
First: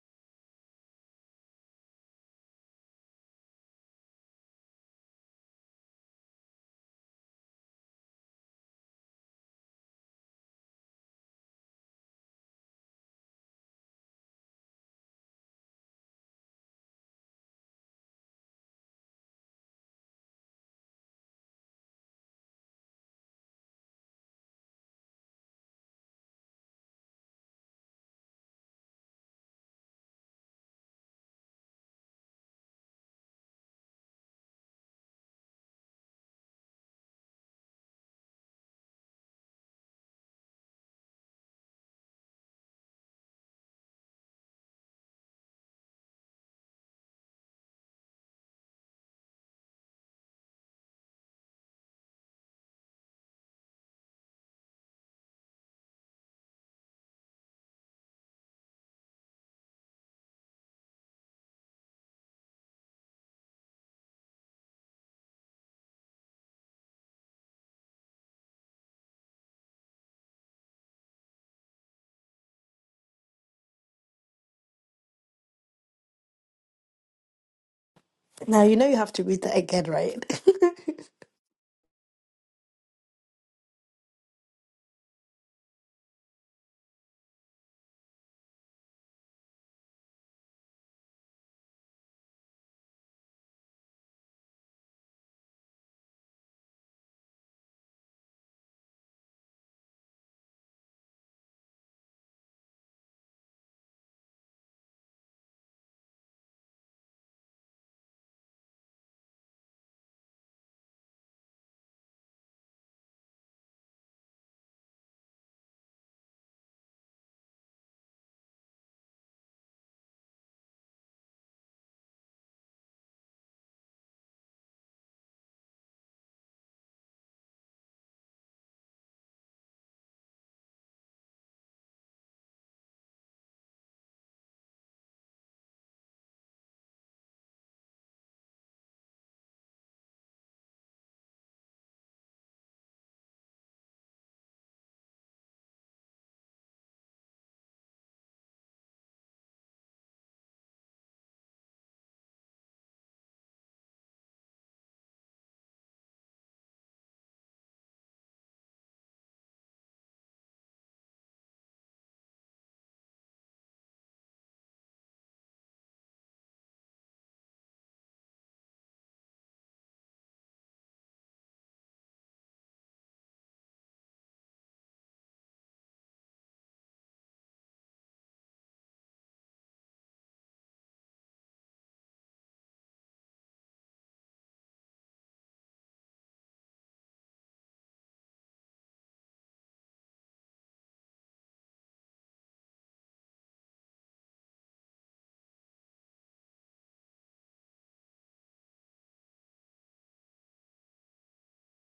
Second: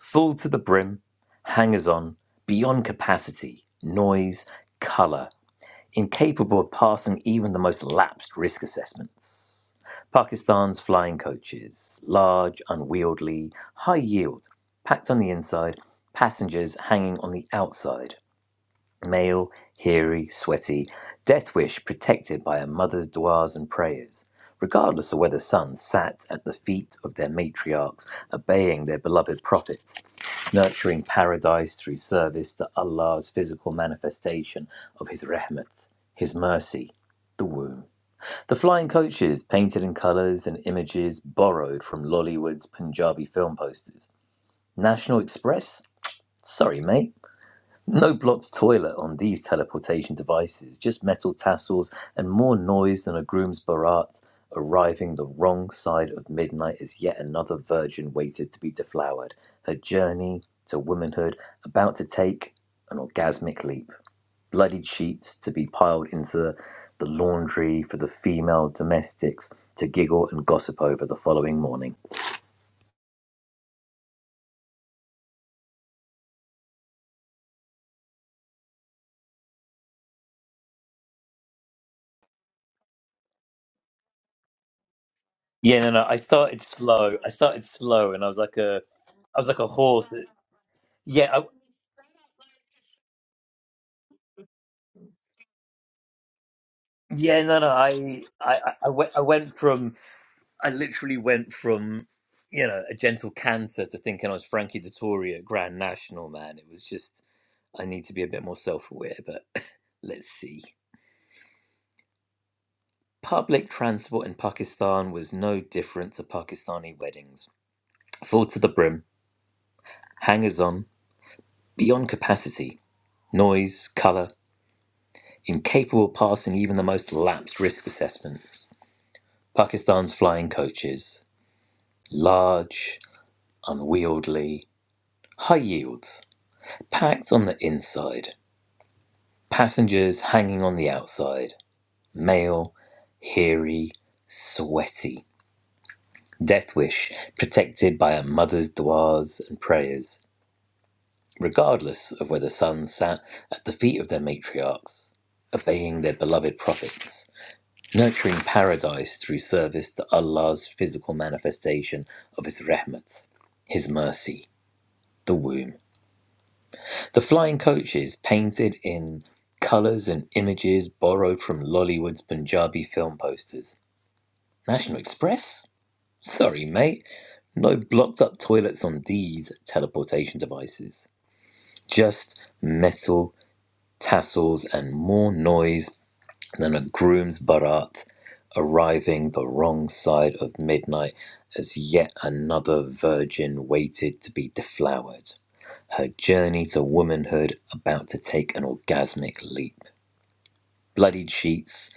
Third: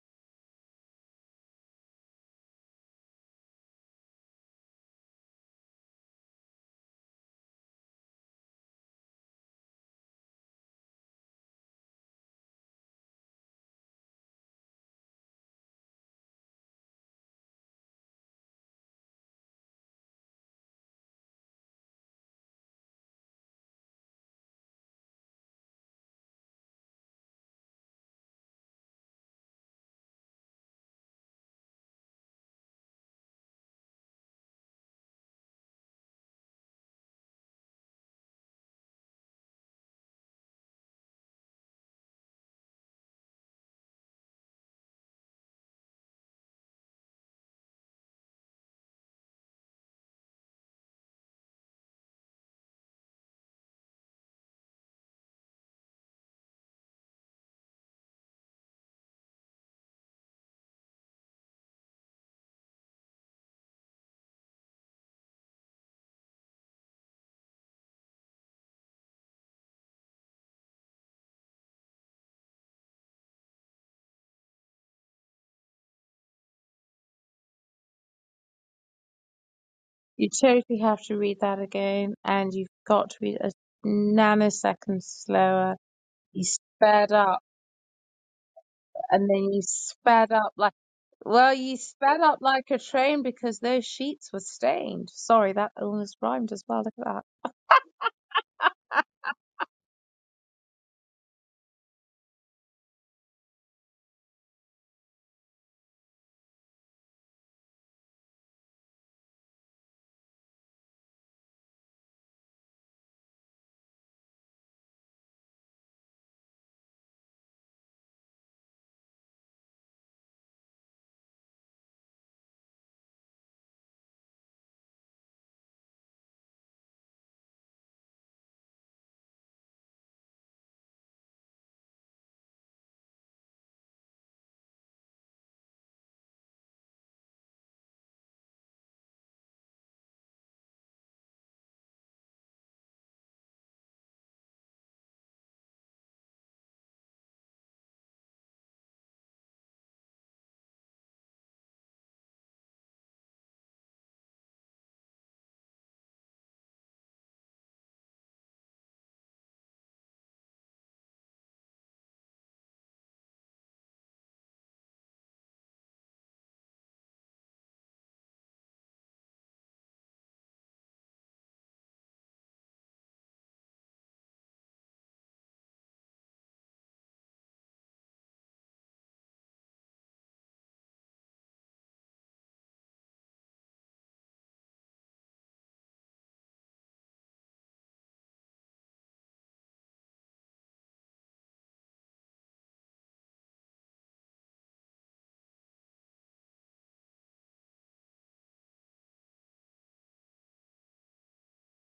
S1: Full to the brim, hangers on, beyond capacity, noise, colour, incapable of passing even the most lapsed risk assessments. Pakistan's flying coaches, large, unwieldy, high yield, packed on the inside, passengers hanging on the outside. Male, hairy, sweaty, death wish protected by a mother's duas and prayers, regardless of whether sons sat at the feet of their matriarchs, obeying their beloved prophets nurturing paradise through service to Allah's physical manifestation of His rahmat, His mercy, the womb. The flying coaches, painted in colours and images borrowed from Lollywood's Punjabi film posters. National Express? Sorry, mate. No blocked toilet on these teleportation devices, just metal tassels and more noise than a groom's barat. Arriving the wrong side of midnight as yet another virgin waited to be deflowered, her journey to womanhood about to take an orgasmic leap. Bloodied sheets to be piled into the laundry for the female domestics to giggle and gossip over the following morning.
S2: Now you know you have to read that again, right?
S3: You totally have to read that again, and you've got to read it a nanosecond slower.
S1: Yeah, no, no. I
S3: You
S1: started
S3: sped
S1: slow. I
S3: up,
S1: started slow, and I was like a,
S3: and
S1: I was
S3: then
S1: like
S3: you
S1: a horse. That,
S3: sped up like
S1: yeah, I,
S3: well, you sped up like a train because those sheets were stained. Sorry, that almost rhymed as well. Look at that.
S1: Yeah, no, no. I, I, I I went, I went from, I literally went from, you know, a gentle canter to thinking I was Frankie Dettori at Grand National. Man, it was just, I need to be a bit more self-aware. But let's see. Public transport in Pakistan was no different to Pakistani weddings. Full to the brim, hangers-on, beyond capacity, noise, colour, incapable of passing even the most lapsed risk assessments. Pakistan's flying coaches, large unwieldy, high yields, packed on the inside, passengers hanging on the outside, male, hairy, sweaty. Death wish, protected by a mother's duas and prayers, regardless of whether sons sat at the feet of their matriarchs, obeying their beloved prophets, nurturing paradise through service to Allah's physical manifestation of His rahmat, His mercy, the womb. The flying coaches, painted in colours and images borrowed from Lollywood's Punjabi film posters. National Express? Sorry, mate. No blocked up toilets on these teleportation devices. Just metal, tassels, and more noise than a groom's barat arriving the wrong side of midnight as yet another virgin waited to be deflowered her journey to womanhood about to take an orgasmic leap. Bloodied sheets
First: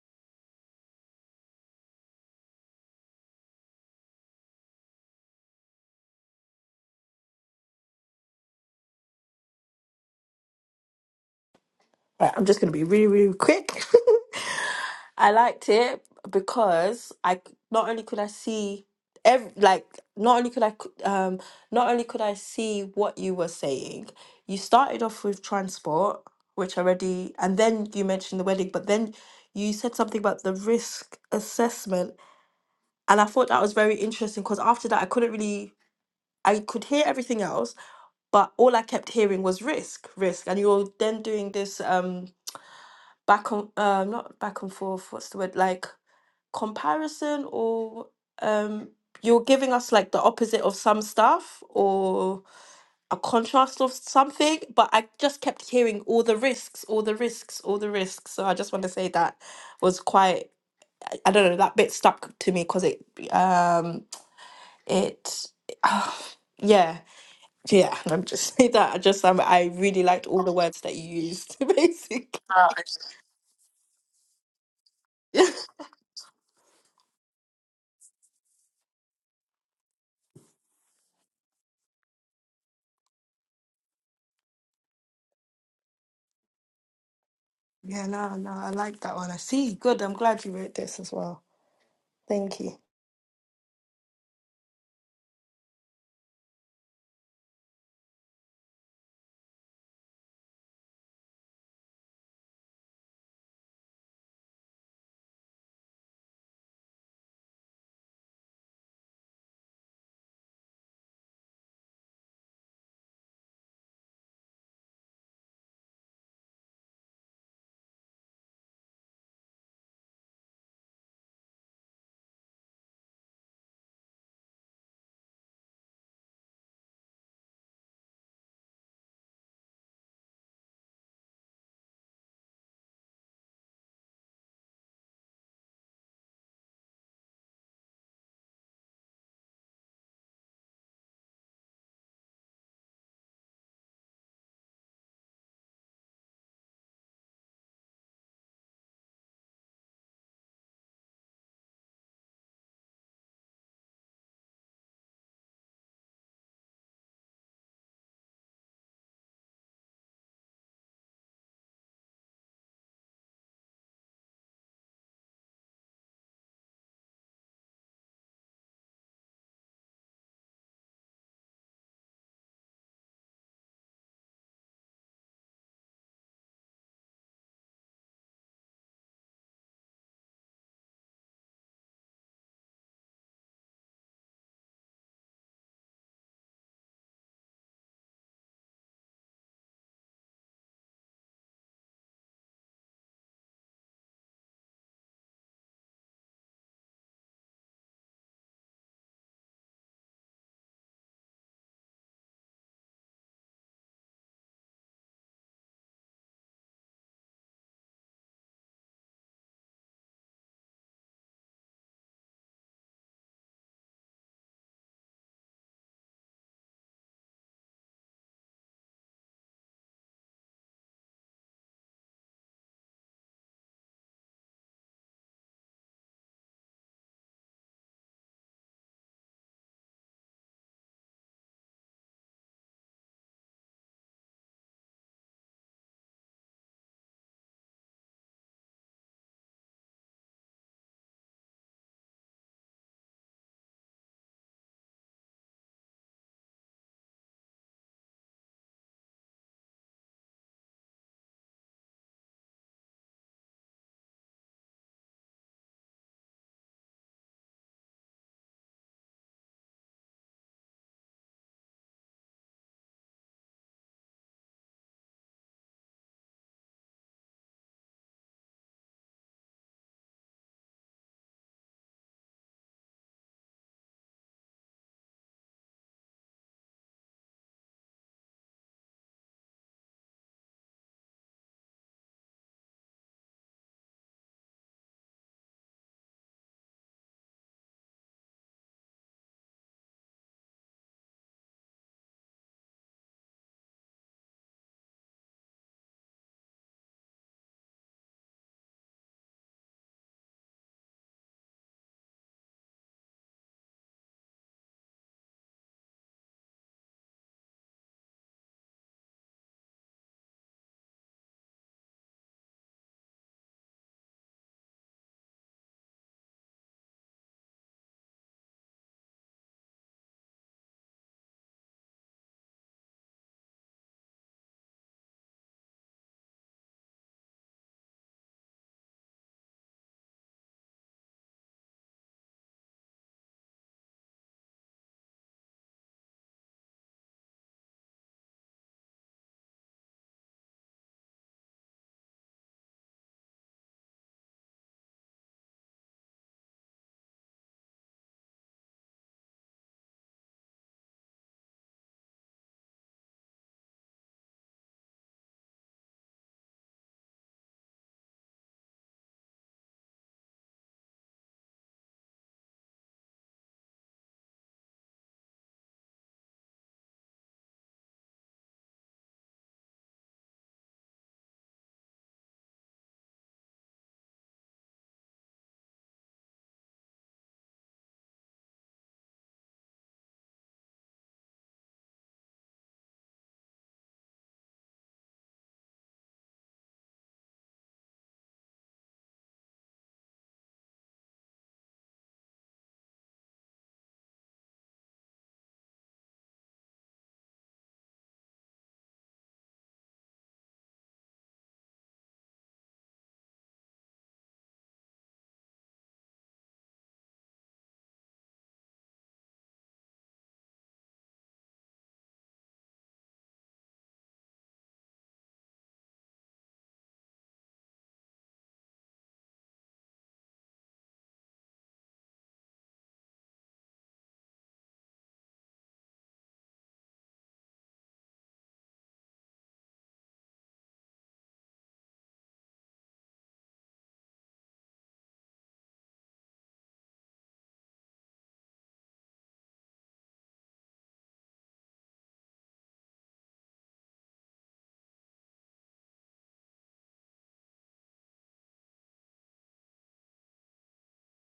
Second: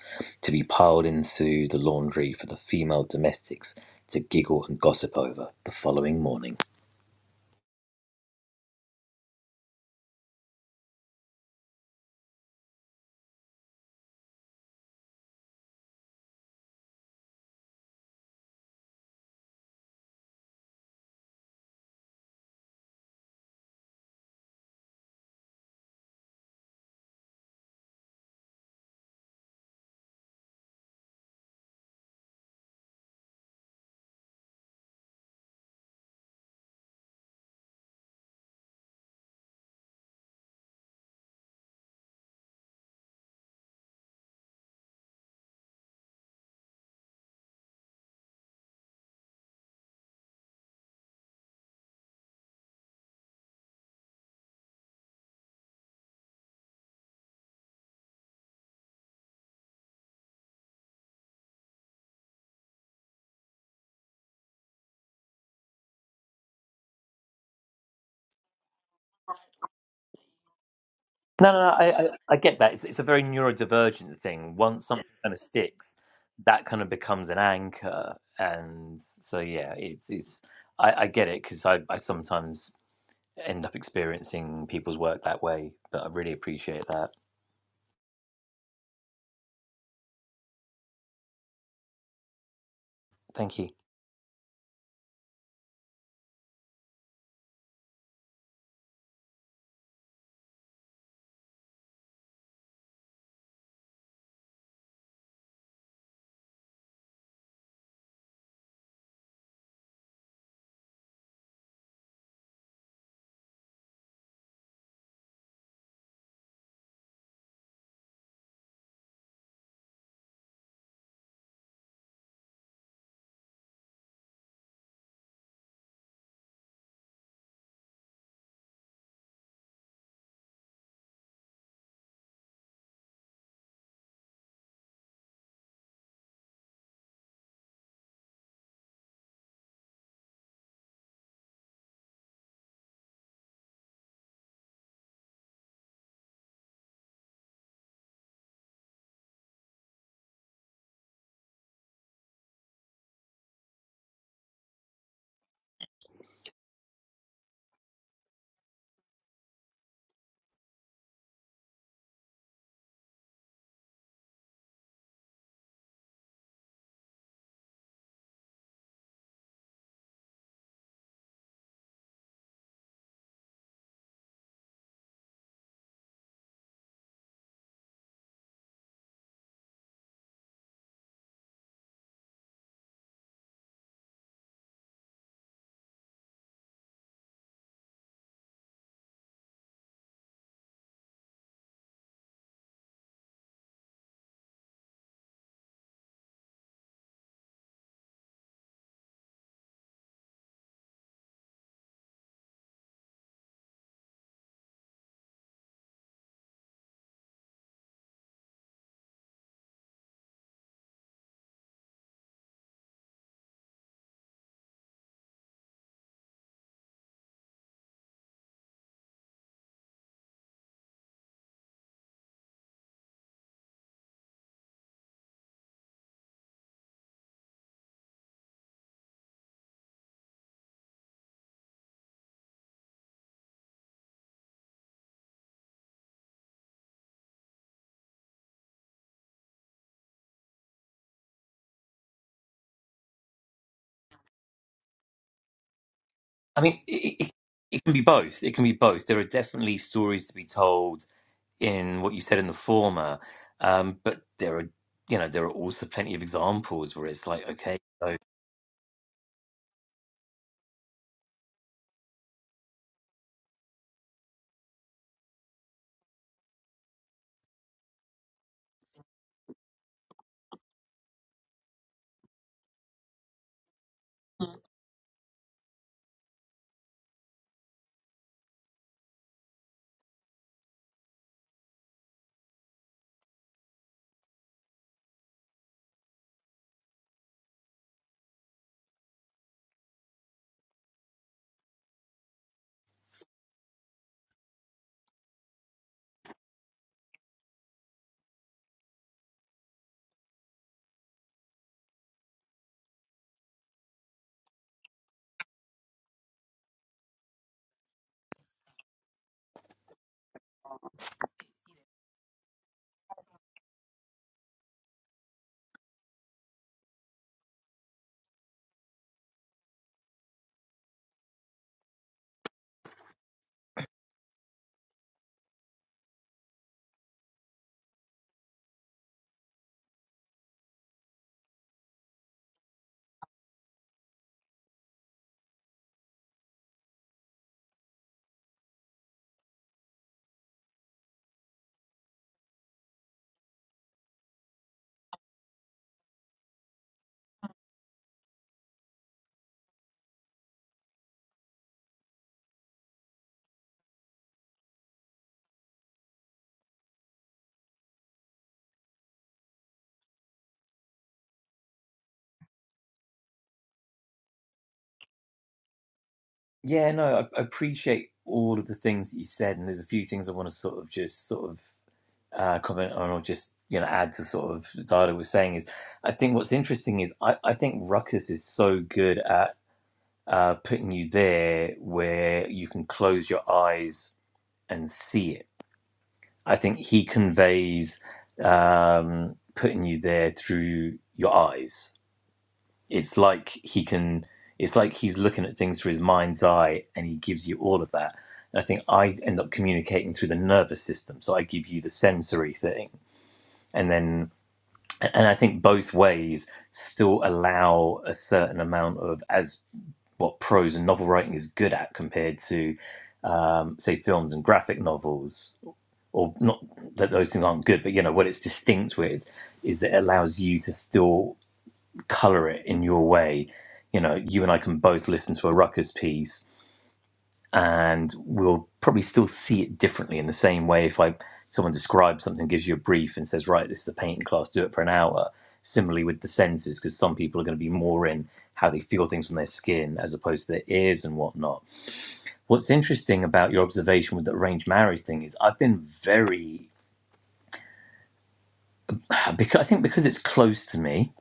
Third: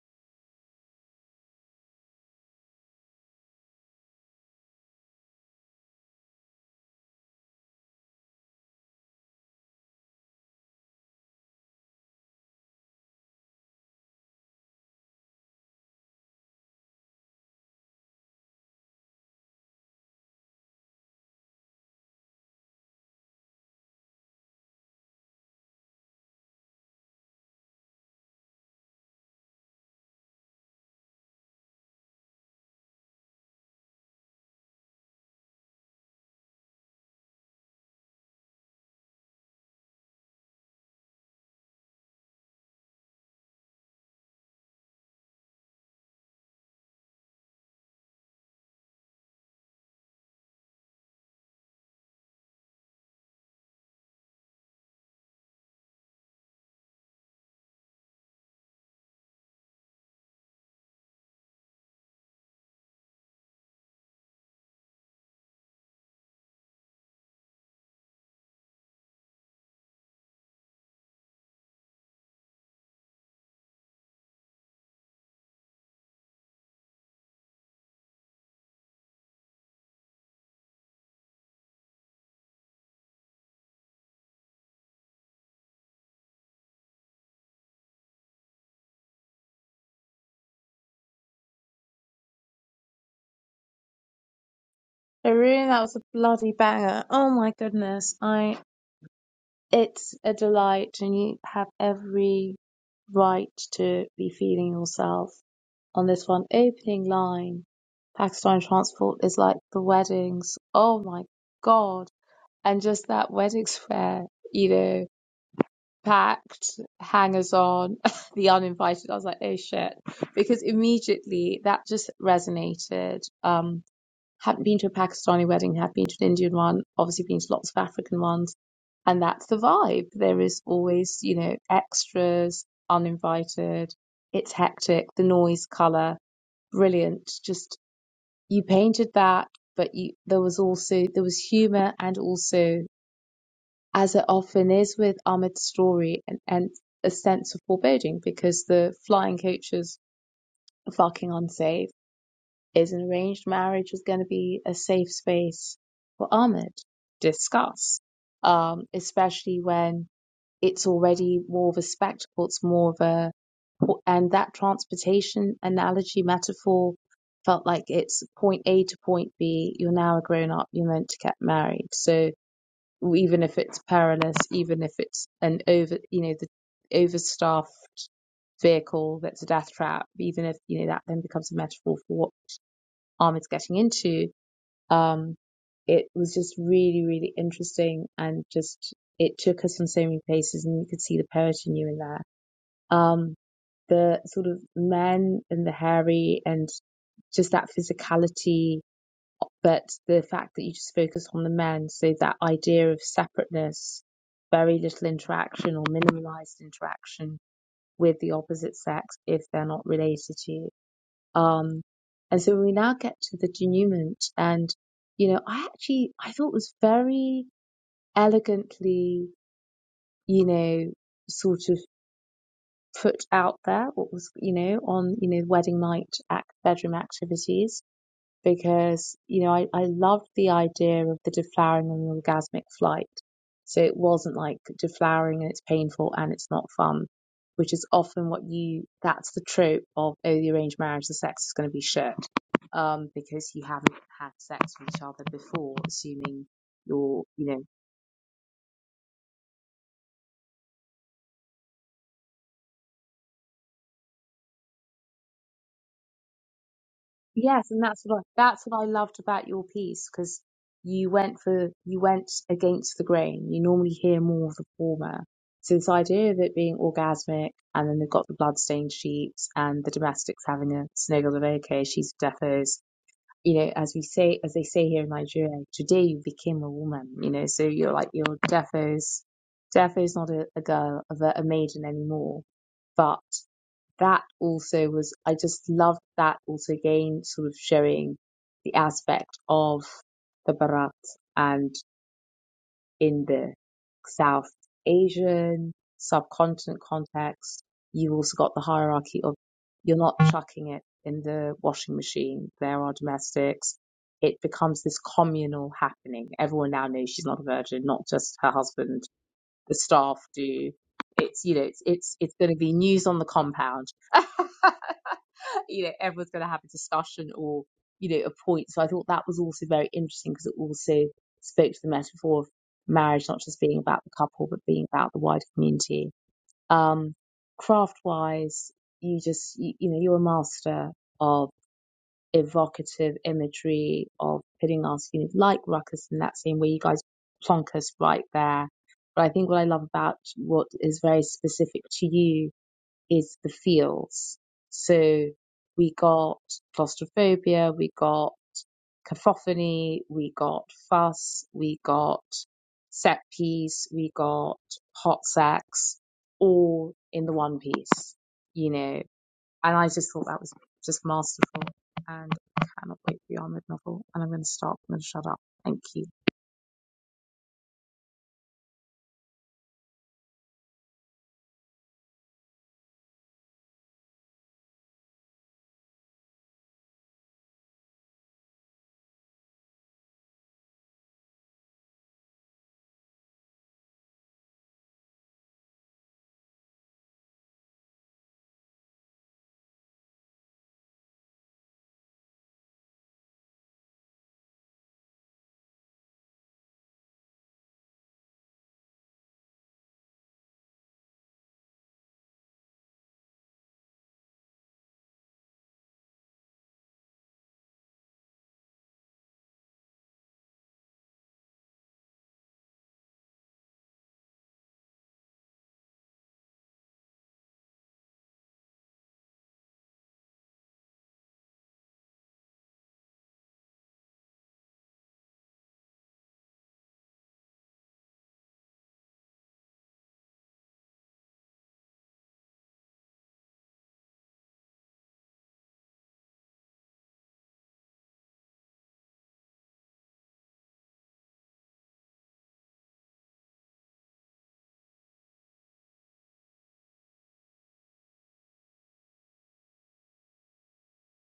S1: to be piled into the laundry for the female domestics to giggle and gossip over the following morning.
S2: Right, I'm just going to be really, really quick. I liked it because I c- not only could I see every like not only could I c- um not only could I see what you were saying. You started off with transport, which already, and then you mentioned the wedding, but then you said something about the risk assessment, and I thought that was very interesting because after that I couldn't really I could hear everything else, but all I kept hearing was risk, risk, and you're then doing this um back on um not back and forth what's the word like comparison or um you're giving us like the opposite of some stuff or a contrast of something but i just kept hearing all the risks all the risks all the risks so i just want to say that was quite i I don't know that bit stuck to me because it um it yeah yeah Let me just say that i just um, i really liked all the words that you
S1: No,
S2: used
S1: no, no I, I, I
S2: basically
S1: get that. It's, it's a very neurodivergent thing. Once something kind of sticks, that kind of becomes an anchor. And so, yeah, it's, it's I, I get it because I, I sometimes end up experiencing people's work that way. But I really appreciate that.
S2: Yeah, no, no, I like that one. I see. Good. I'm glad you wrote this as well. Thank you.
S1: Thank you.
S3: Haroon, that was a bloody banger. Oh my goodness, I it's a delight, and you have every right to be feeling yourself on this one opening line. Pakistani transport is like the weddings. Oh my God. And just that wedding square, you know, packed, hangers on, the uninvited. I was like, oh shit. Because immediately that just resonated. Um, hadn't been to a Pakistani wedding, had been to an Indian one, obviously been to lots of African ones and that's the vibe. There is always, you know, extras, uninvited. It's hectic. The noise, color, brilliant. Just you painted that, but you there was also there was humor and also, as it often is with Ahmed's story, and, and a sense of foreboding because the flying coaches are fucking unsafe. Is an arranged marriage is going to be a safe space for Ahmed? Discuss, um, especially when it's already more of a spectacle. It's more of a, and that transportation analogy metaphor felt like it's point A to point B. You're now a grown up. You're meant to get married. So even if it's perilous, even if it's an over, you know, the overstaffed vehicle that's a death trap, even if, you know, that then becomes a metaphor for what Ahmed's getting into um, it was just really, really interesting and just it took us in so many places and you could see the poet in you in there. Um, the sort of men and the hairy and just that physicality, but the fact that you just focus on the men. So that idea of separateness, very little interaction or minimalized interaction with the opposite sex if they're not related to you um, and so we now get to the denouement, and you know, I actually I thought was very elegantly, you know, sort of put out there what was you know on you know wedding night act, bedroom activities because you know I, I loved the idea of the deflowering and the orgasmic flight. So it wasn't like deflowering and it's painful and it's not fun, which is often what you that's the trope of oh the arranged marriage the sex is going to be shit um because you haven't had sex with each other before, assuming
S1: I mean, it,
S3: you're
S1: it,
S3: you know
S1: it can be both. It can be both. There are definitely stories to be told in what you said in the former, um, but there are, you know, there are also plenty of examples where it's like,
S3: Yes,
S1: okay,
S3: and that's
S1: so
S3: what I, that's what I loved about your piece because you went for you went against the grain. You normally hear more of the former. So this idea of it being orgasmic, and then they've got the bloodstained sheets and the domestics having a snuggle of okay, she's defos. You know, as we say, as they say here in Nigeria, today you became a woman. You know, so you're like you're defos. Defos not a, a girl, a, a maiden anymore, but that also was I just loved that also again sort of showing the aspect of the Bharat and in the South Asian subcontinent context, you've also got the hierarchy of you're not chucking it in the washing machine. There are domestics. It becomes this communal happening. Everyone now knows she's not a virgin, not just her husband. The staff do. It's you know, it's it's it's going to be news on the compound. you know, everyone's going to have a discussion or, you know, a point. So I thought that was also very interesting because it also spoke to the metaphor of marriage not just being about the couple, but being about the wider community. Um, craft wise, you just, you, you know, you're a master of evocative imagery, of putting us, you know, like Ruckus in that scene where you guys plonk us right there. But I think what I love about what is very specific to you is the feels. So we got claustrophobia, we got cacophony, we got fuss, we got set piece, we got hot sex, all in the one piece, you know. And I just thought that was just masterful. And I cannot wait for your Ahmed novel. And I'm going to stop. I'm going to shut up. Thank you.
S1: yeah, no, I, I appreciate all of the things that you said, and there's a few things I want to sort of just sort of uh, comment on or just you know add to sort of the dialogue was saying is, I think what's interesting is I, I think Ruckus is so good at uh, putting you there where you can close your eyes and see it I think he conveys um, putting you there through your eyes. It's like he can. It's like he's looking at things through his mind's eye, and he gives you all of that. And I think I end up communicating through the nervous system, so I give you the sensory thing, and then and I think both ways still allow a certain amount of as what prose and novel writing is good at compared to um, say films and graphic novels or not that those things aren't good, but you know what it's distinct with is that it allows you to still color it in your way. You know, you and I can both listen to a Ruckus piece, and we'll probably still see it differently in the same way. If I someone describes something, gives you a brief, and says, "Right, this is a painting class. Do it for an hour." Similarly with the senses, because some people are going to be more in how they feel things on their skin as opposed to their ears and whatnot. What's interesting about your observation with the arranged marriage thing is I've been very because I think because it's close to me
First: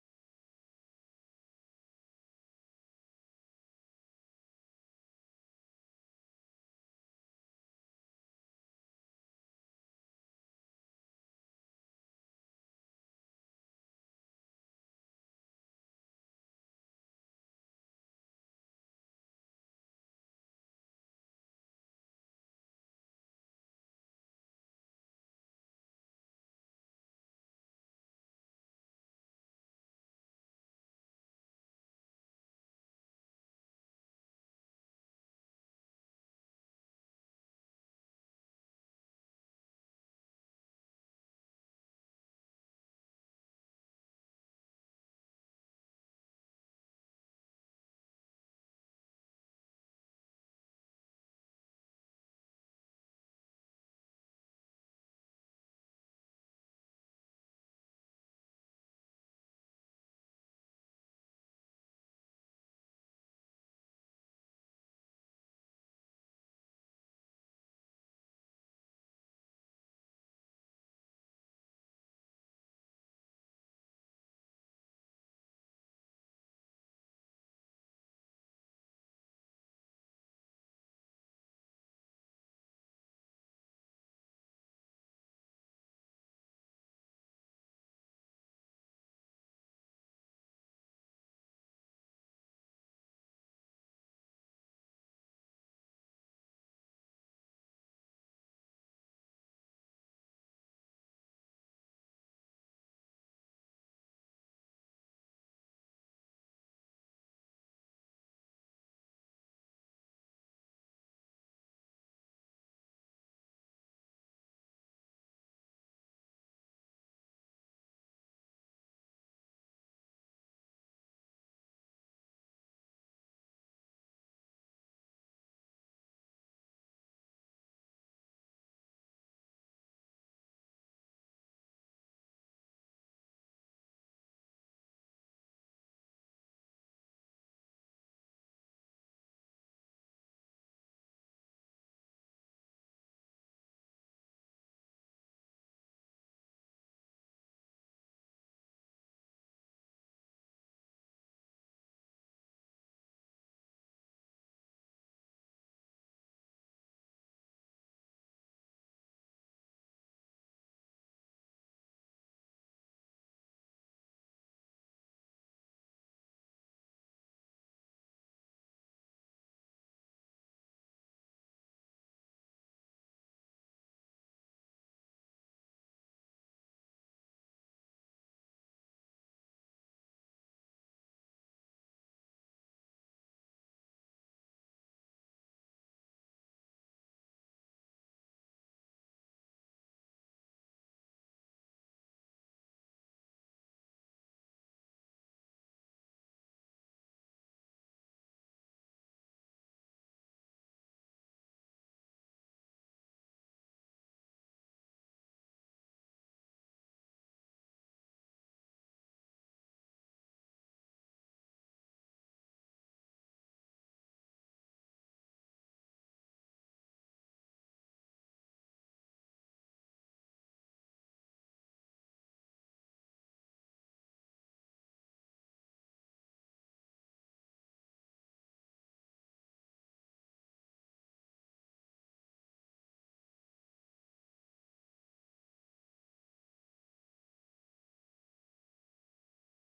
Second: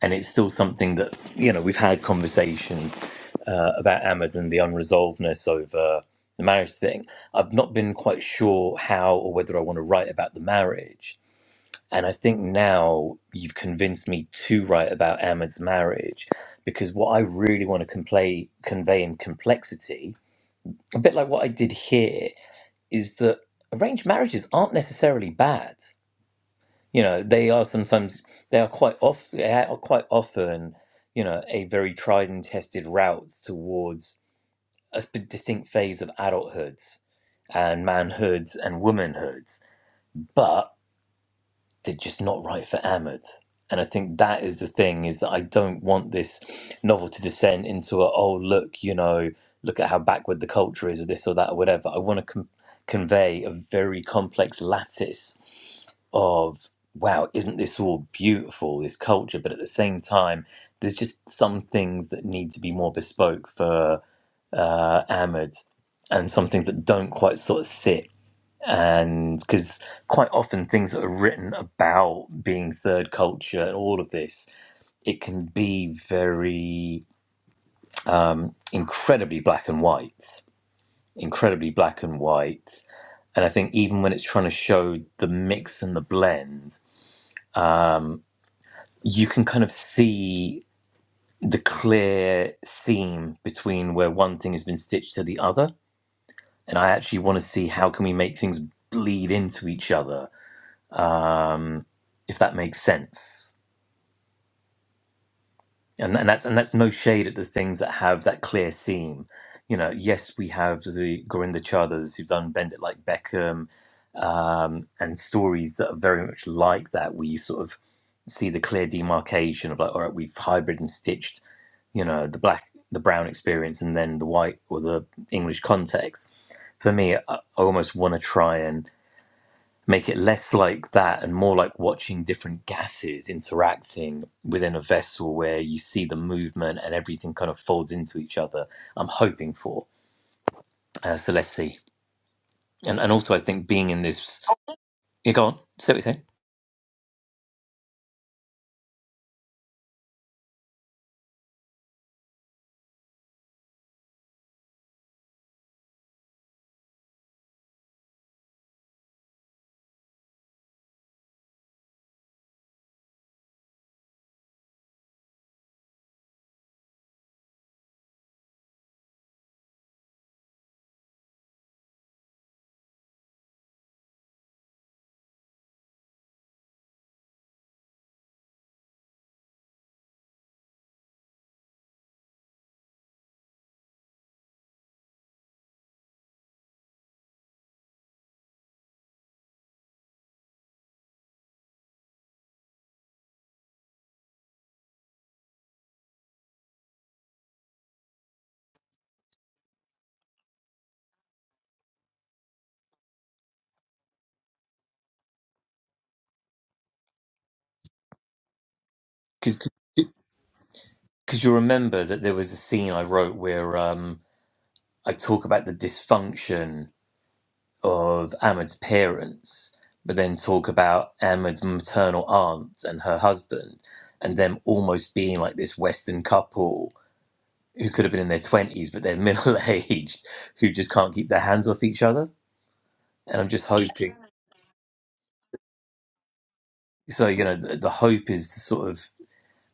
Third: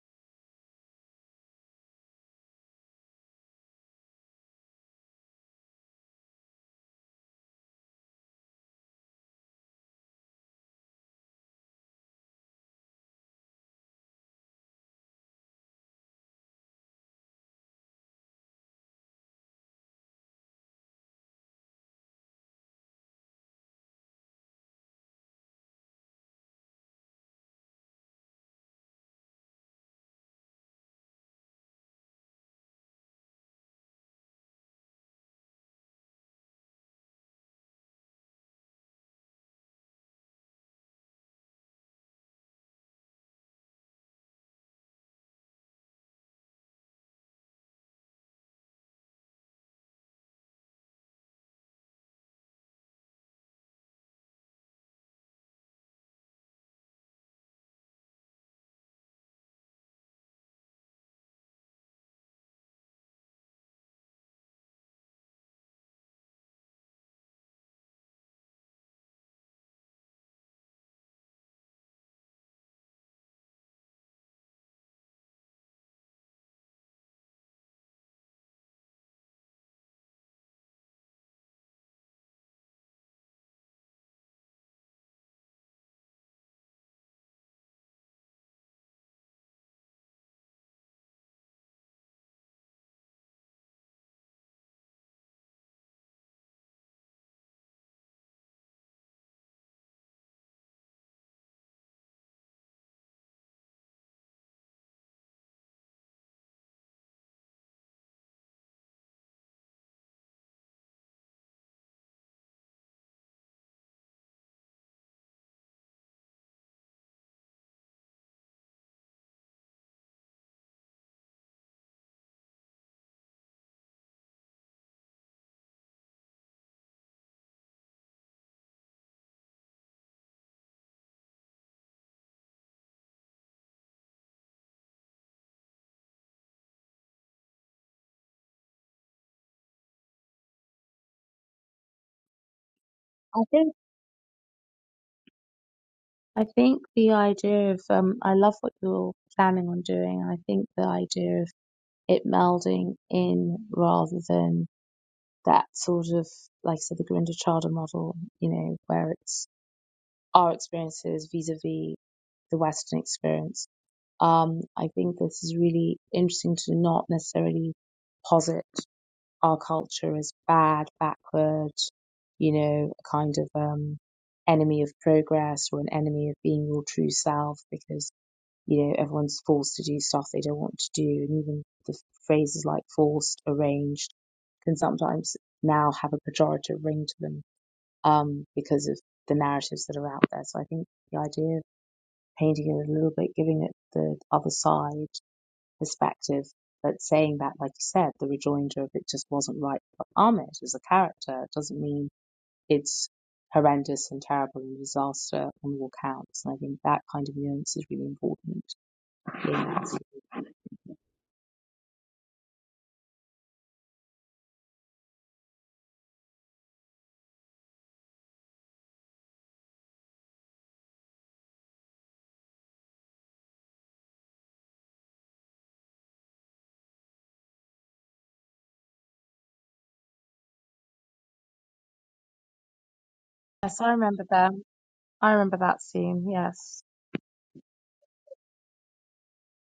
S1: and it's still something that you know we've had conversations uh, about Ahmed and the unresolvedness over the marriage thing. I've not been quite sure how or whether I want to write about the marriage. And I think now you've convinced me to write about Ahmed's marriage because what I really want to complay, convey in complexity, a bit like what I did here, is that arranged marriages aren't necessarily bad you know they are sometimes they are quite off they are quite often you know a very tried and tested route towards a sp- distinct phase of adulthood and manhoods and womanhoods but they're just not right for Ahmed. And I think that is the thing is that I don't want this novel to descend into a oh look you know look at how backward the culture is or this or that or whatever. I want to com- convey a very complex lattice of wow isn't this all beautiful this culture, but at the same time there's just some things that need to be more bespoke for uh, Ahmed and some things that don't quite sort of sit and because quite often things that are written about being third culture and all of this it can be very um, incredibly black and white incredibly black and white and i think even when it's trying to show the mix and the blend you can kind of see the clear seam between where one thing has been stitched to the other and i actually want to see how can we make things bleed into each other um, if that makes sense. And, and that's and that's no shade at the things that have that clear seam. You know, yes, we have the Gorinda Chadas who've done Bend It Like Beckham, um, and stories that are very much like that, where you sort of see the clear demarcation of like, all right, we've hybrid and stitched, you know, the black, the brown experience, and then the white or the English context. For me, I I almost want to try and make it less like that and more like watching different gases interacting within a vessel where you see the movement and everything kind of folds into each other. I'm hoping for. Uh, so let's see. And and also I
S3: I
S1: think
S3: think
S1: being in this. Yeah, go on. Say what you're saying.
S3: I think the idea of um, I love what you're planning on doing. I think the idea of it melding in rather than that sort of, like I said, the Grinda Chadha model, you know, where it's our experiences vis-a-vis the Western experience. Um, I think this is really interesting to not necessarily posit our culture as bad, backward, you know, a kind of um, enemy of progress or an enemy of being your true self, because you know, everyone's forced to do stuff they don't want to do. And even the phrases like forced, arranged can sometimes now have a pejorative ring to them um, because of the narratives that are out there. So I think the idea of painting it a little bit, giving it the other side perspective, but saying that, like you said, the rejoinder of it just wasn't right for Ahmed as a character doesn't mean it's horrendous and terrible and disaster on all counts. And I think that kind of nuance is really important
S1: Because
S3: Yes.
S1: because you remember that there was a scene I wrote where um, I talk about the dysfunction of Ahmed's parents, but then talk about Ahmed's maternal aunt and her husband, and them almost being like this Western couple who could have been in their 20s but they're middle aged who just can't keep their hands off each other and i'm just
S3: Yes, I
S1: hoping
S3: remember them. I remember that scene. Yes.
S1: so you know the, the hope is to sort of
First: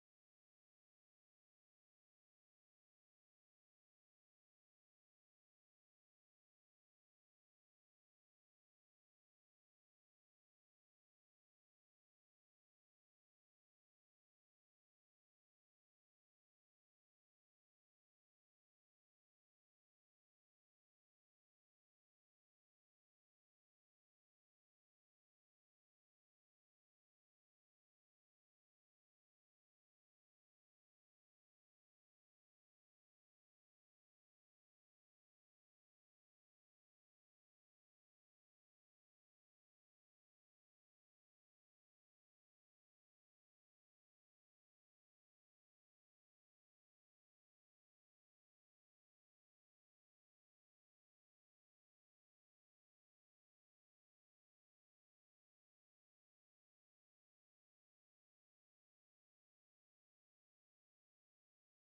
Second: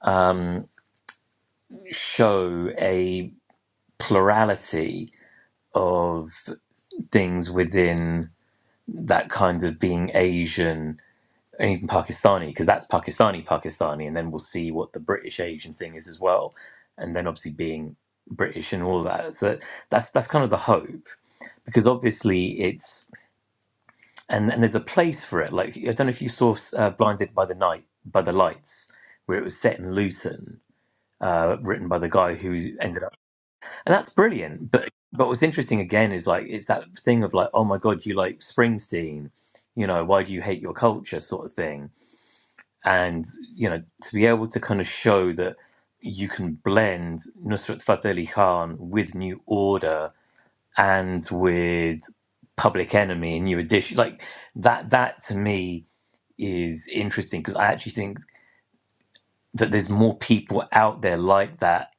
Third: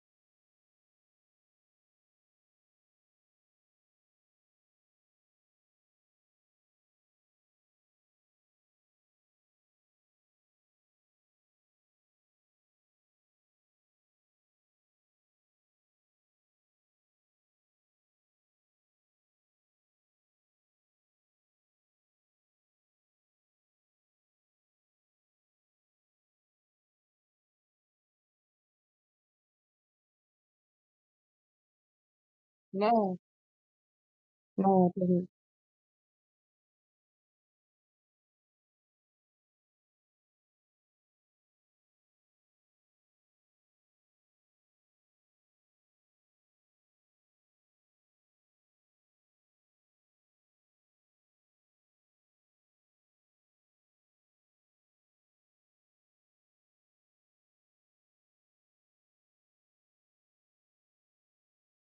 S1: um show a plurality of things within that kind of being asian and even pakistani because that's pakistani pakistani and then we'll see what the british asian thing is as well and then obviously being british and all that so that's that's kind of the hope because obviously it's and and there's a place for it. Like I don't know if you saw uh, Blinded by the Night by the Lights, where it was set in Luton, uh, written by the guy who ended
S3: No,
S1: up, and that's brilliant. But
S3: no, I
S1: but
S3: didn't.
S1: what's interesting again is like it's that thing of like, oh my god, you like Springsteen, you know, why do you hate your culture, sort of thing, and you know, to be able to kind of show that you can blend Nusrat Fateh Ali Khan with New Order and with Public Enemy and New Edition, like that. That to me is interesting because I actually think that there's more people out there like that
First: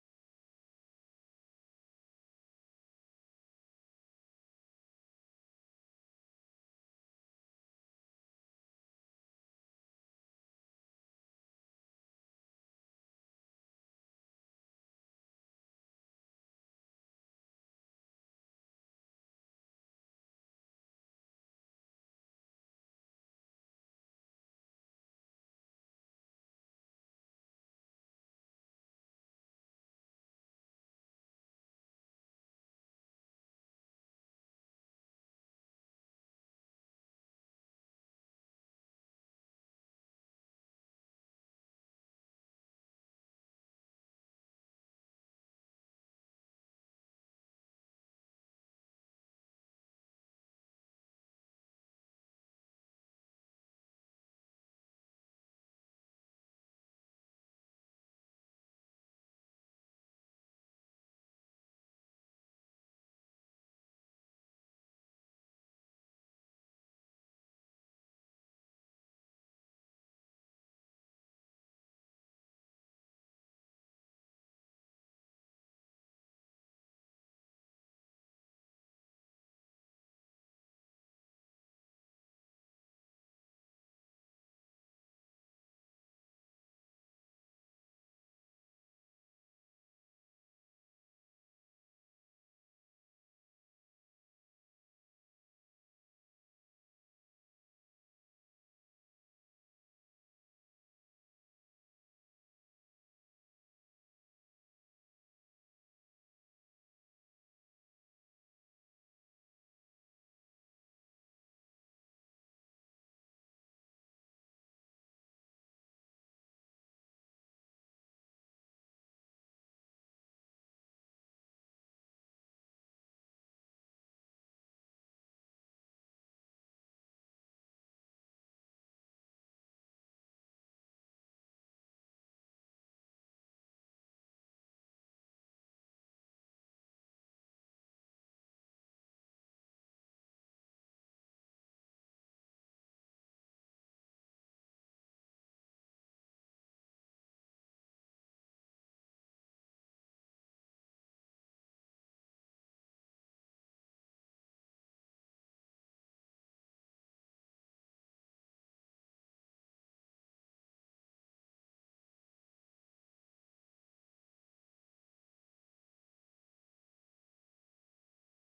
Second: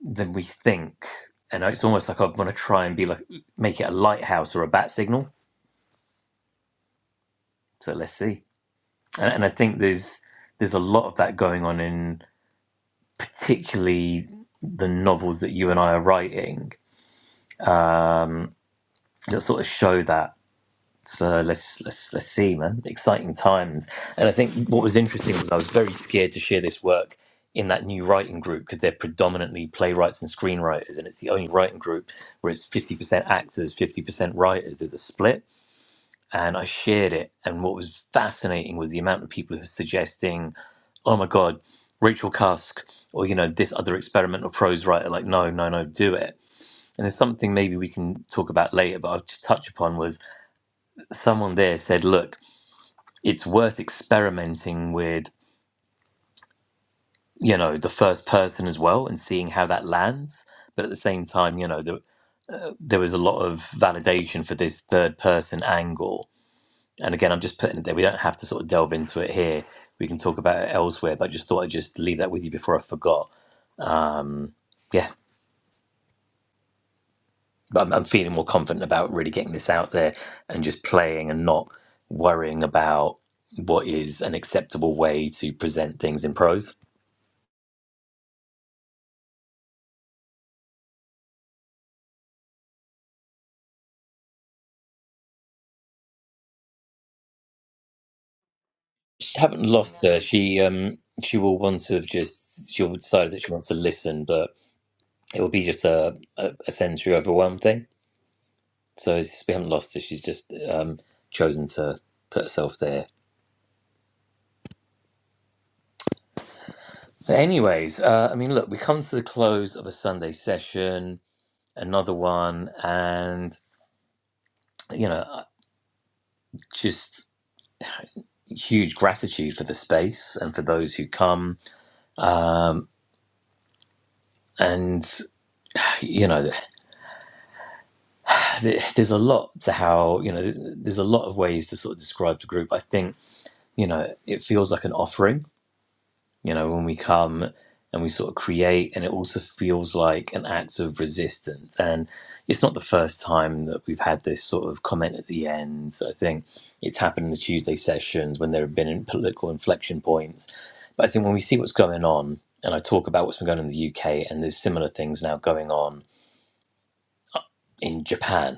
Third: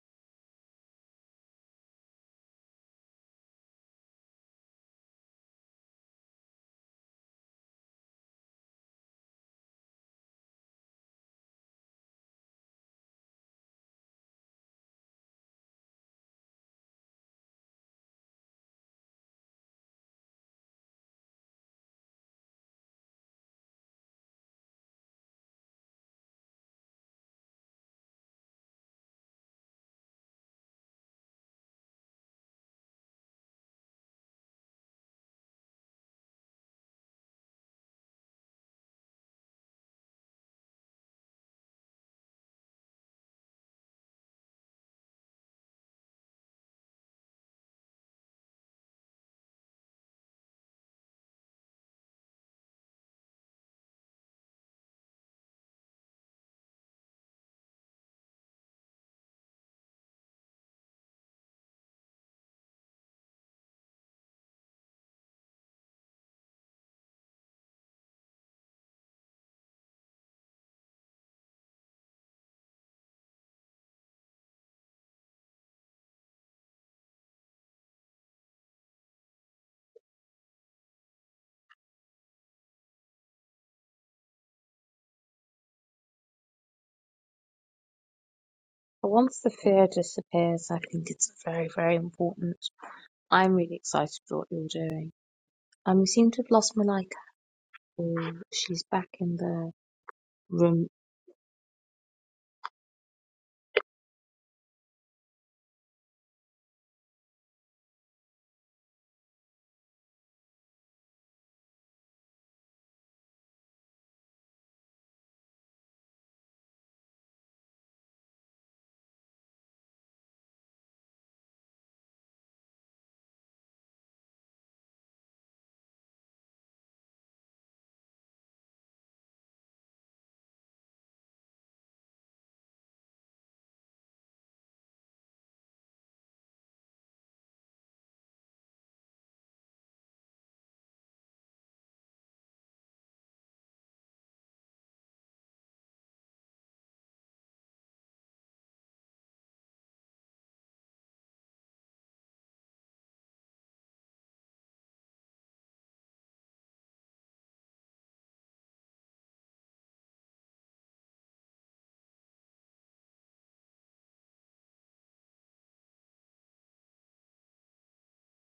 S1: than we think. And it's almost like I want to try and be like make it a lighthouse or a bat signal. So let's see. And, and I think there's there's a lot of that going on in particularly the novels that you and I are writing that sort of show that. So let's let's let's see, man. Exciting times. And I think what was interesting was I was very scared to share this work in that new writing group because they're predominantly playwrights and screenwriters, and it's the only writing group where it's fifty percent actors, fifty percent writers. There's a split, and I shared it. And what was fascinating was the amount of people who were suggesting, "Oh my god, Rachel Cusk," or you know, this other experimental prose writer. Like, no, no, no, do it. And there's something maybe we can talk about later, but I'll just touch upon was someone there said, look, it's worth experimenting with, you know, the first person as well and seeing how that lands. But at the same time, you know, the, uh, there was a lot of validation for this third person angle. And again, I'm just putting it there. We don't have to sort of delve into it here. We can talk about it elsewhere. But I just thought I'd just leave that with you before I forgot. Yeah. But I'm, I'm feeling more confident about really getting this out there and just playing and not worrying about what is an acceptable way to present things in prose.
S3: But once the fear disappears, I think it's very, very important. I'm really excited for what you're doing. Um, we seem to have lost Malika. Oh, she's back in
S1: She haven't
S3: the
S1: lost her. She
S3: room.
S1: um she will want to just she'll decide that she wants to listen, but it will be just a a, a sensory overwhelm thing. So it's just, we haven't lost her. She's just um chosen to put herself there. But anyways, uh, I mean, look, we come to the close of a Sunday session, another one, and you know, uh, just huge gratitude for the space and for those who come. Um, and you know, th- there's a lot to how you know there's a lot of ways to sort of describe the group i think you know it feels like an offering you know when we come and we sort of create and it also feels like an act of resistance and it's not the first time that we've had this sort of comment at the end so i think it's happened in the tuesday sessions when there have been political inflection points but i think when we see what's going on and i talk about what's been going on in the uk and there's similar things now going on in japan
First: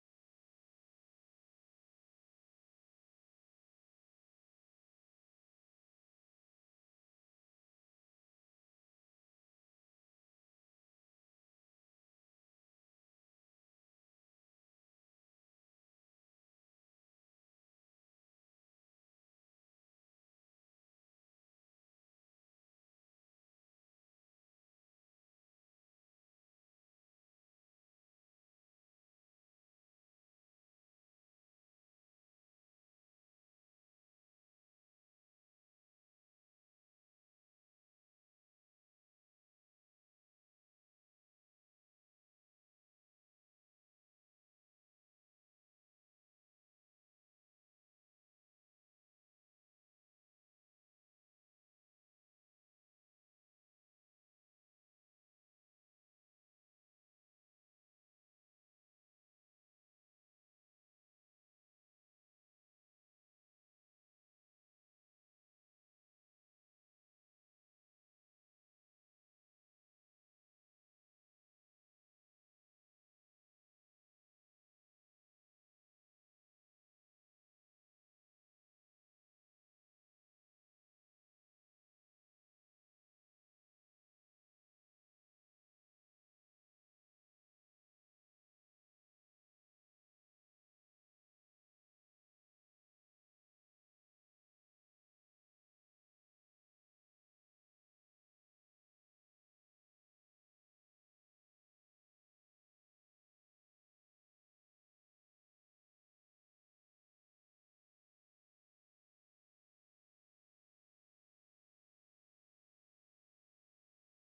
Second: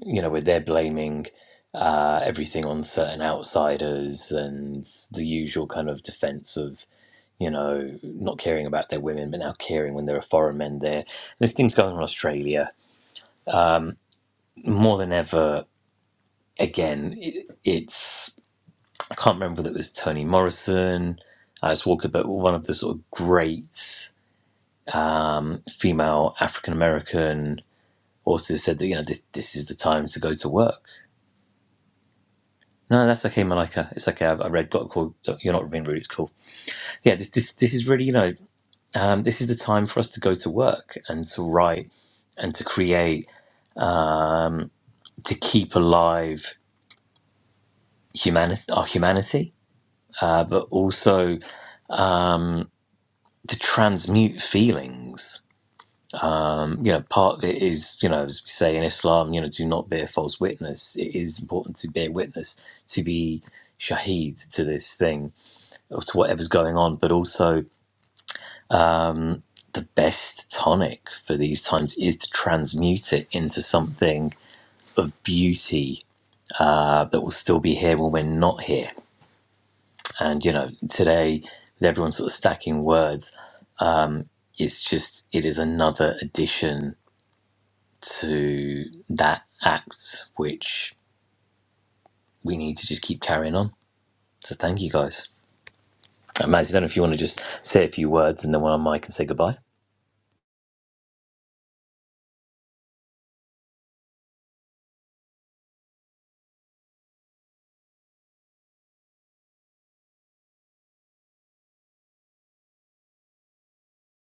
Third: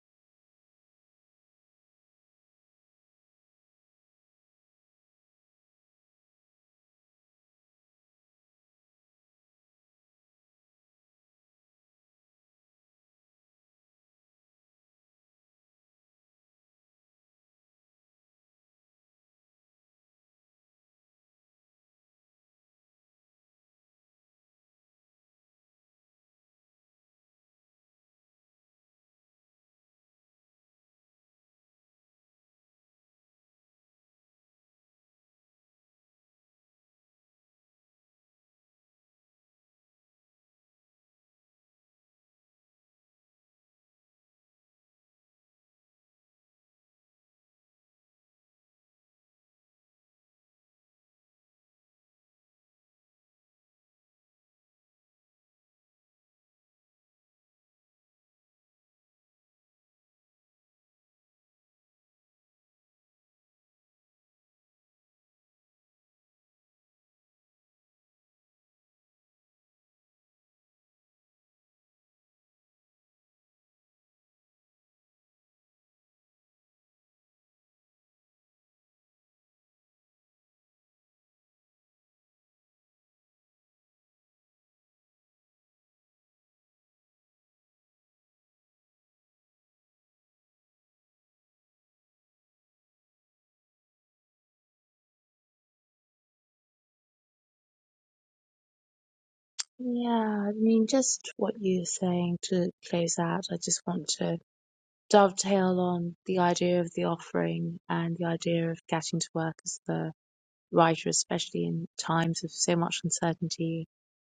S1: you know, where they're blaming uh, everything on certain outsiders and the usual kind of defense of, you know, not caring about their women, but now caring when there are foreign men there. There's things going on in Australia more than ever. Again, it, it's, I can't remember whether it was Toni Morrison, Alice Walker, but one of the sort of great um, female African American authors said that, you know, this, this is the time to go to work No, that's okay, Malika. It's okay. I, I read got called. You're not being rude. It's cool. Yeah, this this this is really you know um, this is the time for us to go to work and to write and to create um, to keep alive humanity our humanity, uh, but also um, to transmute feelings. Um, you know, part of it is you know as we say in Islam, you know, do not bear false witness. It is important to bear witness to be shaheed to this thing or to whatever's going on, but also the best tonic for these times is to transmute it into something of beauty uh, that will still be here when we're not here. And you know, today with everyone sort of stacking words, it's just it is another addition to that act which we need to just keep carrying on. So thank you guys. Uh, Maz, I don't know if you want to just say a few words and then we're on mic and say goodbye.
S3: Yeah, I mean, just what you're saying to close out. I just want to dovetail on the idea of the offering and the idea of getting to work as the writer, especially in times of so much uncertainty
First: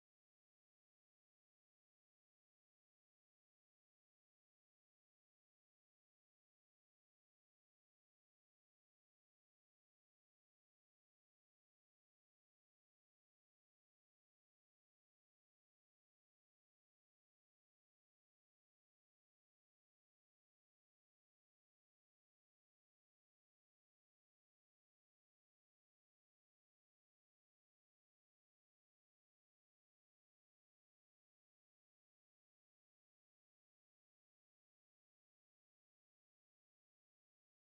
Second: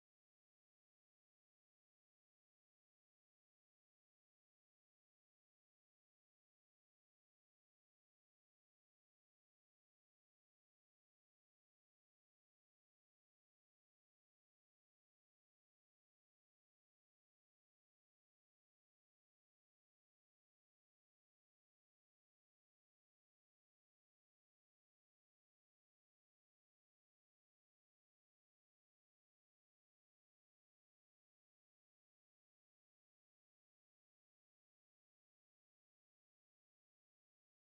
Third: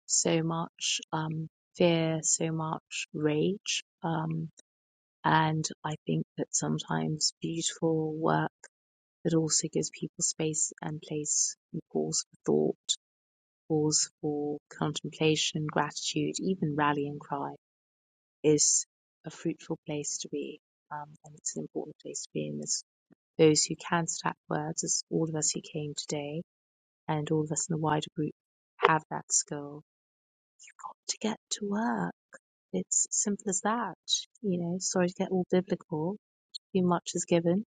S3: so much um, fear, so much rage. Um, and I think that sometimes beautiful work that also gives people space and place and pause for thought, pause for contemplation, gratitude, even rallying cry is a fruitful place to be. Um, and it's an important place to be in this. Those who can stack words, as all of us who came today, and all of us in the wider group have that skill, got to get to work It's simple as that. You know, sorry to get all biblical. Be much is given,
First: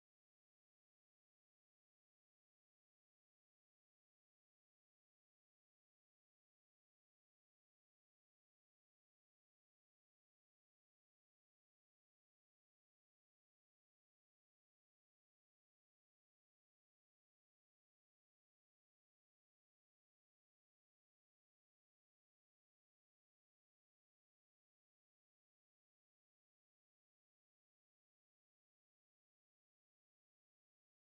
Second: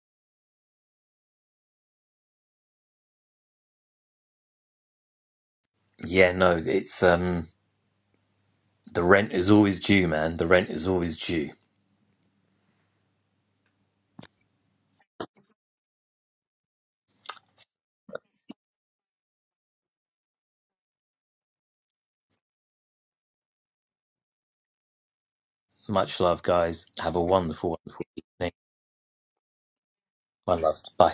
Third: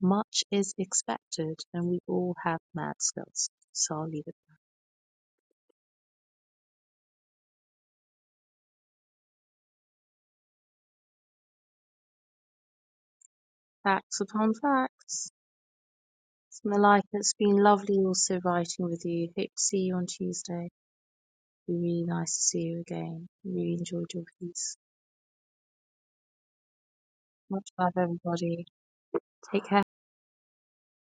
S3: much is expected, and we all have mad skills. So I'll leave it.
S1: Yeah, no, it's um the rent is always due, man. The rent is always due.
S3: Facts upon facts. It's Malika, it's been lovely also writing with you. Hope to see you on Tuesday. Be really nice to see you again. Really enjoyed your piece.
S1: Much love, guys. Have a
S3: Much
S1: wonderful,
S3: love,
S1: wonderful evening.
S3: everybody. Take care.
S1: One love. Bye.